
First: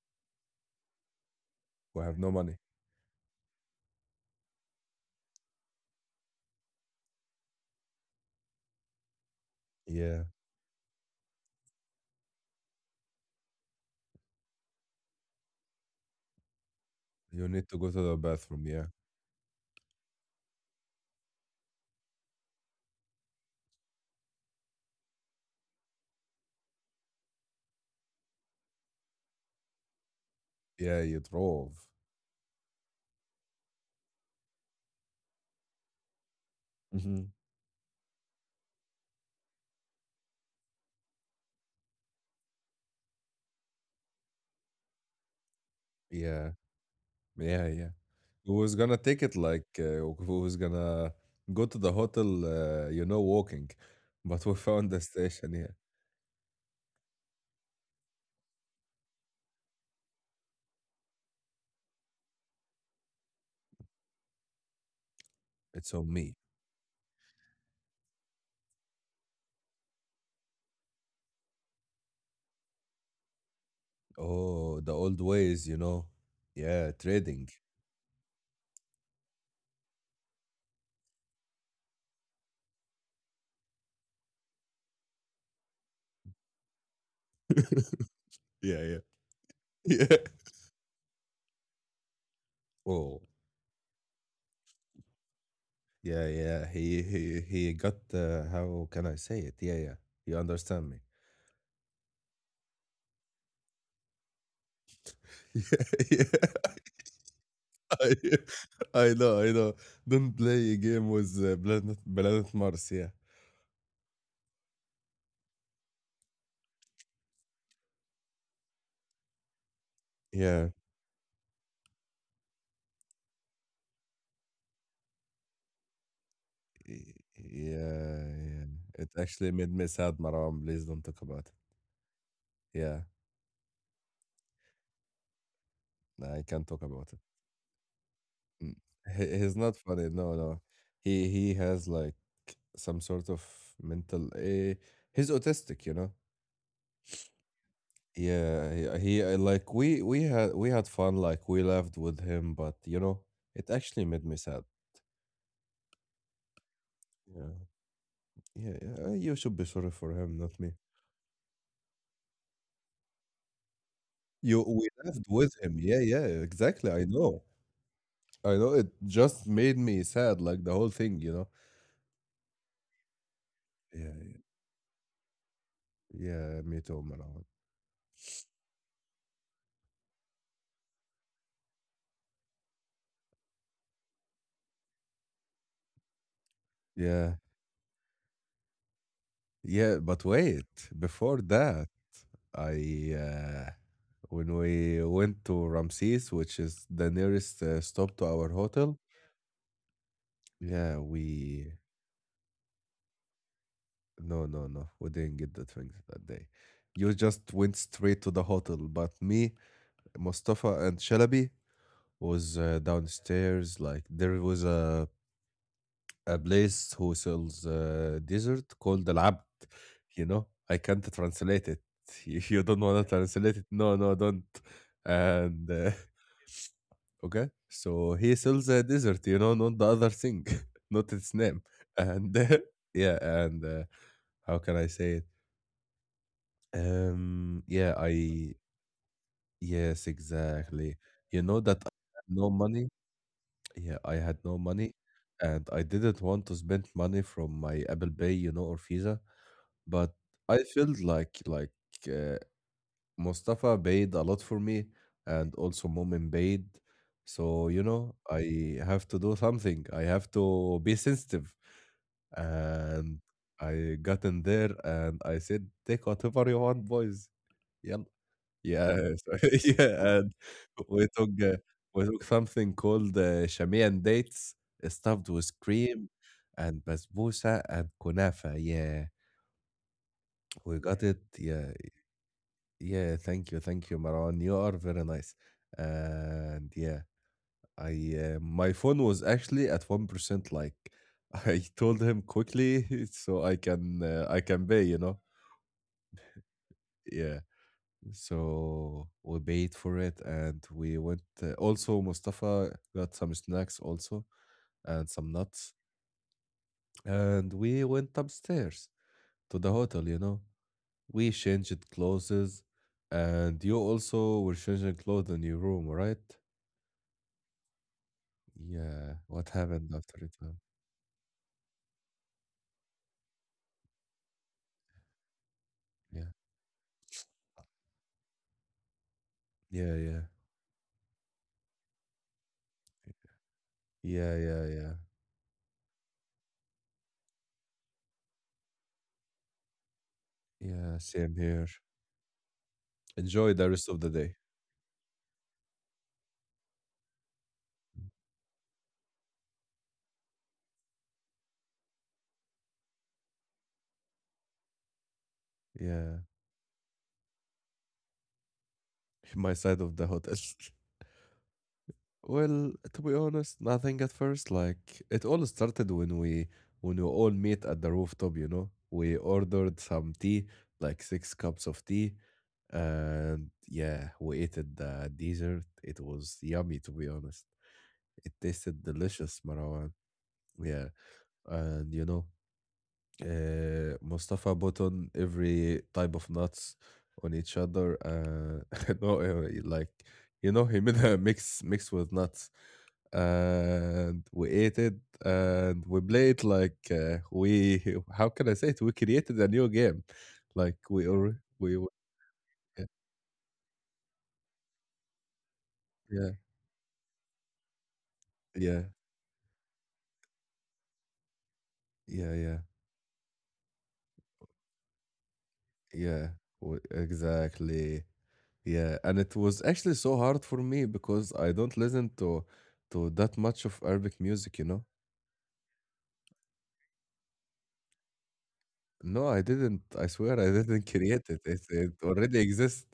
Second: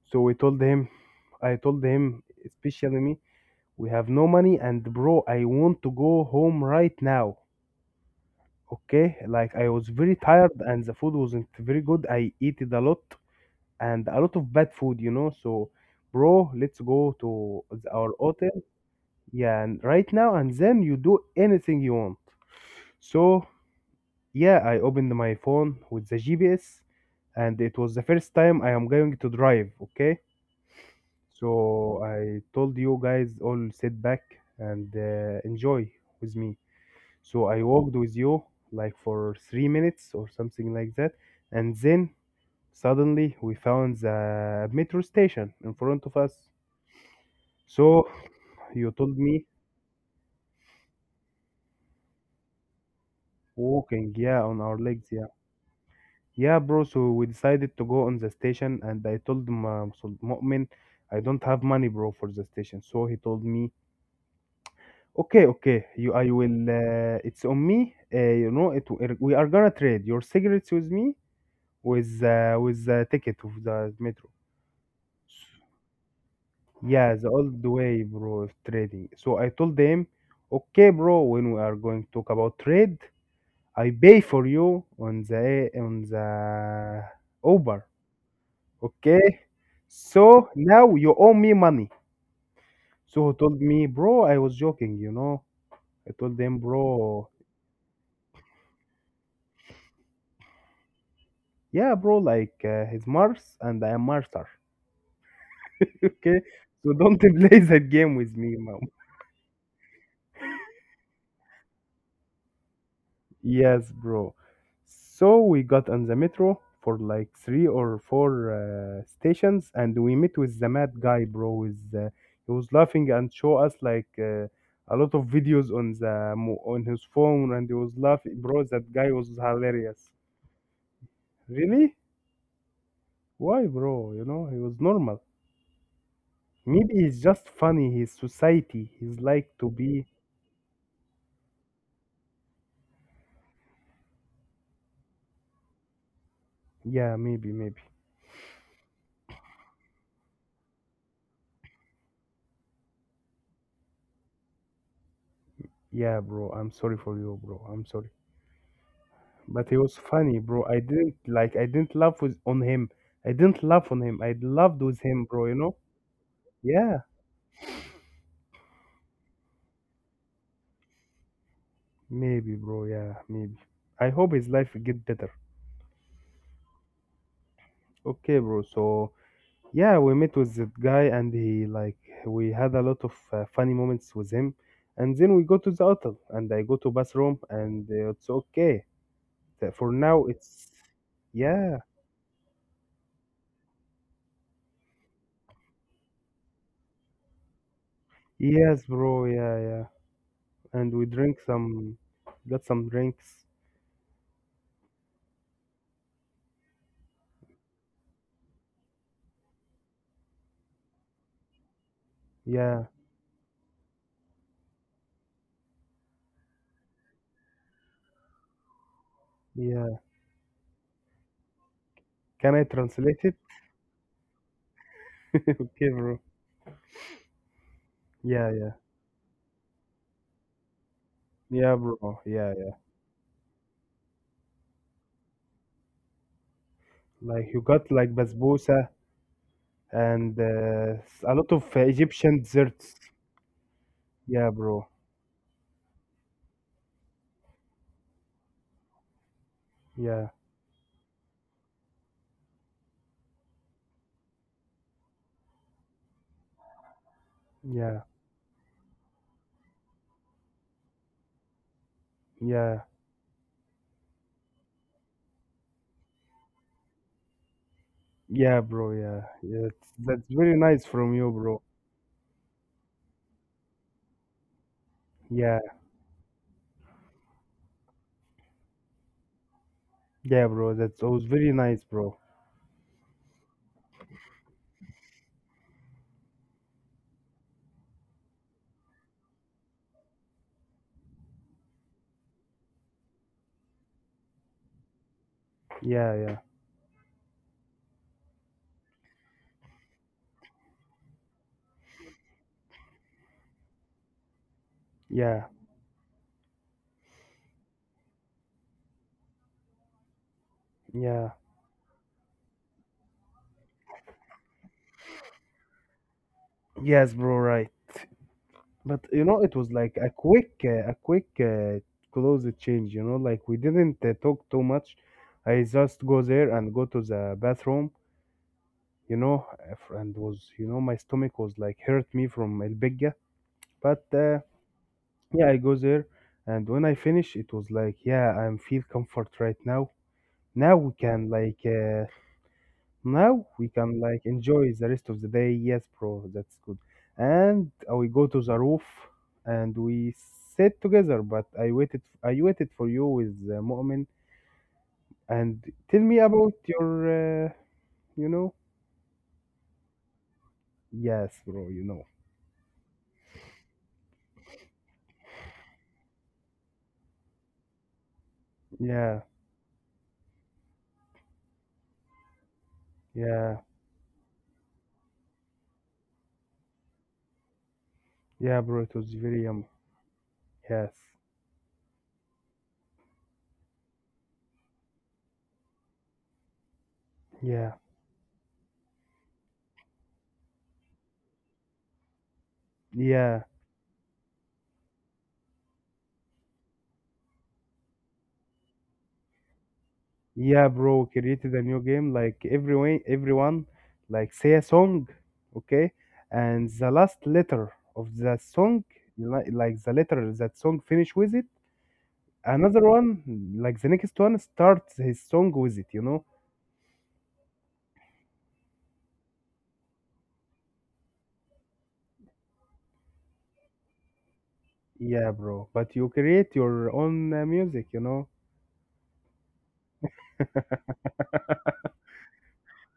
Speaker 2: So we told him, I told
Speaker 1: We
Speaker 2: him,
Speaker 1: have no money.
Speaker 2: especially me, we have no money and bro, I want to go home right now. Okay? Like I was very
Speaker 1: Yeah,
Speaker 2: tired and the food wasn't very good. I ate it a lot and a lot of bad food, you know. So, bro, let's go
Speaker 1: you
Speaker 2: to
Speaker 1: need to go to
Speaker 2: our
Speaker 1: the
Speaker 2: hotel.
Speaker 1: bathroom. Yeah,
Speaker 2: Yeah, and right now, and then you do anything you want. So, yeah, I opened my phone with the GPS, and it was the first time I am going to drive. Okay,
Speaker 1: yeah. You drove.
Speaker 2: so I told you guys all sit back and enjoy with me.
Speaker 1: Hmm.
Speaker 2: So I walked with you like for 3 minutes or something like that, and then suddenly we found the metro station in front of us.
Speaker 1: Yeah, yeah, yeah.
Speaker 2: So
Speaker 1: Who was
Speaker 2: you
Speaker 1: gonna
Speaker 2: told
Speaker 1: take it,
Speaker 2: me
Speaker 1: like, who was gonna go to the hotel? You know, walking.
Speaker 2: walking, yeah,
Speaker 1: But we
Speaker 2: on our
Speaker 1: found the
Speaker 2: legs, yeah.
Speaker 1: station here.
Speaker 2: Yeah, bro, so we decided to go on the station and I told Mu'min I don't have money, bro, for the station. So he told me, "Okay, okay,
Speaker 1: It's
Speaker 2: you
Speaker 1: on
Speaker 2: I
Speaker 1: me.
Speaker 2: will it's on me. You know, it we are gonna trade your cigarettes with me with the ticket of the metro."
Speaker 1: Oh, the old ways, you know. Yeah,
Speaker 2: Yeah, the
Speaker 1: trading.
Speaker 2: old way, bro, of trading. So I told them, okay, bro, when we are going to talk about trade, I pay for you on the Uber,
Speaker 1: Yeah, yeah,
Speaker 2: okay?
Speaker 1: yeah.
Speaker 2: So now you owe me money." So he
Speaker 1: Oh.
Speaker 2: told me, "Bro, I was joking, you know." I told
Speaker 1: Yeah,
Speaker 2: him,
Speaker 1: yeah.
Speaker 2: "Bro,
Speaker 1: He got, how can I say it? Yeah, yeah. You understand me.
Speaker 2: yeah, bro, like he's Mars and I am Marser,
Speaker 1: Yeah,
Speaker 2: okay? So don't play that game with
Speaker 1: yeah.
Speaker 2: me."
Speaker 1: I know, I know. Don't play a game with Planet Mars. Yeah,
Speaker 2: Yes, bro. So we got on the metro for like three or four stations, and we met with the
Speaker 1: yeah.
Speaker 2: mad guy, bro. With he was laughing and show us like a lot of videos on on his phone, and he was
Speaker 1: Yeah,
Speaker 2: laughing, bro.
Speaker 1: yeah.
Speaker 2: That guy
Speaker 1: It
Speaker 2: was
Speaker 1: actually made me
Speaker 2: hilarious.
Speaker 1: sad, Maram. Please don't talk about it.
Speaker 2: Really?
Speaker 1: Yeah,
Speaker 2: Why, bro? You know, he was normal.
Speaker 1: no, I can't talk
Speaker 2: Maybe
Speaker 1: about
Speaker 2: he's
Speaker 1: it.
Speaker 2: just funny. His
Speaker 1: Mm.
Speaker 2: society. He's like
Speaker 1: He's
Speaker 2: to
Speaker 1: not
Speaker 2: be.
Speaker 1: funny. No, no. He has like some sort of mental. He's autistic, you know.
Speaker 2: Yeah, maybe, maybe.
Speaker 1: Yeah, yeah, he, like, we had fun, like we laughed with him, but you know, it actually made me sad.
Speaker 2: Yeah, bro. I'm sorry for you,
Speaker 1: Yeah,
Speaker 2: bro. I'm sorry.
Speaker 1: yeah, yeah. You should
Speaker 2: But
Speaker 1: be
Speaker 2: he was
Speaker 1: sorry for
Speaker 2: funny,
Speaker 1: him,
Speaker 2: bro.
Speaker 1: not me.
Speaker 2: I didn't laugh with on him. I didn't laugh on him. I
Speaker 1: You
Speaker 2: loved with
Speaker 1: We
Speaker 2: him,
Speaker 1: laughed
Speaker 2: bro, you
Speaker 1: with
Speaker 2: know?
Speaker 1: him. Yeah, yeah,
Speaker 2: Yeah,
Speaker 1: exactly. I know, I know. It just made me sad, like the whole thing, you know.
Speaker 2: maybe, bro. Yeah, maybe. I
Speaker 1: Yeah,
Speaker 2: hope his life will get better.
Speaker 1: yeah, yeah, me too, Marwan.
Speaker 2: Okay, bro. So, yeah, we met with that guy and he like we had a lot of funny moments with him. And then we go to the hotel and I go to bathroom
Speaker 1: Yeah,
Speaker 2: and it's okay. That for
Speaker 1: yeah.
Speaker 2: now
Speaker 1: But
Speaker 2: it's
Speaker 1: wait, before
Speaker 2: yeah.
Speaker 1: that, I when we went to Ramses, which is the nearest stop to our
Speaker 2: Yes,
Speaker 1: hotel.
Speaker 2: bro. Yeah, yeah. And we
Speaker 1: Yeah,
Speaker 2: drink
Speaker 1: we.
Speaker 2: some got some drinks.
Speaker 1: No, no, no. We didn't get the drinks that day. You just went straight to the hotel. But me, Mustafa, and Shalabi was
Speaker 2: Yeah.
Speaker 1: downstairs. Like there was a place who sells dessert called Al Abd.
Speaker 2: Yeah.
Speaker 1: You know, I can't translate it. You
Speaker 2: Can I
Speaker 1: you don't want
Speaker 2: translate
Speaker 1: to
Speaker 2: it?
Speaker 1: translate it? No, no, don't. And
Speaker 2: Okay, bro.
Speaker 1: okay, so he
Speaker 2: Yeah, yeah,
Speaker 1: sells a dessert. You know, not the other thing, not its name.
Speaker 2: yeah, bro.
Speaker 1: And
Speaker 2: Yeah, yeah.
Speaker 1: yeah, and how can I say it?
Speaker 2: Like you got
Speaker 1: Yeah,
Speaker 2: like basbousa
Speaker 1: yes,
Speaker 2: and
Speaker 1: exactly.
Speaker 2: a lot
Speaker 1: You
Speaker 2: of
Speaker 1: know that I
Speaker 2: Egyptian
Speaker 1: had no
Speaker 2: desserts.
Speaker 1: money. Yeah, I had
Speaker 2: Yeah,
Speaker 1: no
Speaker 2: bro.
Speaker 1: money and I didn't want to spend money from my Apple Pay, you know, or Visa, but
Speaker 2: Yeah,
Speaker 1: I felt like uh, Mustafa paid a lot for me and also Momin paid. So, you
Speaker 2: yeah,
Speaker 1: know, I have to do something. I have to be sensitive.
Speaker 2: yeah,
Speaker 1: And I got in there and I said, take whatever you want, boys. Yeah.
Speaker 2: yeah, bro. Yeah,
Speaker 1: Yes.
Speaker 2: yeah. That's
Speaker 1: Yeah, and
Speaker 2: very nice from
Speaker 1: we
Speaker 2: you,
Speaker 1: took,
Speaker 2: bro.
Speaker 1: uh, we took something called Shamian dates stuffed with
Speaker 2: Yeah,
Speaker 1: cream and basbousa and kunafa. Yeah,
Speaker 2: yeah, bro.
Speaker 1: we
Speaker 2: That
Speaker 1: got
Speaker 2: was
Speaker 1: it.
Speaker 2: very
Speaker 1: Yeah,
Speaker 2: nice, bro.
Speaker 1: yeah. Thank you, Marwan. You are very nice. And yeah, I my phone was actually at 1%. Like I told him quickly so I can pay, you know.
Speaker 2: Yeah, yeah,
Speaker 1: Yeah. So we paid for it and we went. Also, Mustafa got some snacks also and some
Speaker 2: yeah,
Speaker 1: nuts. And we went upstairs to the hotel, you know.
Speaker 2: yeah.
Speaker 1: We changed clothes, and you also were changing clothes in your room, right?
Speaker 2: Yes, bro. Right. But
Speaker 1: Yeah.
Speaker 2: you know,
Speaker 1: What
Speaker 2: it was like
Speaker 1: happened after it, man?
Speaker 2: a quick close change. You know, like we didn't talk too much. I just go
Speaker 1: Yeah.
Speaker 2: there and go to the bathroom. You know,
Speaker 1: Yeah,
Speaker 2: and
Speaker 1: yeah.
Speaker 2: was you know my stomach was like hurt me from El Bigga. But
Speaker 1: Yeah, yeah, yeah.
Speaker 2: yeah, I go there, and when I finish, it was like yeah, I'm feel comfort right now. Now we
Speaker 1: Yeah,
Speaker 2: can
Speaker 1: same
Speaker 2: like
Speaker 1: here.
Speaker 2: now
Speaker 1: Enjoy
Speaker 2: we
Speaker 1: the rest
Speaker 2: can
Speaker 1: of the
Speaker 2: like
Speaker 1: day.
Speaker 2: enjoy the rest of the day. Yes, bro, that's good. And we go to the roof and we sit together. But I waited for you with Mu'min. And tell me
Speaker 1: Yeah.
Speaker 2: about your, you know,
Speaker 1: My side of the hotel.
Speaker 2: yes, bro, you know,
Speaker 1: Well, to be honest, nothing at first. Like it all started when we all meet at the rooftop, you know.
Speaker 2: yeah,
Speaker 1: We ordered some tea, like 6 cups of tea, and
Speaker 2: yeah,
Speaker 1: yeah, we ate it the dessert. It was yummy, to be honest. It
Speaker 2: yeah, bro.
Speaker 1: tasted
Speaker 2: It was
Speaker 1: delicious,
Speaker 2: very
Speaker 1: Marwan.
Speaker 2: yes,
Speaker 1: Yeah. And you know, Mustafa bought on every type of nuts on each
Speaker 2: yeah,
Speaker 1: other. No, like, you know, he made a mix with nuts,
Speaker 2: yeah.
Speaker 1: and we ate it, and we played like, we. How can I say it? We created a new game,
Speaker 2: Yeah,
Speaker 1: like
Speaker 2: bro,
Speaker 1: we or
Speaker 2: created a new
Speaker 1: we. Were-
Speaker 2: game like everyone like say a song, okay?
Speaker 1: Yeah,
Speaker 2: And the last letter of the song,
Speaker 1: yeah,
Speaker 2: like the letter that song finish with it,
Speaker 1: yeah, yeah,
Speaker 2: another one, like the next one starts his song with it, you know?
Speaker 1: yeah. Exactly. Yeah, and it was actually so hard for me because I don't listen to that much of Arabic music, you know.
Speaker 2: Yeah, bro, but you create your own music, you know?
Speaker 1: No, I didn't. I swear I didn't create it. It already exists.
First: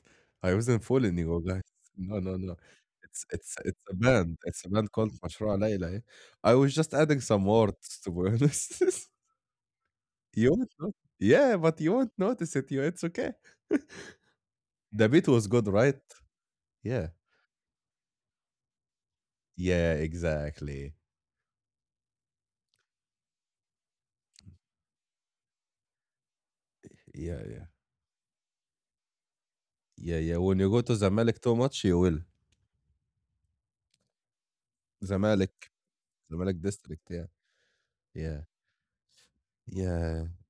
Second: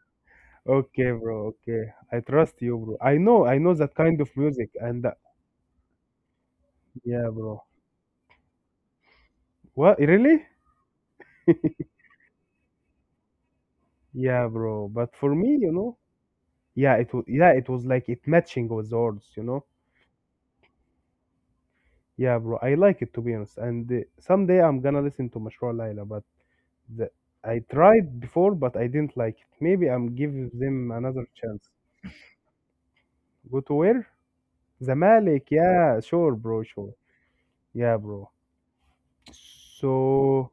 Speaker 1: I wasn't
Speaker 2: Okay,
Speaker 1: fooling you
Speaker 2: bro,
Speaker 1: guys.
Speaker 2: okay.
Speaker 1: No,
Speaker 2: I
Speaker 1: no, no.
Speaker 2: trust you, bro. I know
Speaker 1: It's a
Speaker 2: that kind of
Speaker 1: band. It's a
Speaker 2: music
Speaker 1: band
Speaker 2: and
Speaker 1: called مشروع ليلى. Yeah. I was just adding
Speaker 2: yeah,
Speaker 1: some
Speaker 2: bro.
Speaker 1: words, to be honest.
Speaker 2: What,
Speaker 1: You
Speaker 2: really?
Speaker 1: won't know. Yeah, but you won't notice it. You, it's okay.
Speaker 2: Yeah, bro,
Speaker 1: The
Speaker 2: but
Speaker 1: beat
Speaker 2: for
Speaker 1: was
Speaker 2: me,
Speaker 1: good,
Speaker 2: you
Speaker 1: right?
Speaker 2: know, yeah,
Speaker 1: Yeah.
Speaker 2: it was yeah, it was like it matching with the words, you know.
Speaker 1: Yeah, exactly.
Speaker 2: Yeah, bro, I like it to be honest. And someday I'm gonna listen to Mashroor Laila, but the,
Speaker 1: Yeah,
Speaker 2: I
Speaker 1: yeah.
Speaker 2: tried before, but I didn't like it. Maybe I'm
Speaker 1: Yeah, yeah.
Speaker 2: giving
Speaker 1: When you go
Speaker 2: them
Speaker 1: to
Speaker 2: another
Speaker 1: Zamalek too
Speaker 2: chance.
Speaker 1: much, you will.
Speaker 2: Go to where? Zamalek.
Speaker 1: Zamalek.
Speaker 2: Yeah, sure, bro,
Speaker 1: Zamalek
Speaker 2: sure.
Speaker 1: district, yeah.
Speaker 2: Yeah, bro.
Speaker 1: Yeah. Yeah.
Speaker 2: So,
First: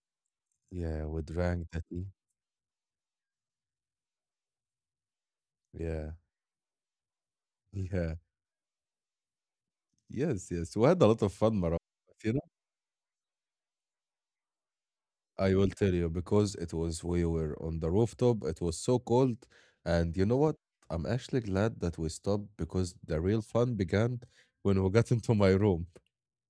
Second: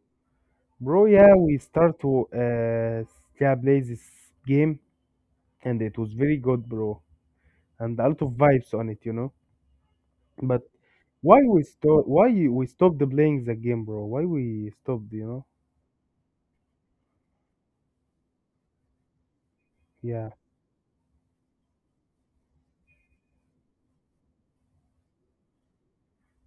Speaker 1: Yeah.
Speaker 2: bro,
Speaker 1: We
Speaker 2: yeah, we
Speaker 1: drank the
Speaker 2: start
Speaker 1: tea.
Speaker 2: to yeah, play this game, and it
Speaker 1: Yeah.
Speaker 2: was very good, bro, and a
Speaker 1: Yeah.
Speaker 2: lot of vibes on it, you know.
Speaker 1: Yes,
Speaker 2: But
Speaker 1: yes. We had a lot of
Speaker 2: why
Speaker 1: fun,
Speaker 2: we
Speaker 1: Marwan.
Speaker 2: stop?
Speaker 1: But,
Speaker 2: Why
Speaker 1: you know,
Speaker 2: we stop the playing the game, bro? Why we stopped? You know?
Speaker 1: I will tell you because it was we were on the rooftop. It was so cold, and you
Speaker 2: Yeah,
Speaker 1: know what? I'm actually glad that we stopped because the real fun began when we got into my room,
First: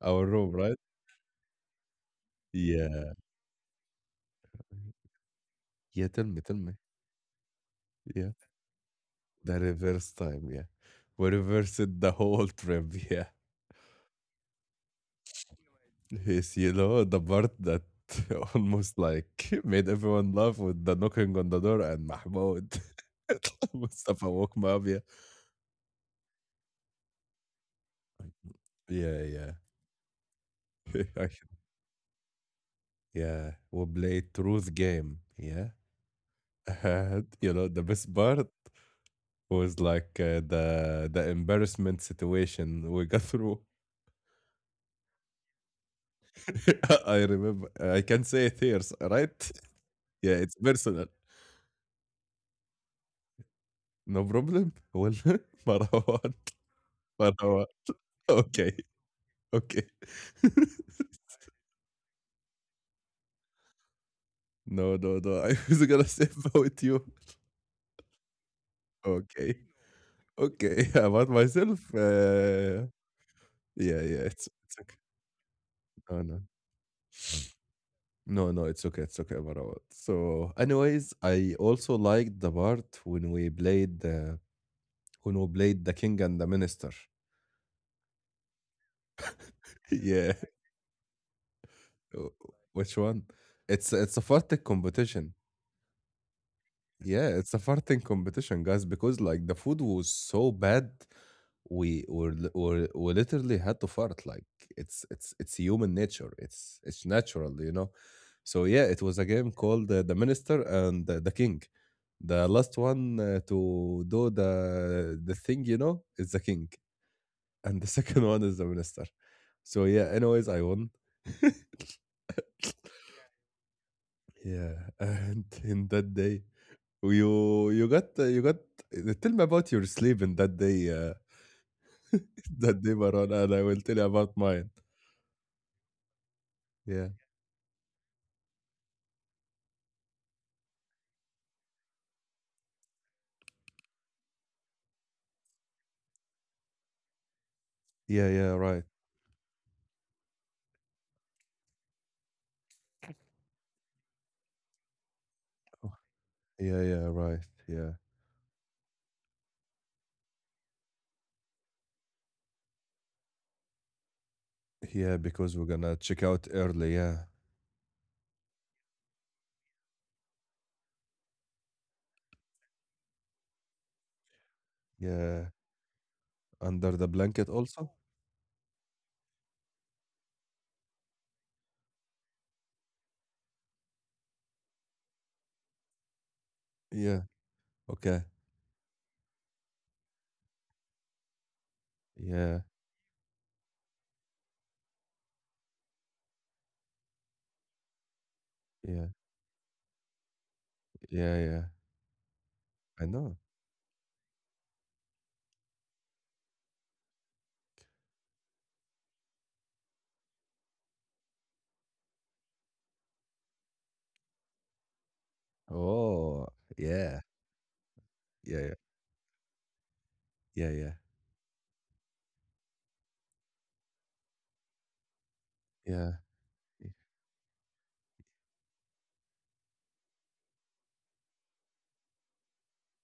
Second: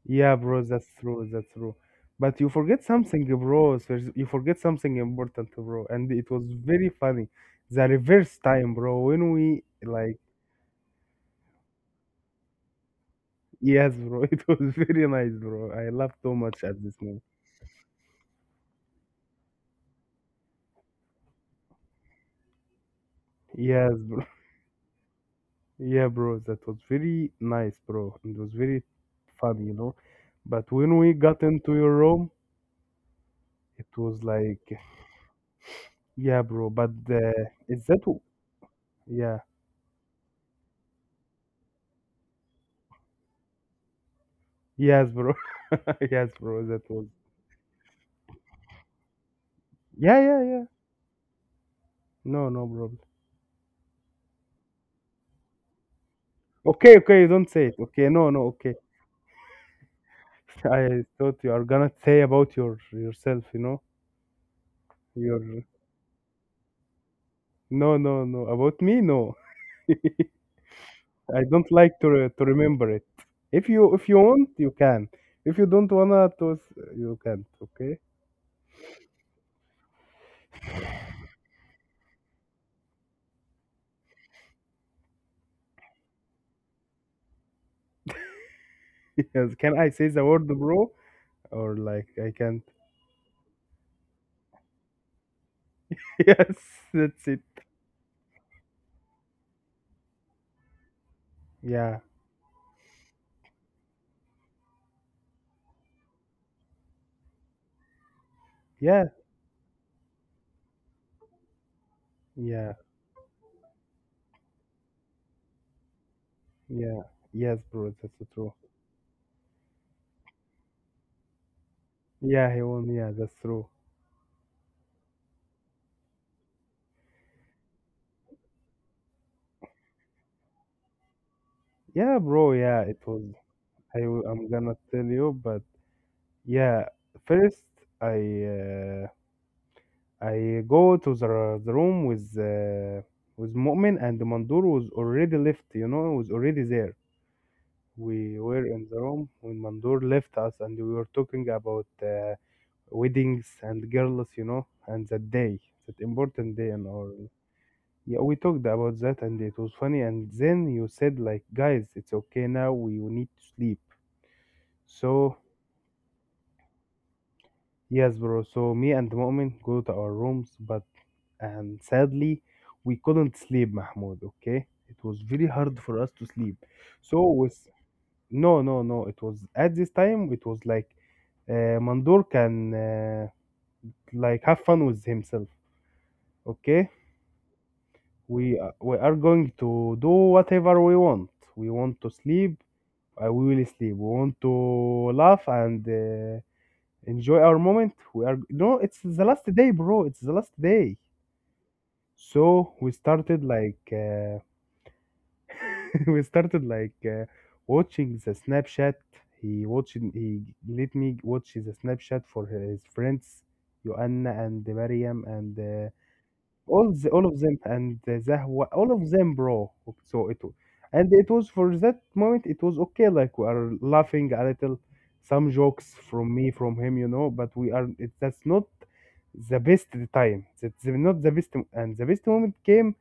Speaker 1: our
Speaker 2: yeah,
Speaker 1: room,
Speaker 2: bro.
Speaker 1: right?
Speaker 2: That's true. That's true. But you forget
Speaker 1: Yeah.
Speaker 2: something, bro. So you forget something important, bro.
Speaker 1: Yeah.
Speaker 2: And
Speaker 1: Tell
Speaker 2: it
Speaker 1: me,
Speaker 2: was
Speaker 1: tell me.
Speaker 2: very funny. The
Speaker 1: Yeah.
Speaker 2: reverse time, bro. When
Speaker 1: The
Speaker 2: we
Speaker 1: reverse
Speaker 2: like,
Speaker 1: time. Yeah. We reversed the whole trip. Yeah.
Speaker 2: yes, bro. It was very nice, bro. I laughed so
Speaker 1: Yes,
Speaker 2: much
Speaker 1: you
Speaker 2: at this
Speaker 1: know, the
Speaker 2: moment.
Speaker 1: part that almost like made everyone laugh with the knocking on the door and Mahmoud.
Speaker 2: Yes, bro.
Speaker 1: Mustafa woke me up. Yeah,
Speaker 2: Yeah, bro. That was very nice, bro. It was very
Speaker 1: yeah, yeah.
Speaker 2: fun, you know. But when we
Speaker 1: I
Speaker 2: got
Speaker 1: can-
Speaker 2: into your room,
Speaker 1: yeah,
Speaker 2: it
Speaker 1: we
Speaker 2: was
Speaker 1: played
Speaker 2: like
Speaker 1: truth game. Yeah,
Speaker 2: yeah, bro, but
Speaker 1: and you know the
Speaker 2: is that
Speaker 1: best part
Speaker 2: yeah,
Speaker 1: was like the embarrassment situation we got through.
Speaker 2: yes, bro, yes, bro, that was
Speaker 1: I remember. I can say it here, right?
Speaker 2: yeah,
Speaker 1: Yeah,
Speaker 2: yeah,
Speaker 1: it's
Speaker 2: yeah.
Speaker 1: personal.
Speaker 2: No, no problem.
Speaker 1: No problem. Well, Marwan,
Speaker 2: Okay, okay, don't say
Speaker 1: Marwan.
Speaker 2: it. Okay, no, no, okay.
Speaker 1: Okay. Okay.
Speaker 2: I thought you are gonna say about yourself, you know,
Speaker 1: No, no,
Speaker 2: your
Speaker 1: no. I was gonna say about you.
Speaker 2: no, no, no, about me, no.
Speaker 1: Okay. Okay. About
Speaker 2: I don't
Speaker 1: myself.
Speaker 2: like to remember it. If you
Speaker 1: Yeah,
Speaker 2: if you
Speaker 1: yeah.
Speaker 2: want,
Speaker 1: It's
Speaker 2: you
Speaker 1: it's okay.
Speaker 2: can. If you don't
Speaker 1: No,
Speaker 2: wanna,
Speaker 1: no.
Speaker 2: to you can't. Okay.
Speaker 1: No, no, it's okay. It's okay about all. So, anyways, I also liked the part when we played the king and the minister.
Speaker 2: Yes. Can I say the
Speaker 1: Yeah.
Speaker 2: word, bro? Or like I
Speaker 1: w-
Speaker 2: can't?
Speaker 1: Which one? It's a farting competition.
Speaker 2: Yes, that's
Speaker 1: Yeah,
Speaker 2: it.
Speaker 1: it's a farting competition, guys, because like the food was so bad
Speaker 2: Yeah,
Speaker 1: we were li- were we literally had to fart, like it's human nature. It's natural. So yeah, it
Speaker 2: yeah,
Speaker 1: was a game called the minister and the king. The
Speaker 2: yeah.
Speaker 1: last one to do the thing is the king.
Speaker 2: Yeah, yes,
Speaker 1: And the
Speaker 2: bro, that's
Speaker 1: second
Speaker 2: so
Speaker 1: one
Speaker 2: true.
Speaker 1: is the minister. So yeah, anyways, I won.
Speaker 2: Yeah, he won. Yeah, that's true.
Speaker 1: Yeah. And in that day, you you got tell me about your sleep in that day,
Speaker 2: Yeah, bro. Yeah,
Speaker 1: that day,
Speaker 2: it
Speaker 1: Maran,
Speaker 2: was.
Speaker 1: and I will tell you about
Speaker 2: I'm
Speaker 1: mine.
Speaker 2: gonna tell you, but yeah,
Speaker 1: Yeah,
Speaker 2: first I uh, I go to the room with Mu'min, and Mandur was already left. You know, was already there.
Speaker 1: yeah,
Speaker 2: We
Speaker 1: yeah,
Speaker 2: were
Speaker 1: right.
Speaker 2: in the room when Mandur left us, and we were talking about weddings and girls. You know, and that day,
Speaker 1: Oh,
Speaker 2: that important day
Speaker 1: yeah,
Speaker 2: in
Speaker 1: yeah,
Speaker 2: our.
Speaker 1: right. Yeah.
Speaker 2: Yeah, we talked about that, and it was funny. And then you said, like, guys, it's okay now, we need to sleep.
Speaker 1: Yeah,
Speaker 2: So,
Speaker 1: because we're gonna check out early. Yeah.
Speaker 2: yes, bro. So, me and Mu'min go to our rooms, but and sadly, we couldn't sleep, Mahmoud. Okay, it was very
Speaker 1: Yeah.
Speaker 2: hard for us to sleep.
Speaker 1: Under the
Speaker 2: So,
Speaker 1: blanket
Speaker 2: with
Speaker 1: also?
Speaker 2: no, no, no, it was at this time, it was like Mandur can like have fun with himself. Okay,
Speaker 1: Yeah. Okay.
Speaker 2: we are going to do whatever we want to sleep.
Speaker 1: Yeah.
Speaker 2: I will sleep. We want to laugh and enjoy our moment. We are no, it's
Speaker 1: Yeah.
Speaker 2: the last day, bro. It's the last day.
Speaker 1: Yeah. Yeah.
Speaker 2: So we
Speaker 1: I know.
Speaker 2: started like we started like watching the Snapchat. He watched he let me watch the Snapchat for his friends, Joanna and Mariam and
Speaker 1: Oh,
Speaker 2: all
Speaker 1: yeah.
Speaker 2: all of them, and
Speaker 1: Yeah.
Speaker 2: Zahwa,
Speaker 1: Yeah.
Speaker 2: all of them, bro. So
Speaker 1: Yeah. Yeah.
Speaker 2: and it was for that moment, it was okay, like we are laughing a little, some jokes
Speaker 1: Yeah.
Speaker 2: from me, from
Speaker 1: Yeah.
Speaker 2: him, you know. But we are it, that's not the best time. That's not the best, and the best moment came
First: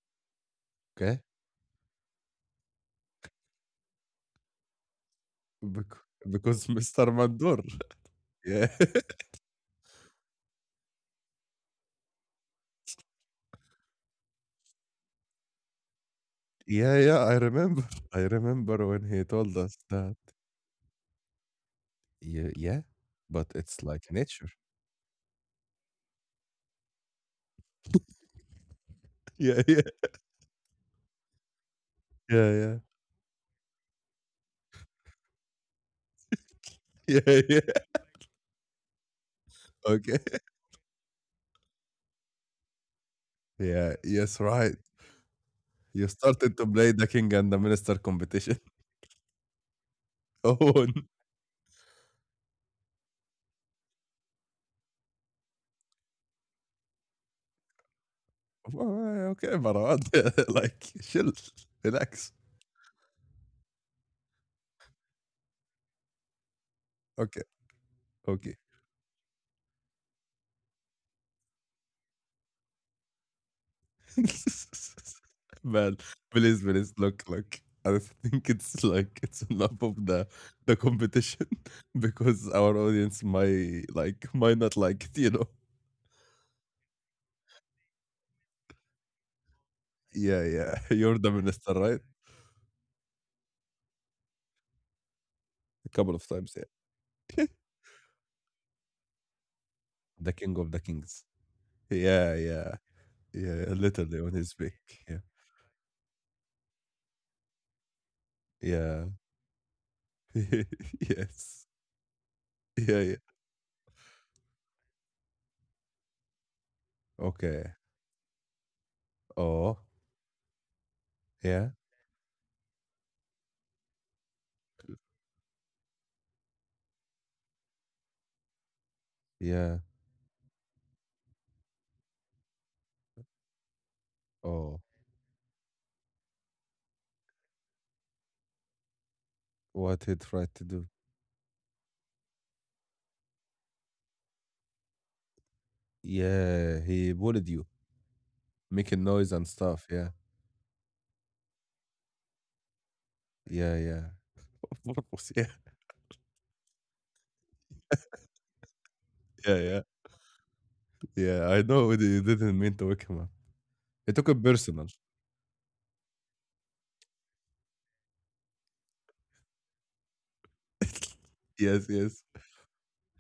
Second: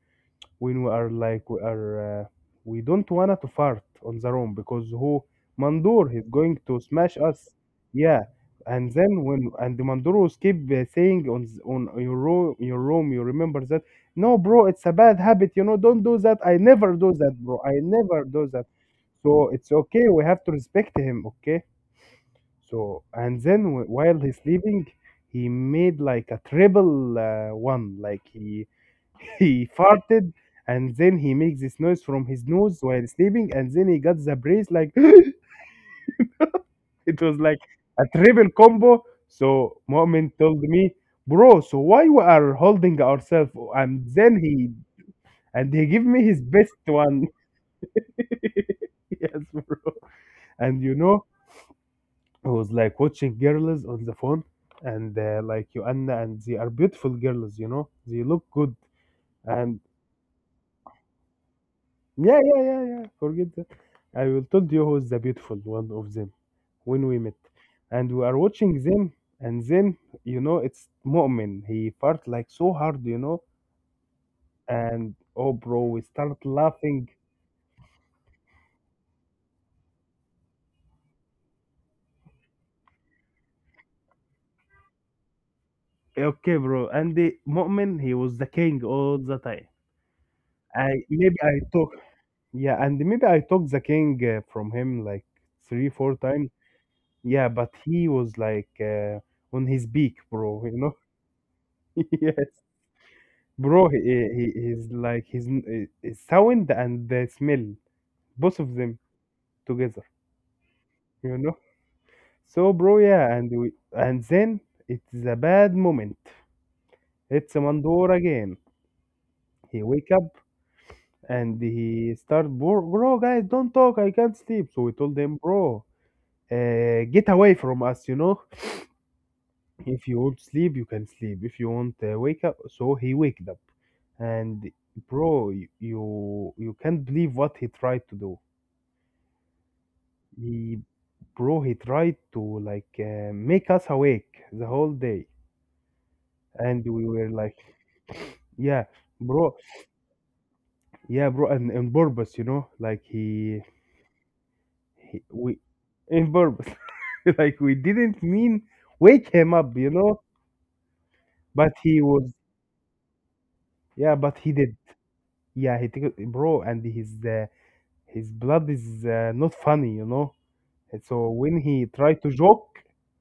Speaker 2: when
Speaker 1: Okay.
Speaker 2: we are we don't wanna to fart on the room, because who
Speaker 1: Bec-
Speaker 2: Mandor is going
Speaker 1: because
Speaker 2: to
Speaker 1: Mr.
Speaker 2: smash us.
Speaker 1: Mandur.
Speaker 2: Yeah,
Speaker 1: Yeah.
Speaker 2: and then when and the Mandor was keep saying on on your room, you remember that? No, bro, it's a bad habit, you know, don't do that. I never
Speaker 1: Yeah.
Speaker 2: do
Speaker 1: Yeah.
Speaker 2: that,
Speaker 1: I
Speaker 2: bro, I
Speaker 1: remember. I
Speaker 2: never do that.
Speaker 1: remember when he
Speaker 2: So
Speaker 1: told
Speaker 2: it's
Speaker 1: us
Speaker 2: okay,
Speaker 1: that.
Speaker 2: we have to respect him. Okay,
Speaker 1: Yeah. Yeah.
Speaker 2: so and
Speaker 1: But
Speaker 2: then
Speaker 1: it's like
Speaker 2: while he's
Speaker 1: nature.
Speaker 2: sleeping, he made like a triple one, like he
Speaker 1: Yeah.
Speaker 2: he
Speaker 1: Yeah.
Speaker 2: farted, and then he makes this noise from his
Speaker 1: Yeah. Yeah.
Speaker 2: nose while sleeping, and then he got the brace like it was
Speaker 1: Yeah.
Speaker 2: like
Speaker 1: Yeah.
Speaker 2: a triple combo. So
Speaker 1: Okay.
Speaker 2: Mu'min told me, bro, so why we are holding ourselves?
Speaker 1: Yeah,
Speaker 2: And then
Speaker 1: yes, right.
Speaker 2: he give
Speaker 1: You
Speaker 2: me his
Speaker 1: started to
Speaker 2: best
Speaker 1: play the
Speaker 2: one.
Speaker 1: king and the minister competition.
Speaker 2: Yes, bro. And
Speaker 1: Oh,
Speaker 2: you know, I was like watching girls on the phone, and like you, Anna, and they are beautiful girls, you know, they look good.
Speaker 1: well, okay,
Speaker 2: And
Speaker 1: Marwan. Like, chill, relax.
Speaker 2: yeah, yeah, yeah, yeah. Forget that. I will told you who is the beautiful one of them when we met,
Speaker 1: Okay,
Speaker 2: and we are
Speaker 1: okay.
Speaker 2: watching them, and then you know it's Mu'min. He fart like so hard, you know, and oh, bro,
Speaker 1: Man,
Speaker 2: we start
Speaker 1: please, please,
Speaker 2: laughing.
Speaker 1: look, look. I think it's like it's enough of the competition because our audience might like might not like it.
Speaker 2: Okay, bro, and the Mu'min, he was the king all the time.
Speaker 1: Yeah, yeah.
Speaker 2: I
Speaker 1: You're the
Speaker 2: maybe I
Speaker 1: minister,
Speaker 2: took
Speaker 1: right?
Speaker 2: yeah, and maybe I took the king from him like three,
Speaker 1: A couple
Speaker 2: four
Speaker 1: of
Speaker 2: times.
Speaker 1: times, yeah.
Speaker 2: Yeah, but he was like on his beak,
Speaker 1: The king
Speaker 2: bro.
Speaker 1: of
Speaker 2: You
Speaker 1: the
Speaker 2: know,
Speaker 1: kings. Yeah,
Speaker 2: yes.
Speaker 1: yeah, yeah.
Speaker 2: Bro, he,
Speaker 1: Literally on
Speaker 2: he
Speaker 1: his back.
Speaker 2: he's
Speaker 1: Yeah,
Speaker 2: like his sound and the smell, both of them
Speaker 1: yeah.
Speaker 2: together, you
Speaker 1: Yes.
Speaker 2: know. So,
Speaker 1: Yeah,
Speaker 2: bro,
Speaker 1: yeah.
Speaker 2: yeah, and we, and then it's a bad moment. It's
Speaker 1: Okay.
Speaker 2: Mandor again.
Speaker 1: Oh,
Speaker 2: He wake up and
Speaker 1: yeah,
Speaker 2: he start, bro, bro, guys, don't talk. I can't sleep. So we told him, bro, get away from us, you know.
Speaker 1: yeah.
Speaker 2: If you want sleep, you can sleep. If you want wake up, so he waked up, and
Speaker 1: Oh,
Speaker 2: bro, you can't believe what he tried to do.
Speaker 1: what he tried to
Speaker 2: He
Speaker 1: do?
Speaker 2: Bro, he tried to like make us awake the whole day,
Speaker 1: Yeah,
Speaker 2: and we
Speaker 1: he
Speaker 2: were
Speaker 1: bullied
Speaker 2: like,
Speaker 1: you,
Speaker 2: yeah,
Speaker 1: making noise and
Speaker 2: bro,
Speaker 1: stuff. Yeah,
Speaker 2: yeah, bro, and on purpose, you know, like
Speaker 1: yeah, yeah. Of
Speaker 2: he
Speaker 1: course, yeah,
Speaker 2: we, in purpose, like we didn't mean wake him
Speaker 1: yeah,
Speaker 2: up,
Speaker 1: yeah,
Speaker 2: you know,
Speaker 1: yeah. I
Speaker 2: but
Speaker 1: know
Speaker 2: he
Speaker 1: you
Speaker 2: was,
Speaker 1: didn't mean to wake him up. He
Speaker 2: yeah,
Speaker 1: took
Speaker 2: but
Speaker 1: it
Speaker 2: he did,
Speaker 1: personal.
Speaker 2: yeah, he took it, bro, and his blood is not funny, you know, and so when he
Speaker 1: Yes,
Speaker 2: tried
Speaker 1: yes.
Speaker 2: to joke,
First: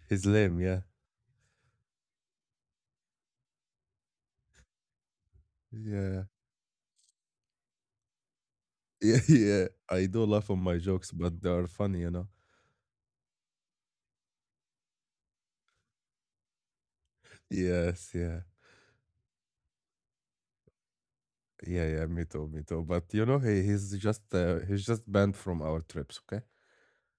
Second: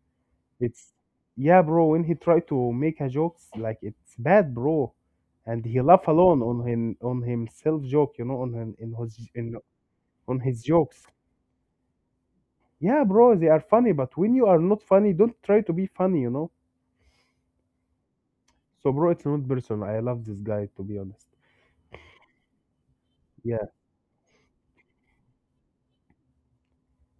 Speaker 1: He's lame. Yeah,
Speaker 2: it's yeah, bro. When he tried to make a jokes, like it's bad, bro, and he laugh
Speaker 1: yeah,
Speaker 2: alone on himself joke, you know, on him in
Speaker 1: yeah,
Speaker 2: his in
Speaker 1: yeah. I do
Speaker 2: on
Speaker 1: laugh on
Speaker 2: his
Speaker 1: my
Speaker 2: jokes.
Speaker 1: jokes, but they are funny.
Speaker 2: Yeah, bro, they are funny, but when you are not funny, don't try to be funny, you know.
Speaker 1: Yes, yeah.
Speaker 2: So, bro, it's not personal. I love this guy to be honest.
Speaker 1: Yeah, yeah, me too, me too. But he
Speaker 2: Yeah,
Speaker 1: he's just uh, he's just banned from our trips, okay?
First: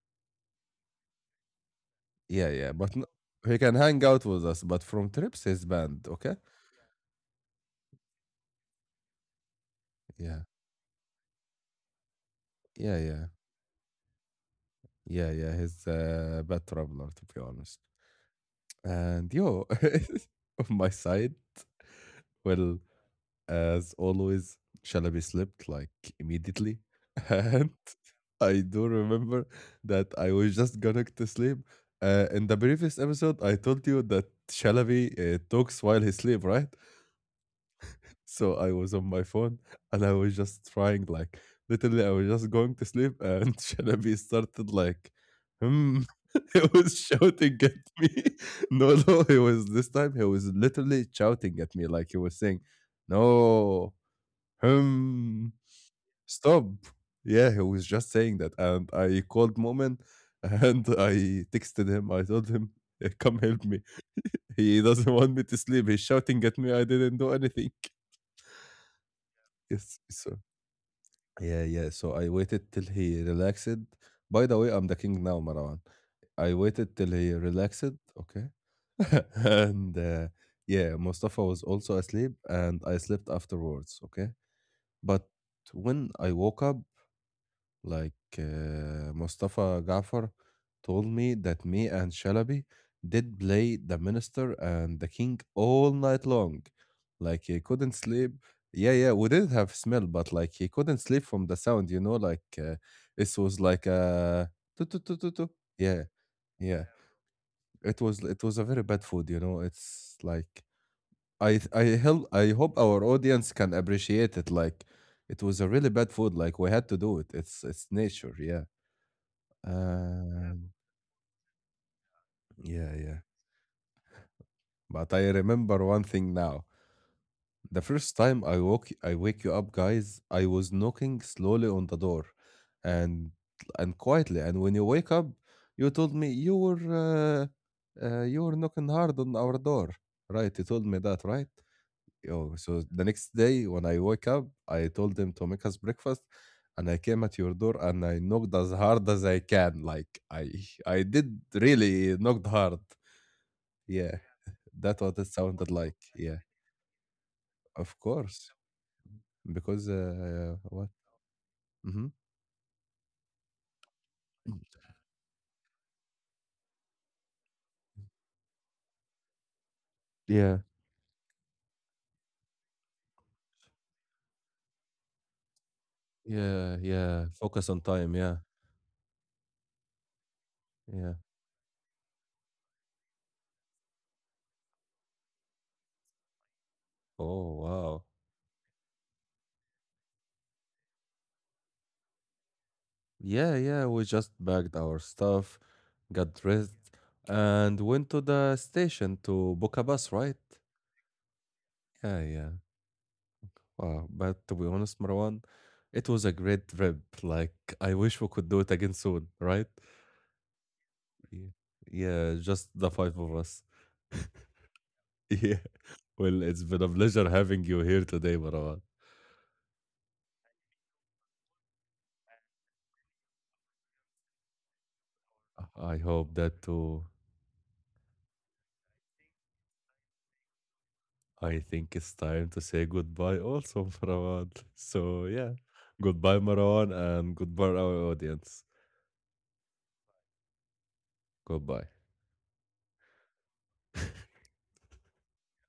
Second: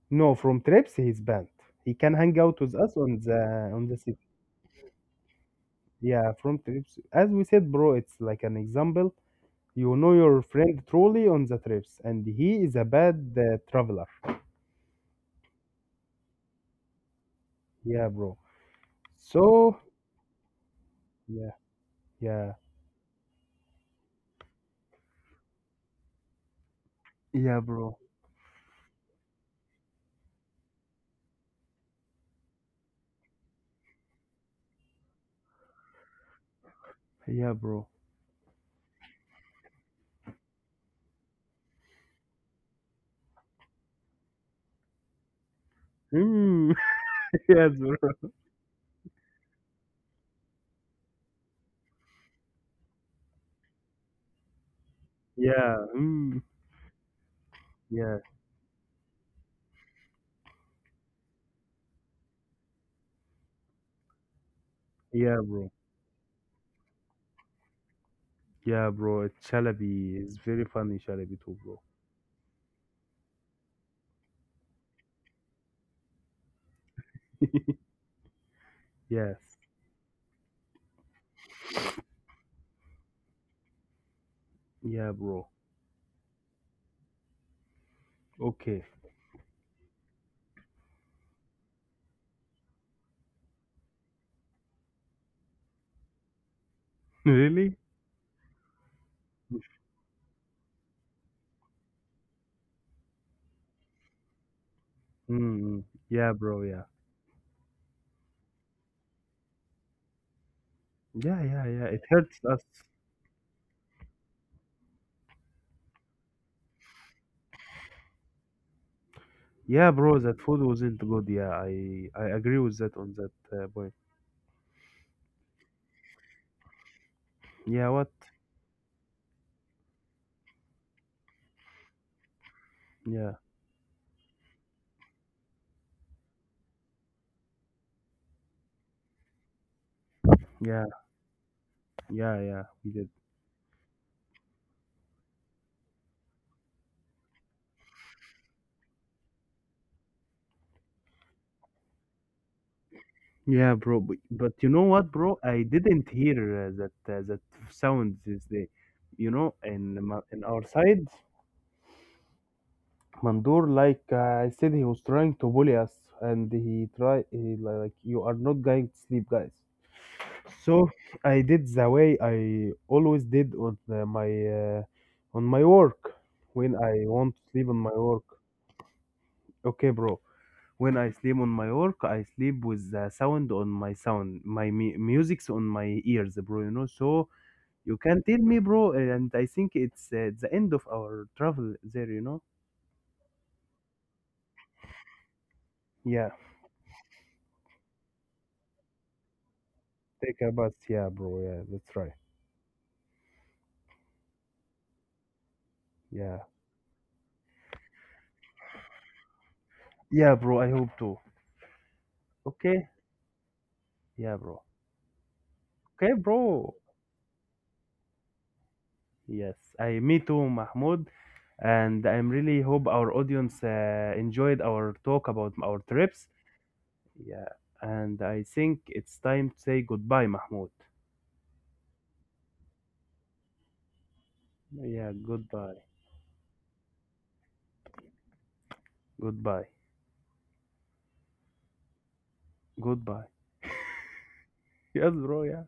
Speaker 2: no, from trips he's banned. He can hang
Speaker 1: Yeah,
Speaker 2: out
Speaker 1: yeah.
Speaker 2: with us
Speaker 1: But no,
Speaker 2: on
Speaker 1: he can
Speaker 2: the
Speaker 1: hang
Speaker 2: city.
Speaker 1: out with us, but from trips he's banned,
Speaker 2: Yeah,
Speaker 1: okay?
Speaker 2: from trips. As we said, bro, it's like an example. You know
Speaker 1: Yeah,
Speaker 2: your friend truly on the trips, and he is a
Speaker 1: yeah, yeah,
Speaker 2: bad traveler.
Speaker 1: yeah, yeah. He's a bad traveler, to be honest.
Speaker 2: Yeah, bro.
Speaker 1: And yo,
Speaker 2: So,
Speaker 1: on my side,
Speaker 2: yeah, yeah,
Speaker 1: well, as always, Shalabi slept like immediately.
Speaker 2: yeah,
Speaker 1: And
Speaker 2: bro.
Speaker 1: I do remember that I was just going to sleep. In the previous episode, I told you that Shalabi talks while he sleep, right?
Speaker 2: Yeah, bro.
Speaker 1: So I was on my phone and I was just trying, like, literally, I was just going to sleep and Shalabi started, like, hmm. He
Speaker 2: Mm,
Speaker 1: was shouting
Speaker 2: yes,
Speaker 1: at me.
Speaker 2: bro.
Speaker 1: No, no, he was this time, he was literally shouting at me, like, he was saying, no, um,
Speaker 2: Yeah, mm,
Speaker 1: stop. Yeah, he was just
Speaker 2: yeah,
Speaker 1: saying that. And I called Moment and I texted him. I told him, "Eh, come help me. He doesn't want
Speaker 2: yeah,
Speaker 1: me to
Speaker 2: bro.
Speaker 1: sleep. He's shouting at me. I didn't do anything.
Speaker 2: Yeah, bro. It's
Speaker 1: Yes.
Speaker 2: Shalabi. It's
Speaker 1: So,
Speaker 2: very funny, Shalabi too,
Speaker 1: yeah,
Speaker 2: bro.
Speaker 1: yeah. So I waited till he relaxed. By the way, I'm the king now, Marwan. I waited till he relaxed. Okay.
Speaker 2: Yes,
Speaker 1: And yeah, Mustafa was also asleep and I slept afterwards. Okay.
Speaker 2: yeah,
Speaker 1: But
Speaker 2: bro.
Speaker 1: when I woke up, like
Speaker 2: Okay,
Speaker 1: Mustafa Gafar told me that me and Shalabi did play the minister and the king all night long. Like he
Speaker 2: really?
Speaker 1: couldn't sleep. Yeah, yeah, we didn't have smell, but like he couldn't sleep from the sound, like this was like a tu- tu- tu- tu- tu.
Speaker 2: Mm,
Speaker 1: Yeah,
Speaker 2: yeah, bro.
Speaker 1: yeah.
Speaker 2: Yeah,
Speaker 1: It was a very bad food. It's like
Speaker 2: yeah,
Speaker 1: I
Speaker 2: yeah,
Speaker 1: th- I
Speaker 2: yeah. It
Speaker 1: hel-
Speaker 2: hurts
Speaker 1: I
Speaker 2: us.
Speaker 1: hope our audience can appreciate it. Like it was a really bad food. Like we had to do it. It's nature. Yeah.
Speaker 2: Yeah, bro. That
Speaker 1: Uh,
Speaker 2: food wasn't good. Yeah, I agree with
Speaker 1: yeah,
Speaker 2: that on
Speaker 1: yeah.
Speaker 2: that point.
Speaker 1: But I remember one thing now. The
Speaker 2: Yeah, what?
Speaker 1: first time I wake you up, guys, I was knocking slowly on the door, and
Speaker 2: Yeah,
Speaker 1: and quietly. And when you wake up, you told me you were knocking hard on our door, right? You told
Speaker 2: yeah,
Speaker 1: me that, right?
Speaker 2: yeah,
Speaker 1: Yo,
Speaker 2: yeah.
Speaker 1: so
Speaker 2: We
Speaker 1: the
Speaker 2: did.
Speaker 1: next day when I woke up, I told him to make us breakfast, and I came at your door and I knocked as hard as I can. Like I did really knocked hard.
Speaker 2: Yeah, bro.
Speaker 1: Yeah.
Speaker 2: But you know
Speaker 1: That
Speaker 2: what,
Speaker 1: what it
Speaker 2: bro? I
Speaker 1: sounded like.
Speaker 2: didn't
Speaker 1: Yeah,
Speaker 2: hear that that
Speaker 1: of
Speaker 2: sound is
Speaker 1: course.
Speaker 2: the, you know,
Speaker 1: Because
Speaker 2: in our
Speaker 1: what?
Speaker 2: side,
Speaker 1: Hmm.
Speaker 2: Mandur, like I said, he was trying to bully us, and like you are not going to sleep, guys.
Speaker 1: Yeah,
Speaker 2: So I did the way I always did on my on my work
Speaker 1: yeah,
Speaker 2: when I
Speaker 1: yeah.
Speaker 2: want to
Speaker 1: Focus
Speaker 2: sleep on
Speaker 1: on
Speaker 2: my
Speaker 1: time.
Speaker 2: work.
Speaker 1: Yeah,
Speaker 2: Okay, bro. When I
Speaker 1: yeah.
Speaker 2: sleep on my work, I sleep with the sound on my sound, my music's on my ears, bro. You know, so
Speaker 1: Oh
Speaker 2: you
Speaker 1: wow.
Speaker 2: can tell me, bro. And I think it's the end of our travel there. You know,
Speaker 1: Yeah, yeah. We just bagged our stuff,
Speaker 2: yeah,
Speaker 1: got dressed, and went to the station to book a bus. Right?
Speaker 2: take a bus, yeah, bro. Yeah, that's right.
Speaker 1: Yeah, yeah. Wow. But to be honest, Marwan, it was a
Speaker 2: Yeah,
Speaker 1: great trip. Like I wish we could do it again soon. Right?
Speaker 2: yeah, bro. I hope too.
Speaker 1: Yeah. Yeah. Just the
Speaker 2: Okay,
Speaker 1: five of us.
Speaker 2: yeah, bro.
Speaker 1: Yeah.
Speaker 2: Okay,
Speaker 1: Well, it's
Speaker 2: bro.
Speaker 1: been a pleasure having you here today, Marwan.
Speaker 2: Yes, I me too, Mahmoud. And I'm really hope our audience enjoyed our talk about our
Speaker 1: I
Speaker 2: trips.
Speaker 1: hope that too.
Speaker 2: Yeah, and I think it's time to say goodbye, Mahmoud.
Speaker 1: I think it's time to say goodbye also, Marwan.
Speaker 2: Yeah,
Speaker 1: So, yeah.
Speaker 2: goodbye,
Speaker 1: Goodbye, Marwan, and goodbye, our audience.
Speaker 2: goodbye,
Speaker 1: Goodbye.
Speaker 2: goodbye. Yes, bro. Yeah.